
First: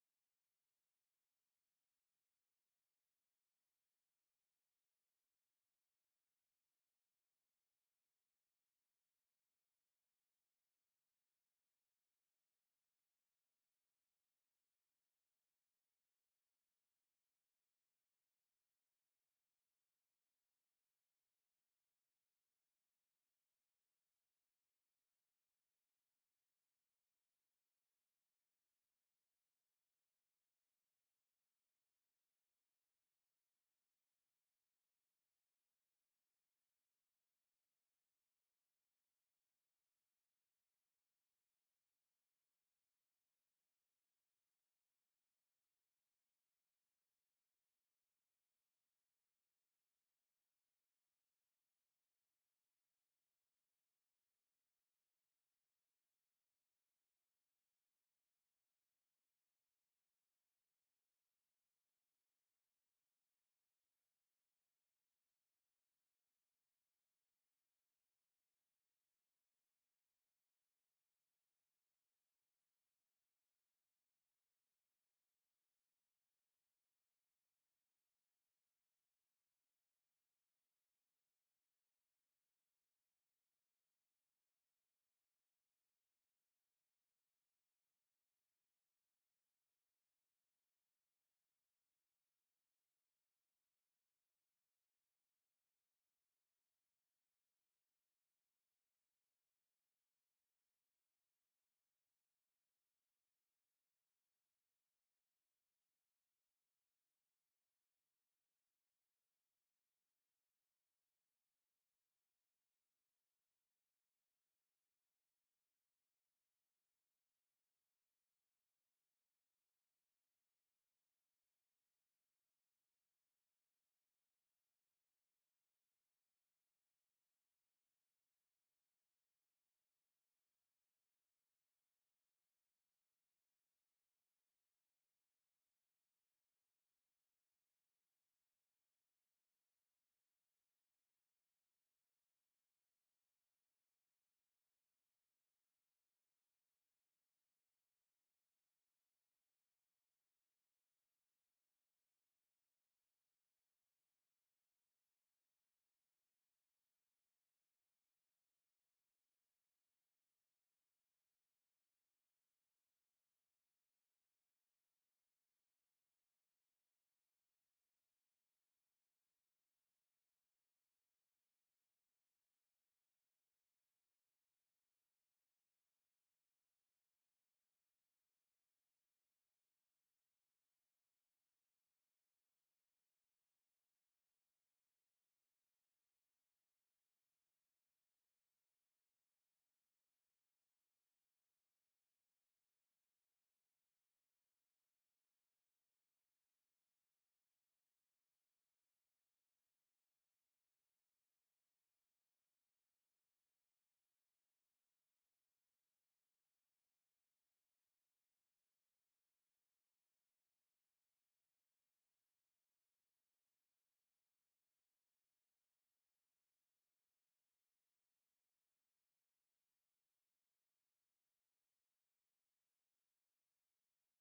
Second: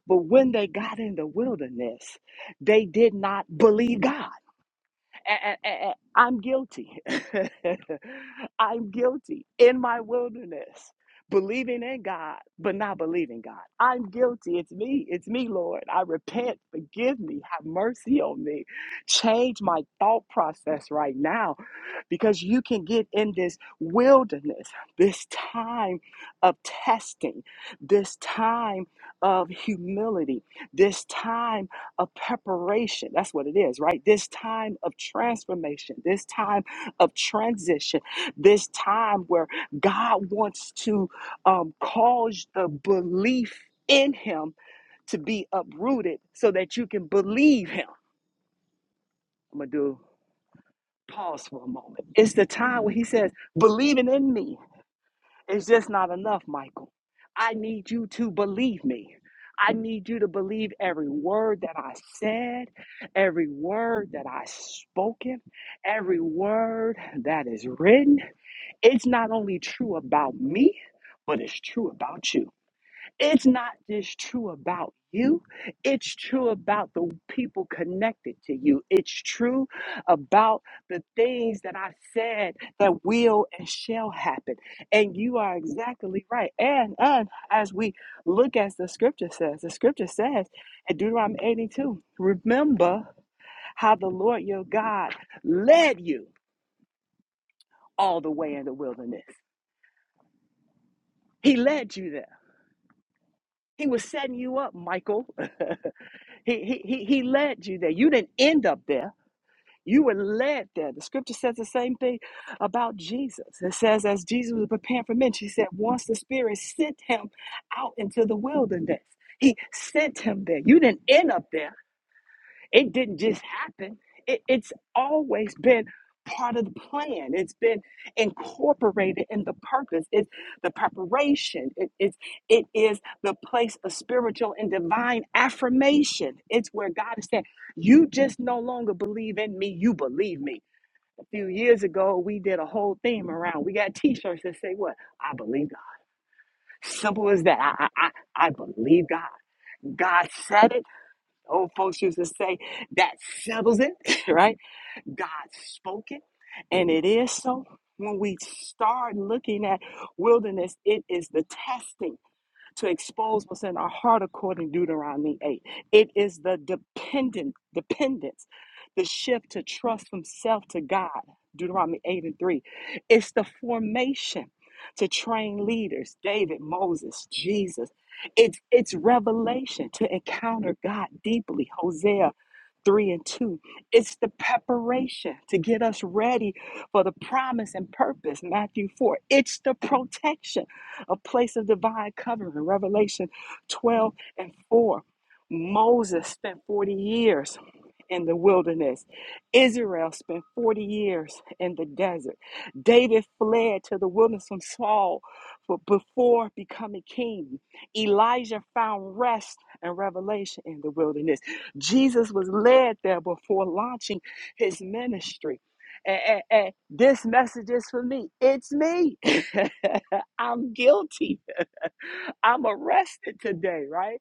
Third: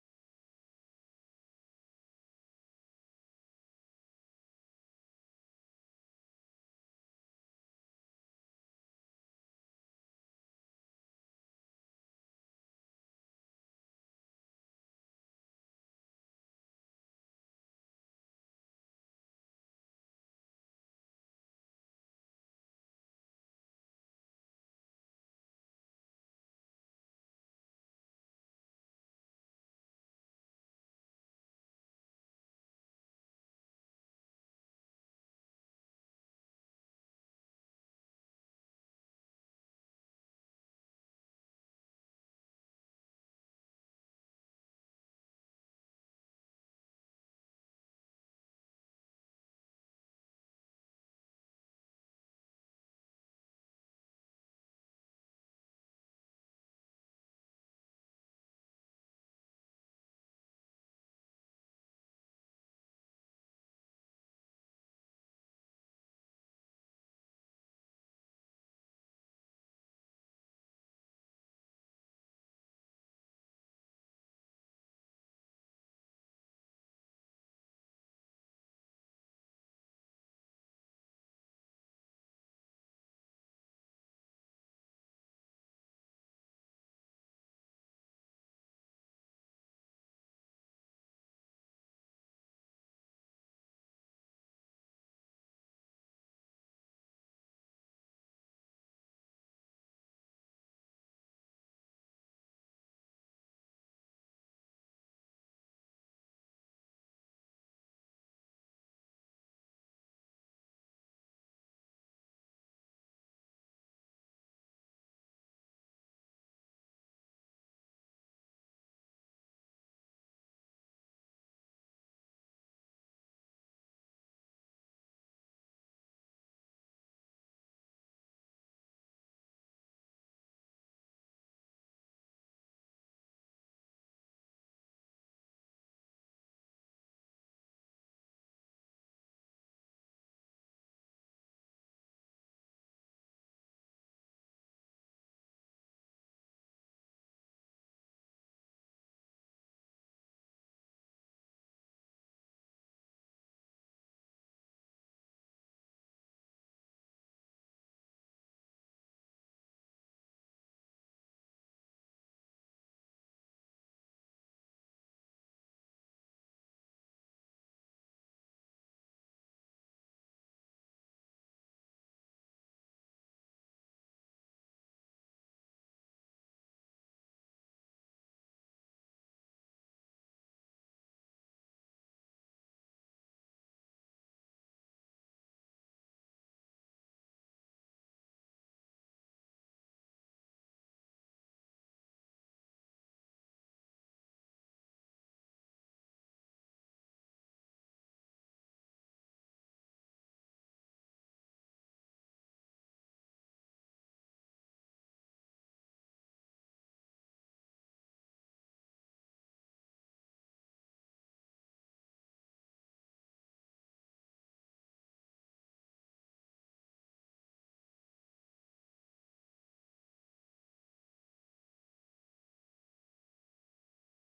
Speaker 2: But when they got in the wilderness, they did not believe God i a- a- I'm guilty. [laughs] I'm guilty in my wilderness, believing in God, but not believing God. I'm guilty. It's me. It's me, Lord. I repent. Forgive me. Have mercy on me. Change my thought process right now because you can get in this wilderness, this time of testing, this time of humility, this time of preparation. That's what it is, right? This time of transformation, this time of transition, this time where God wants to um, cause the belief in Him to be uprooted so that you can believe Him. I'm gonna do. Pause for a moment. It's the time where he says, believing in me is just not enough, Michael. I need you to believe me. I need you to believe every word that I said, every word that I spoken, every word that is written. It's not only true about me, but it's true about you. It's not just true about you. It's true about the people connected to you. It's true about the things that I said that will and shall happen. And you are exactly right. And and as we look as the scripture says, the scripture says in Deuteronomy 82, remember how the Lord your God led you all the way in the wilderness. He led you there. He was setting you up, Michael. [laughs] He, he, he, he led you there. You didn't end up there. You were led there. The scripture says the same thing about Jesus. It says, as Jesus was preparing for men, she said, once the Spirit sent him out into the wilderness, he sent him there. You didn't end up there. It didn't just happen. It, it's always been part of the plan. It's been incorporated in the purpose. It's the preparation. it's, it is the place of spiritual and divine affirmation. It's where God is saying, You just no longer believe in me, you believe me. A few years ago, we did a whole theme around. We got t shirts that say, What? I believe God. Simple as that. I, I, I I believe God. God said it old folks used to say, that settles it, [laughs] right? God spoke it, and it is so. When we start looking at wilderness, it is the testing to expose what's in our heart according to Deuteronomy 8. It is the dependent dependence, the shift to trust from self to God, Deuteronomy 8 and 3. It's the formation to train leaders, David, Moses, Jesus. It's it's revelation to encounter God deeply, Hosea 3 and 2. It's the preparation to get us ready for the promise and purpose, Matthew 4. It's the protection a place of divine covering. Revelation 12 and 4. Moses spent 40 years in the wilderness. Israel spent 40 years in the desert. David fled to the wilderness from Saul before becoming king. Elijah found rest and revelation in the wilderness. Jesus was led there before launching his ministry. And, and- and this message is for me. It's me. [laughs] I'm guilty. I'm arrested today, right?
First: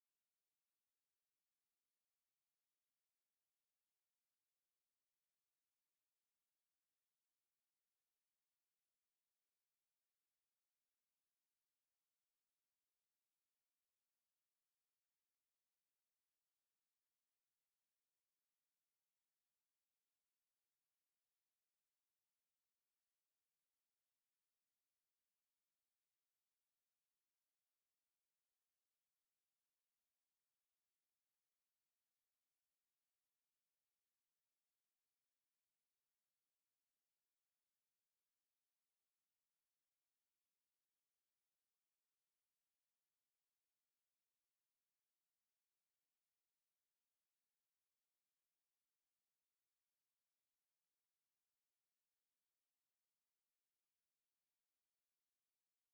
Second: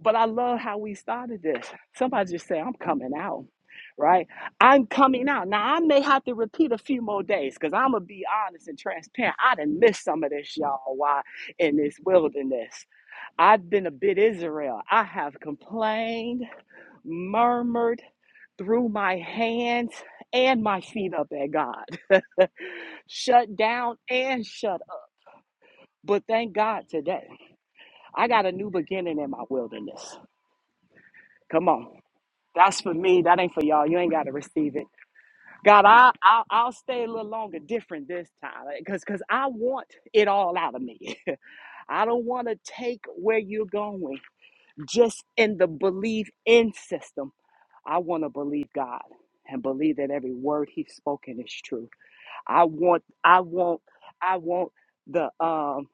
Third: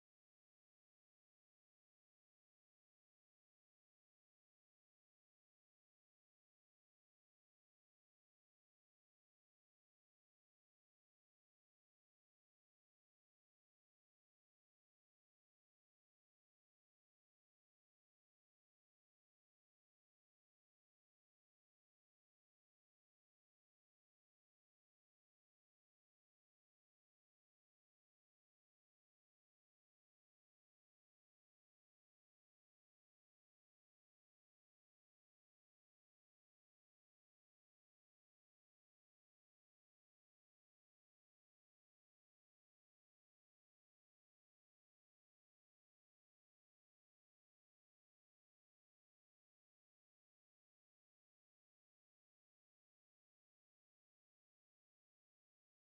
Speaker 2: But I love how we started this. Somebody just say, I'm coming out, right? I'm coming out. Now, I may have to repeat a few more days because I'm going to be honest and transparent. I done missed some of this, y'all, Why in this wilderness. I've been a bit Israel. I have complained, murmured, threw my hands and my feet up at God, [laughs] shut down and shut up. But thank God today. I got a new beginning in my wilderness. Come on. That's for me. That ain't for y'all. You ain't got to receive it. God, I, I'll, I'll stay a little longer different this time because because I want it all out of me. [laughs] I don't want to take where you're going just in the belief in system. I want to believe God and believe that every word he's spoken is true. I want, I want, I want the, um,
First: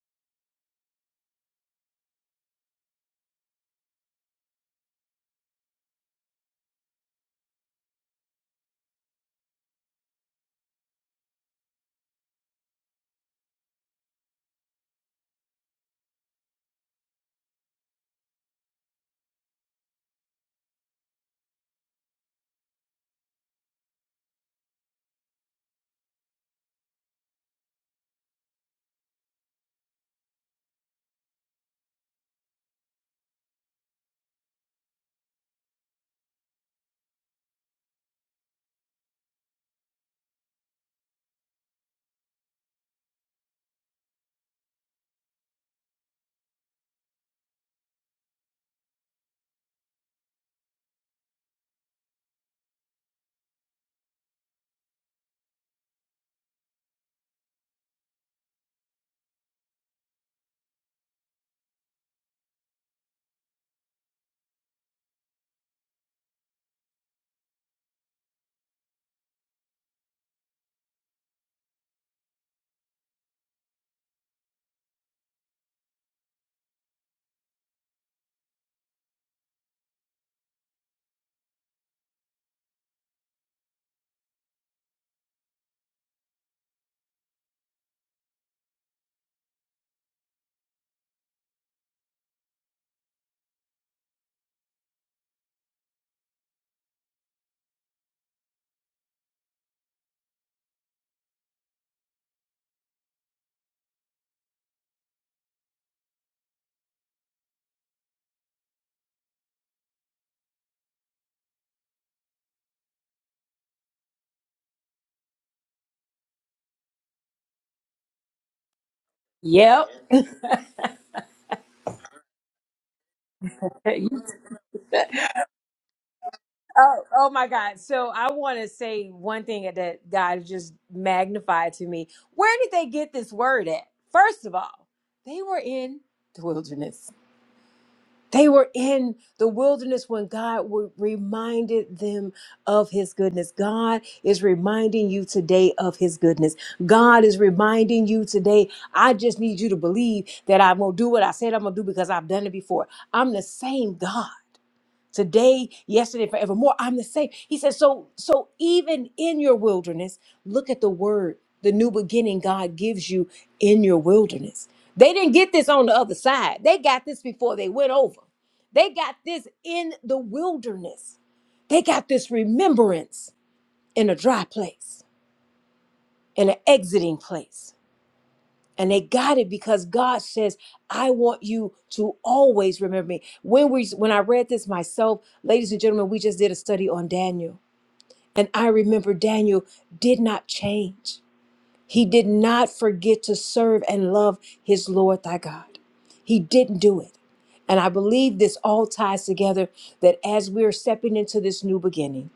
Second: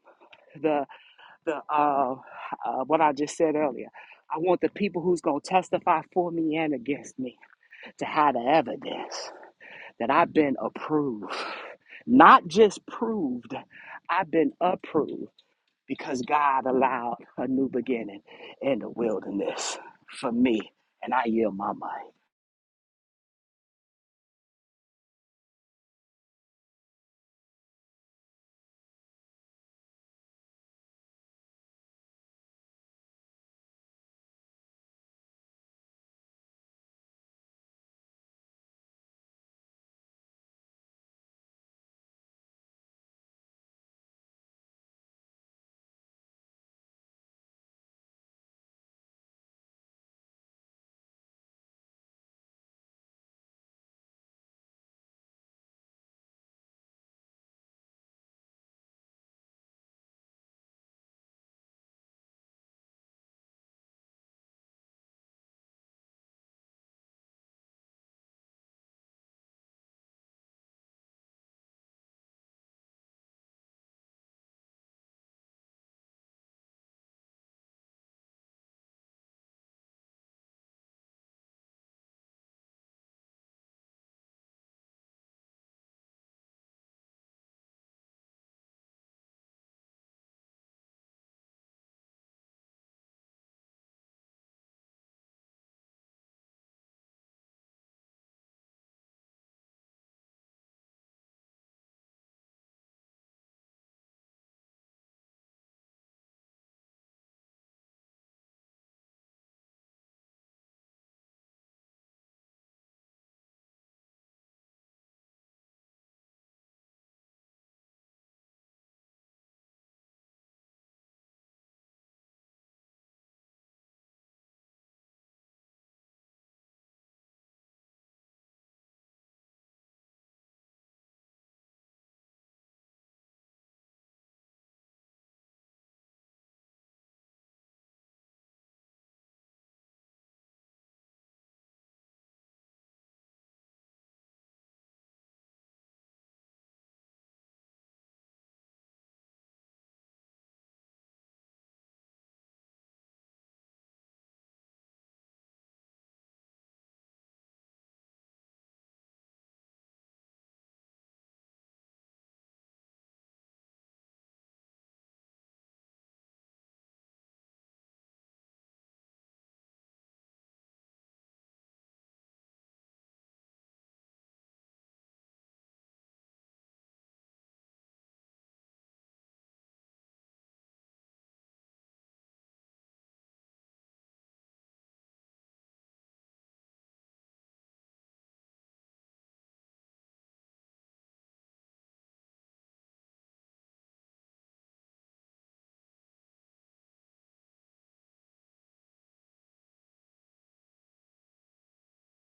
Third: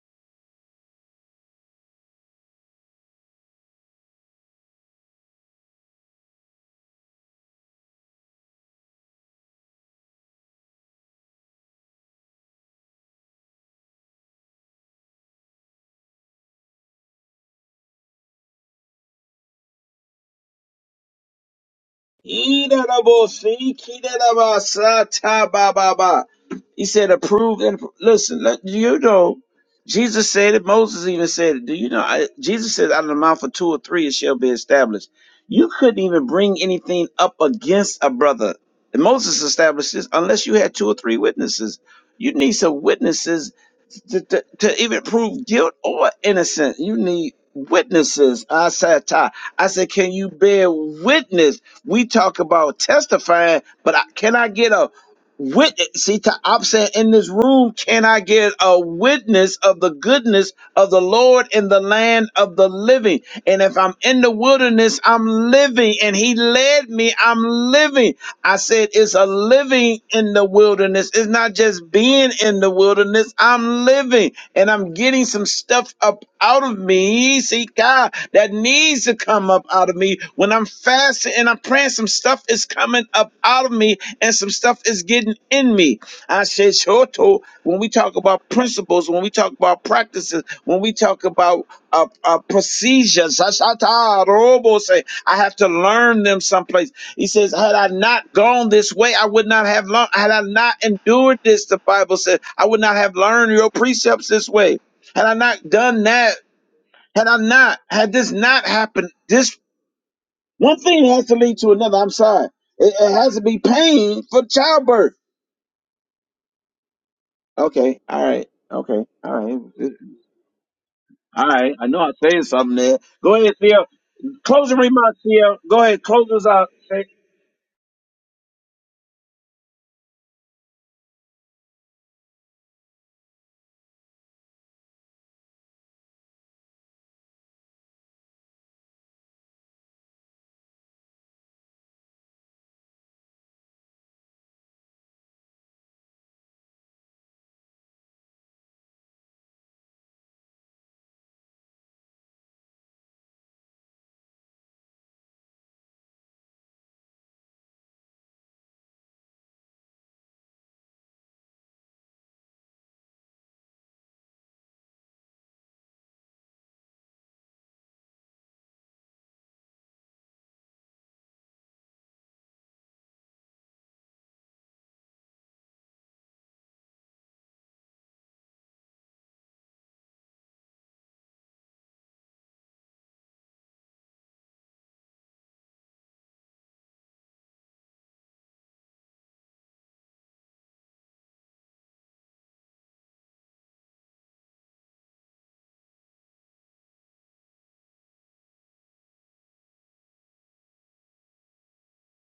Speaker 2: the uh, uh, what I just said earlier. I want the people who's going to testify for me and against me to have the evidence that I've been approved. Not just proved, I've been approved because God allowed a new beginning in the wilderness for me. And I yield my mind.
Speaker 1: Idanabosi, kidanabasa, tabababa. He said, "Approved and listen." Let, you know, Jesus said it. Moses even said it. Do you know? I, Jesus said, "Out of the mouth of two or three, it shall be established." You couldn't even bring anything up against a brother. And Moses established this unless you had two or three witnesses. You need some witnesses to, to, to even prove guilt or innocence, you need witnesses. I said, Ty, I said, can you bear witness? We talk about testifying, but I, can I get a witness? See, Ty, I'm saying in this room, can I get a witness of the goodness of the Lord in the land of the living? And if I'm in the wilderness, I'm living, and He led me, I'm living. I said, it's a living in the wilderness wilderness is not just being in the wilderness, I'm living and I'm getting some stuff up out of me. See, God, that needs to come up out of me. When I'm fasting and I'm praying, some stuff is coming up out of me and some stuff is getting in me. I said, Shoto, when we talk about principles, when we talk about practices, when we talk about uh, uh, procedures, Sashata, Robo say, I I- I have to learn them someplace. He says, Had I not gone this way, I would not have learned. Had I not endured this, the Bible says, I would not have learned your precepts this way. Had I not done that, had I not, had this not happened, this one thing has to lead to another. I'm sorry. It, it has to be pain for childbirth. Okay. All right. Okay. All right.
Speaker 3: Yep.
Speaker 1: All right. I know I'm saying something there. Go ahead, Theo.
Speaker 3: Hey, You-
Speaker 1: Closing remarks, Theo. Go ahead. Close us
Speaker 3: Oh,
Speaker 1: out.
Speaker 3: oh my God. So I want to say one thing that God just magnified to me. Where did they get this word at? First of all, they were in the wilderness. They were in the wilderness when God w- reminded them of his goodness. God is reminding you today of his goodness. God is reminding you today, I just need you to believe that I'm going to do what I said I'm going to do because I've done it before. I'm the same God today, yesterday, forevermore. I'm the same. He says, so, so even in your wilderness, look at the word, the new beginning God gives you in your wilderness. They didn't get this on the other side. They got this before they went over. They got this in the wilderness. They got this remembrance in a dry place, in an exiting place. And they got it because God says, I want you to always remember me. When we when I read this myself, ladies and gentlemen, we just did a study on Daniel. And I remember Daniel did not change. He did not forget to serve and love his Lord thy God. He didn't do it. And I believe this all ties together that as we are stepping into this new beginning,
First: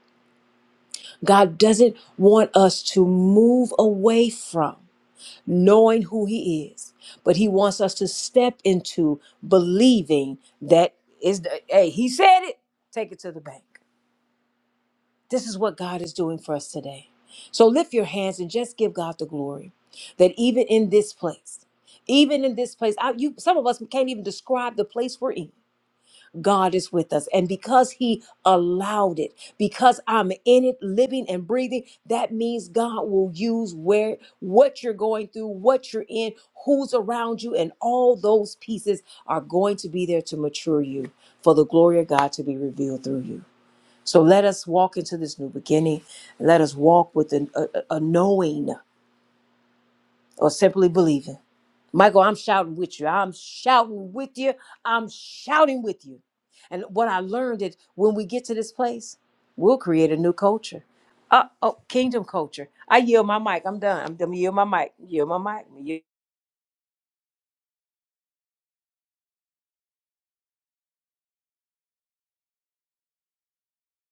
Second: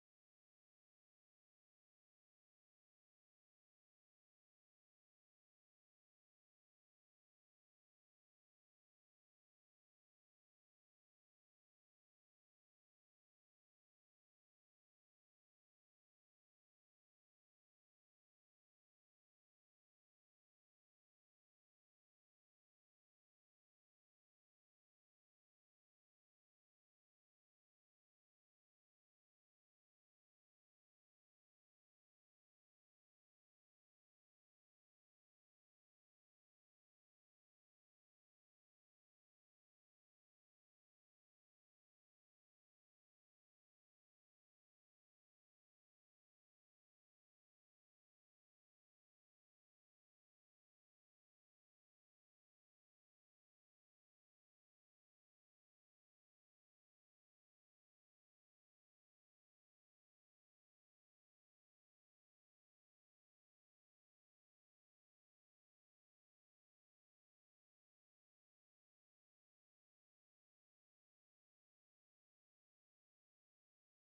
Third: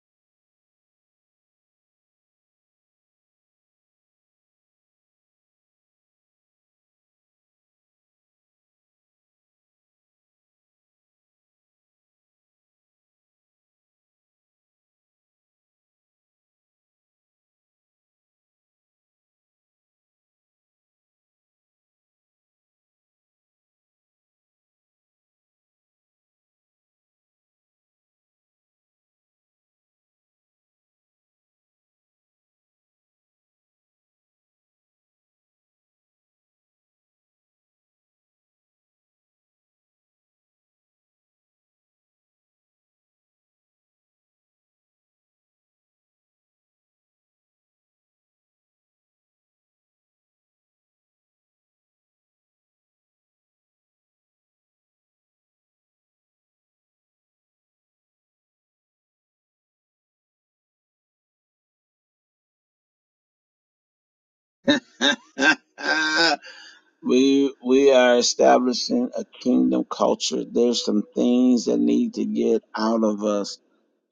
Speaker 3: God doesn't want us to move away from knowing who he is but he wants us to step into believing that is the, hey he said it take it to the bank this is what god is doing for us today so lift your hands and just give god the glory that even in this place even in this place I, you some of us can't even describe the place we're in God is with us. And because He allowed it, because I'm in it, living and breathing, that means God will use where what you're going through, what you're in, who's around you, and all those pieces are going to be there to mature you for the glory of God to be revealed through you. So let us walk into this new beginning. Let us walk with an- a, a a knowing or simply believing. Michael, I'm shouting with you. I'm shouting with you. I'm shouting with you. And what I learned is when we get to this place, we'll create a new culture. Uh, oh, kingdom culture. I yield my mic. I'm done. I'm done. Yield my mic. Yield my mic.
Speaker 1: [laughs] [laughs] We we are establishing a kingdom culture. There's some things that need to get out of us.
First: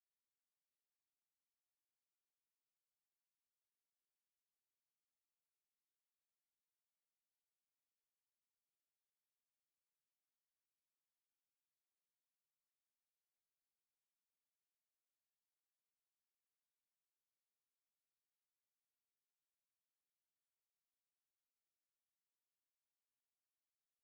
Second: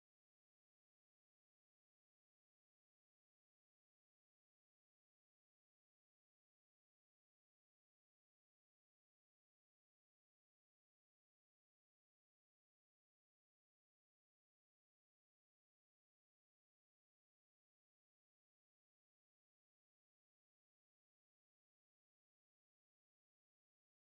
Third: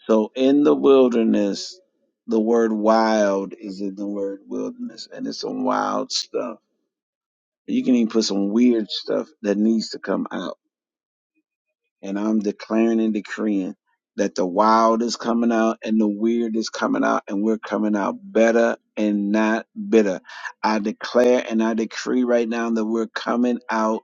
Speaker 1: So in the wilderness, the word wild is in the word wilderness, and it's some wild stuff. You can even put some weird stuff that needs to come out and I'm declaring and decreeing that the wild is coming out and the weird is coming out and we're coming out better and not bitter. I declare and I decree right now that we're coming out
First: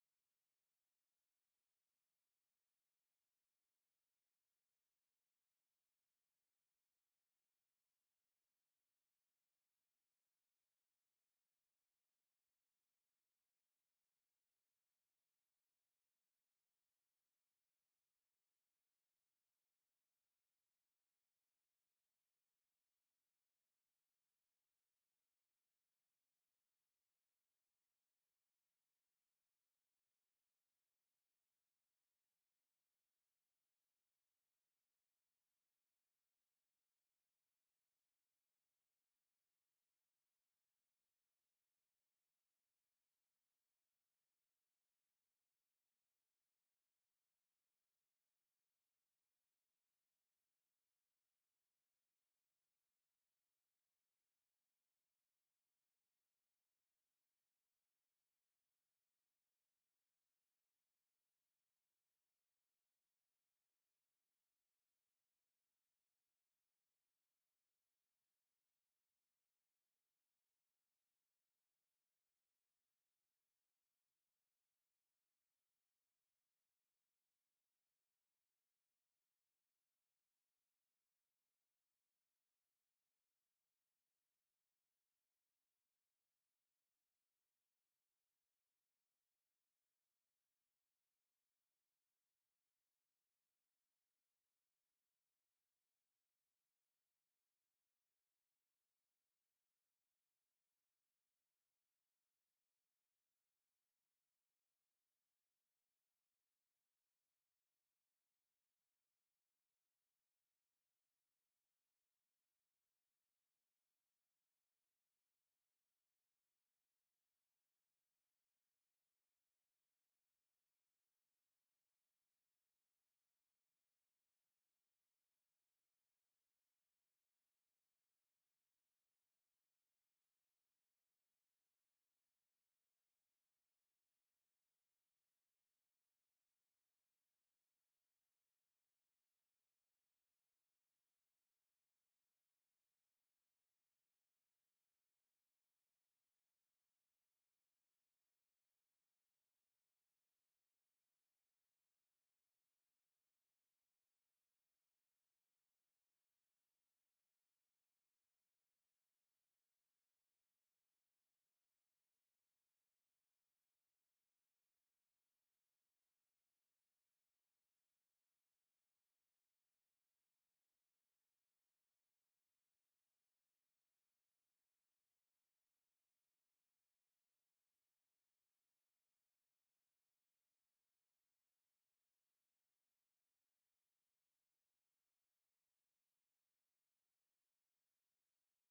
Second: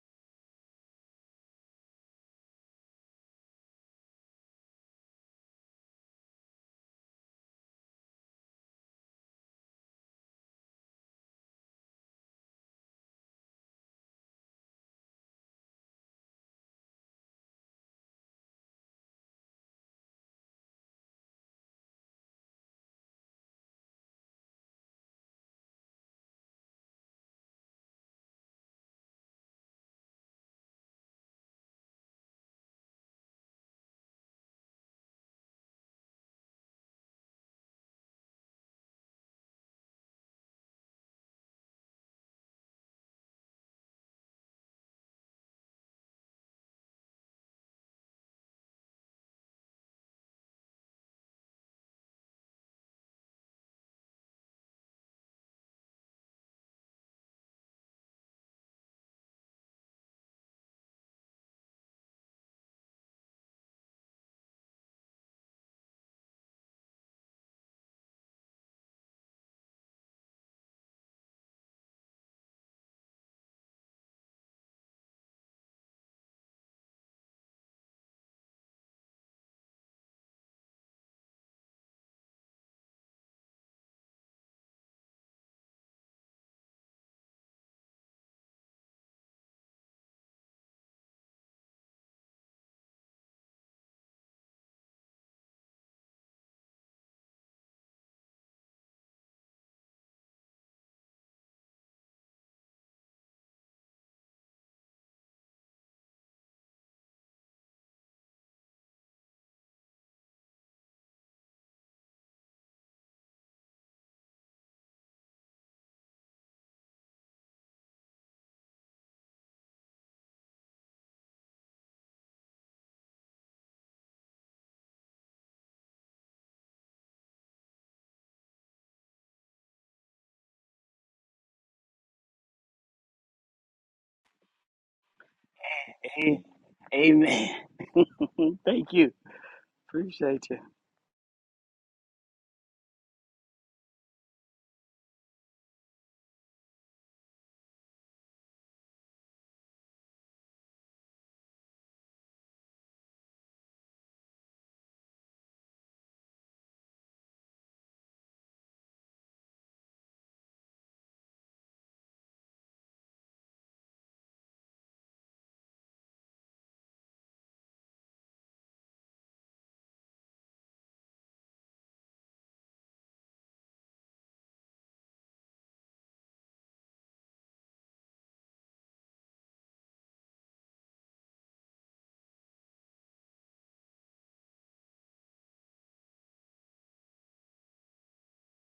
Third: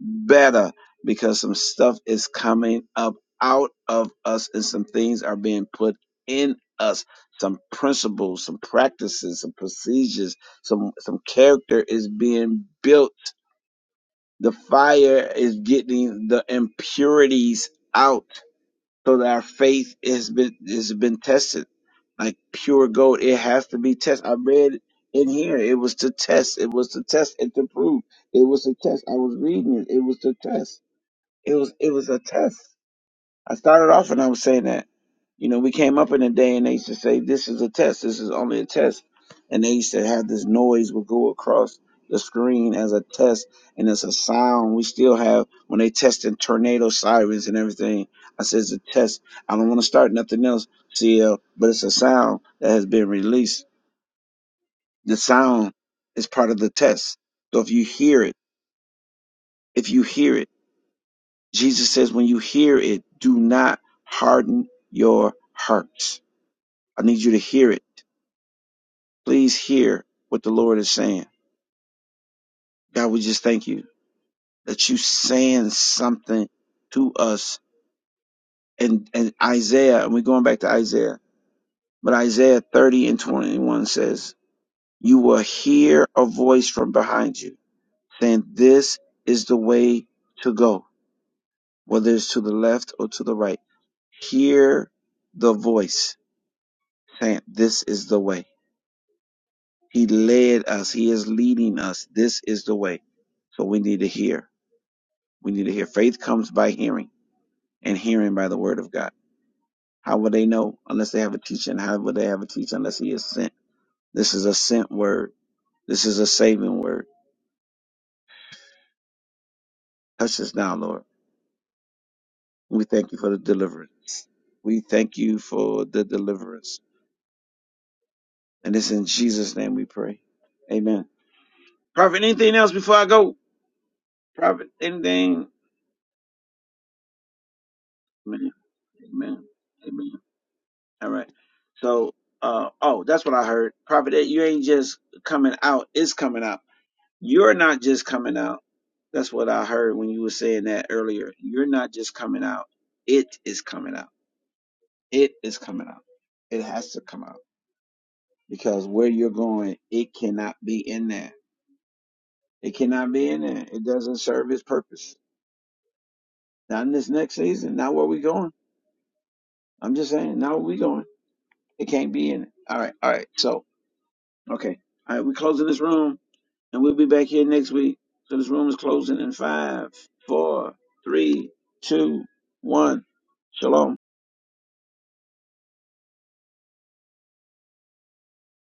Speaker 1: better because some stuff is coming up out of us and some things are being put in us some principles some practices some procedures some some character is being built the fire is getting the impurities out so that our faith has been has been tested. Like pure gold, it has to be tested. I read in here it was to test. It was to test and to prove. It was a test. I was reading it. It was to test. It was it was a test. I started off and I was saying that, you know, we came up in a day and they used to say, this is a test, this is only a test. And they used to have this noise would go across the screen as a test and it's a sound. We still have, when they testing tornado sirens and everything, I said, it's a test. I don't want to start nothing else, CL, but it's a sound that has been released. The sound is part of the test. So if you hear it, if you hear it, Jesus says, when you hear it, do not harden your hearts I need you to hear it. Please hear what the Lord is saying. God, we just thank you that you saying something to us. And, and Isaiah, and we're going back to Isaiah, but Isaiah 30 and 21 says, you will hear a voice from behind you saying, this is the way to go, whether it's to the left or to the right. Hear the voice saying, this is the way. He led us. He is leading us. This is the way. So we need to hear. We need to hear. Faith comes by hearing, and hearing by the word of God. How will they know unless they have a teacher? And how will they have a teacher unless he is sent? This is a sent word. This is a saving word. Touch us now, Lord. We thank you for the deliverance. We thank you for the deliverance. And it's in Jesus' name we pray. Amen. Prophet, anything else before I go? Prophet, anything?
Speaker 2: Amen.
Speaker 1: Amen.
Speaker 2: [laughs] Thank you.
Speaker 1: Amen. Amen.
Speaker 2: Appreciate you.
Speaker 1: All right. So, uh, oh, that's what I heard. Prophet, you ain't just coming out, it's coming out. You're not just coming out. That's what I heard when you were saying that earlier. You're not just coming out. It is coming out. It is coming out. It has to come out because where you're going, it cannot be in there. It cannot be in there. It doesn't serve its purpose. Not in this next season. Not where we going. I'm just saying, not where we going. It can't be in it. All right. All right. So Okay. All right, we're closing this room and we'll be back here next week. So this room is closing in five, four, three, two, one. Shalom.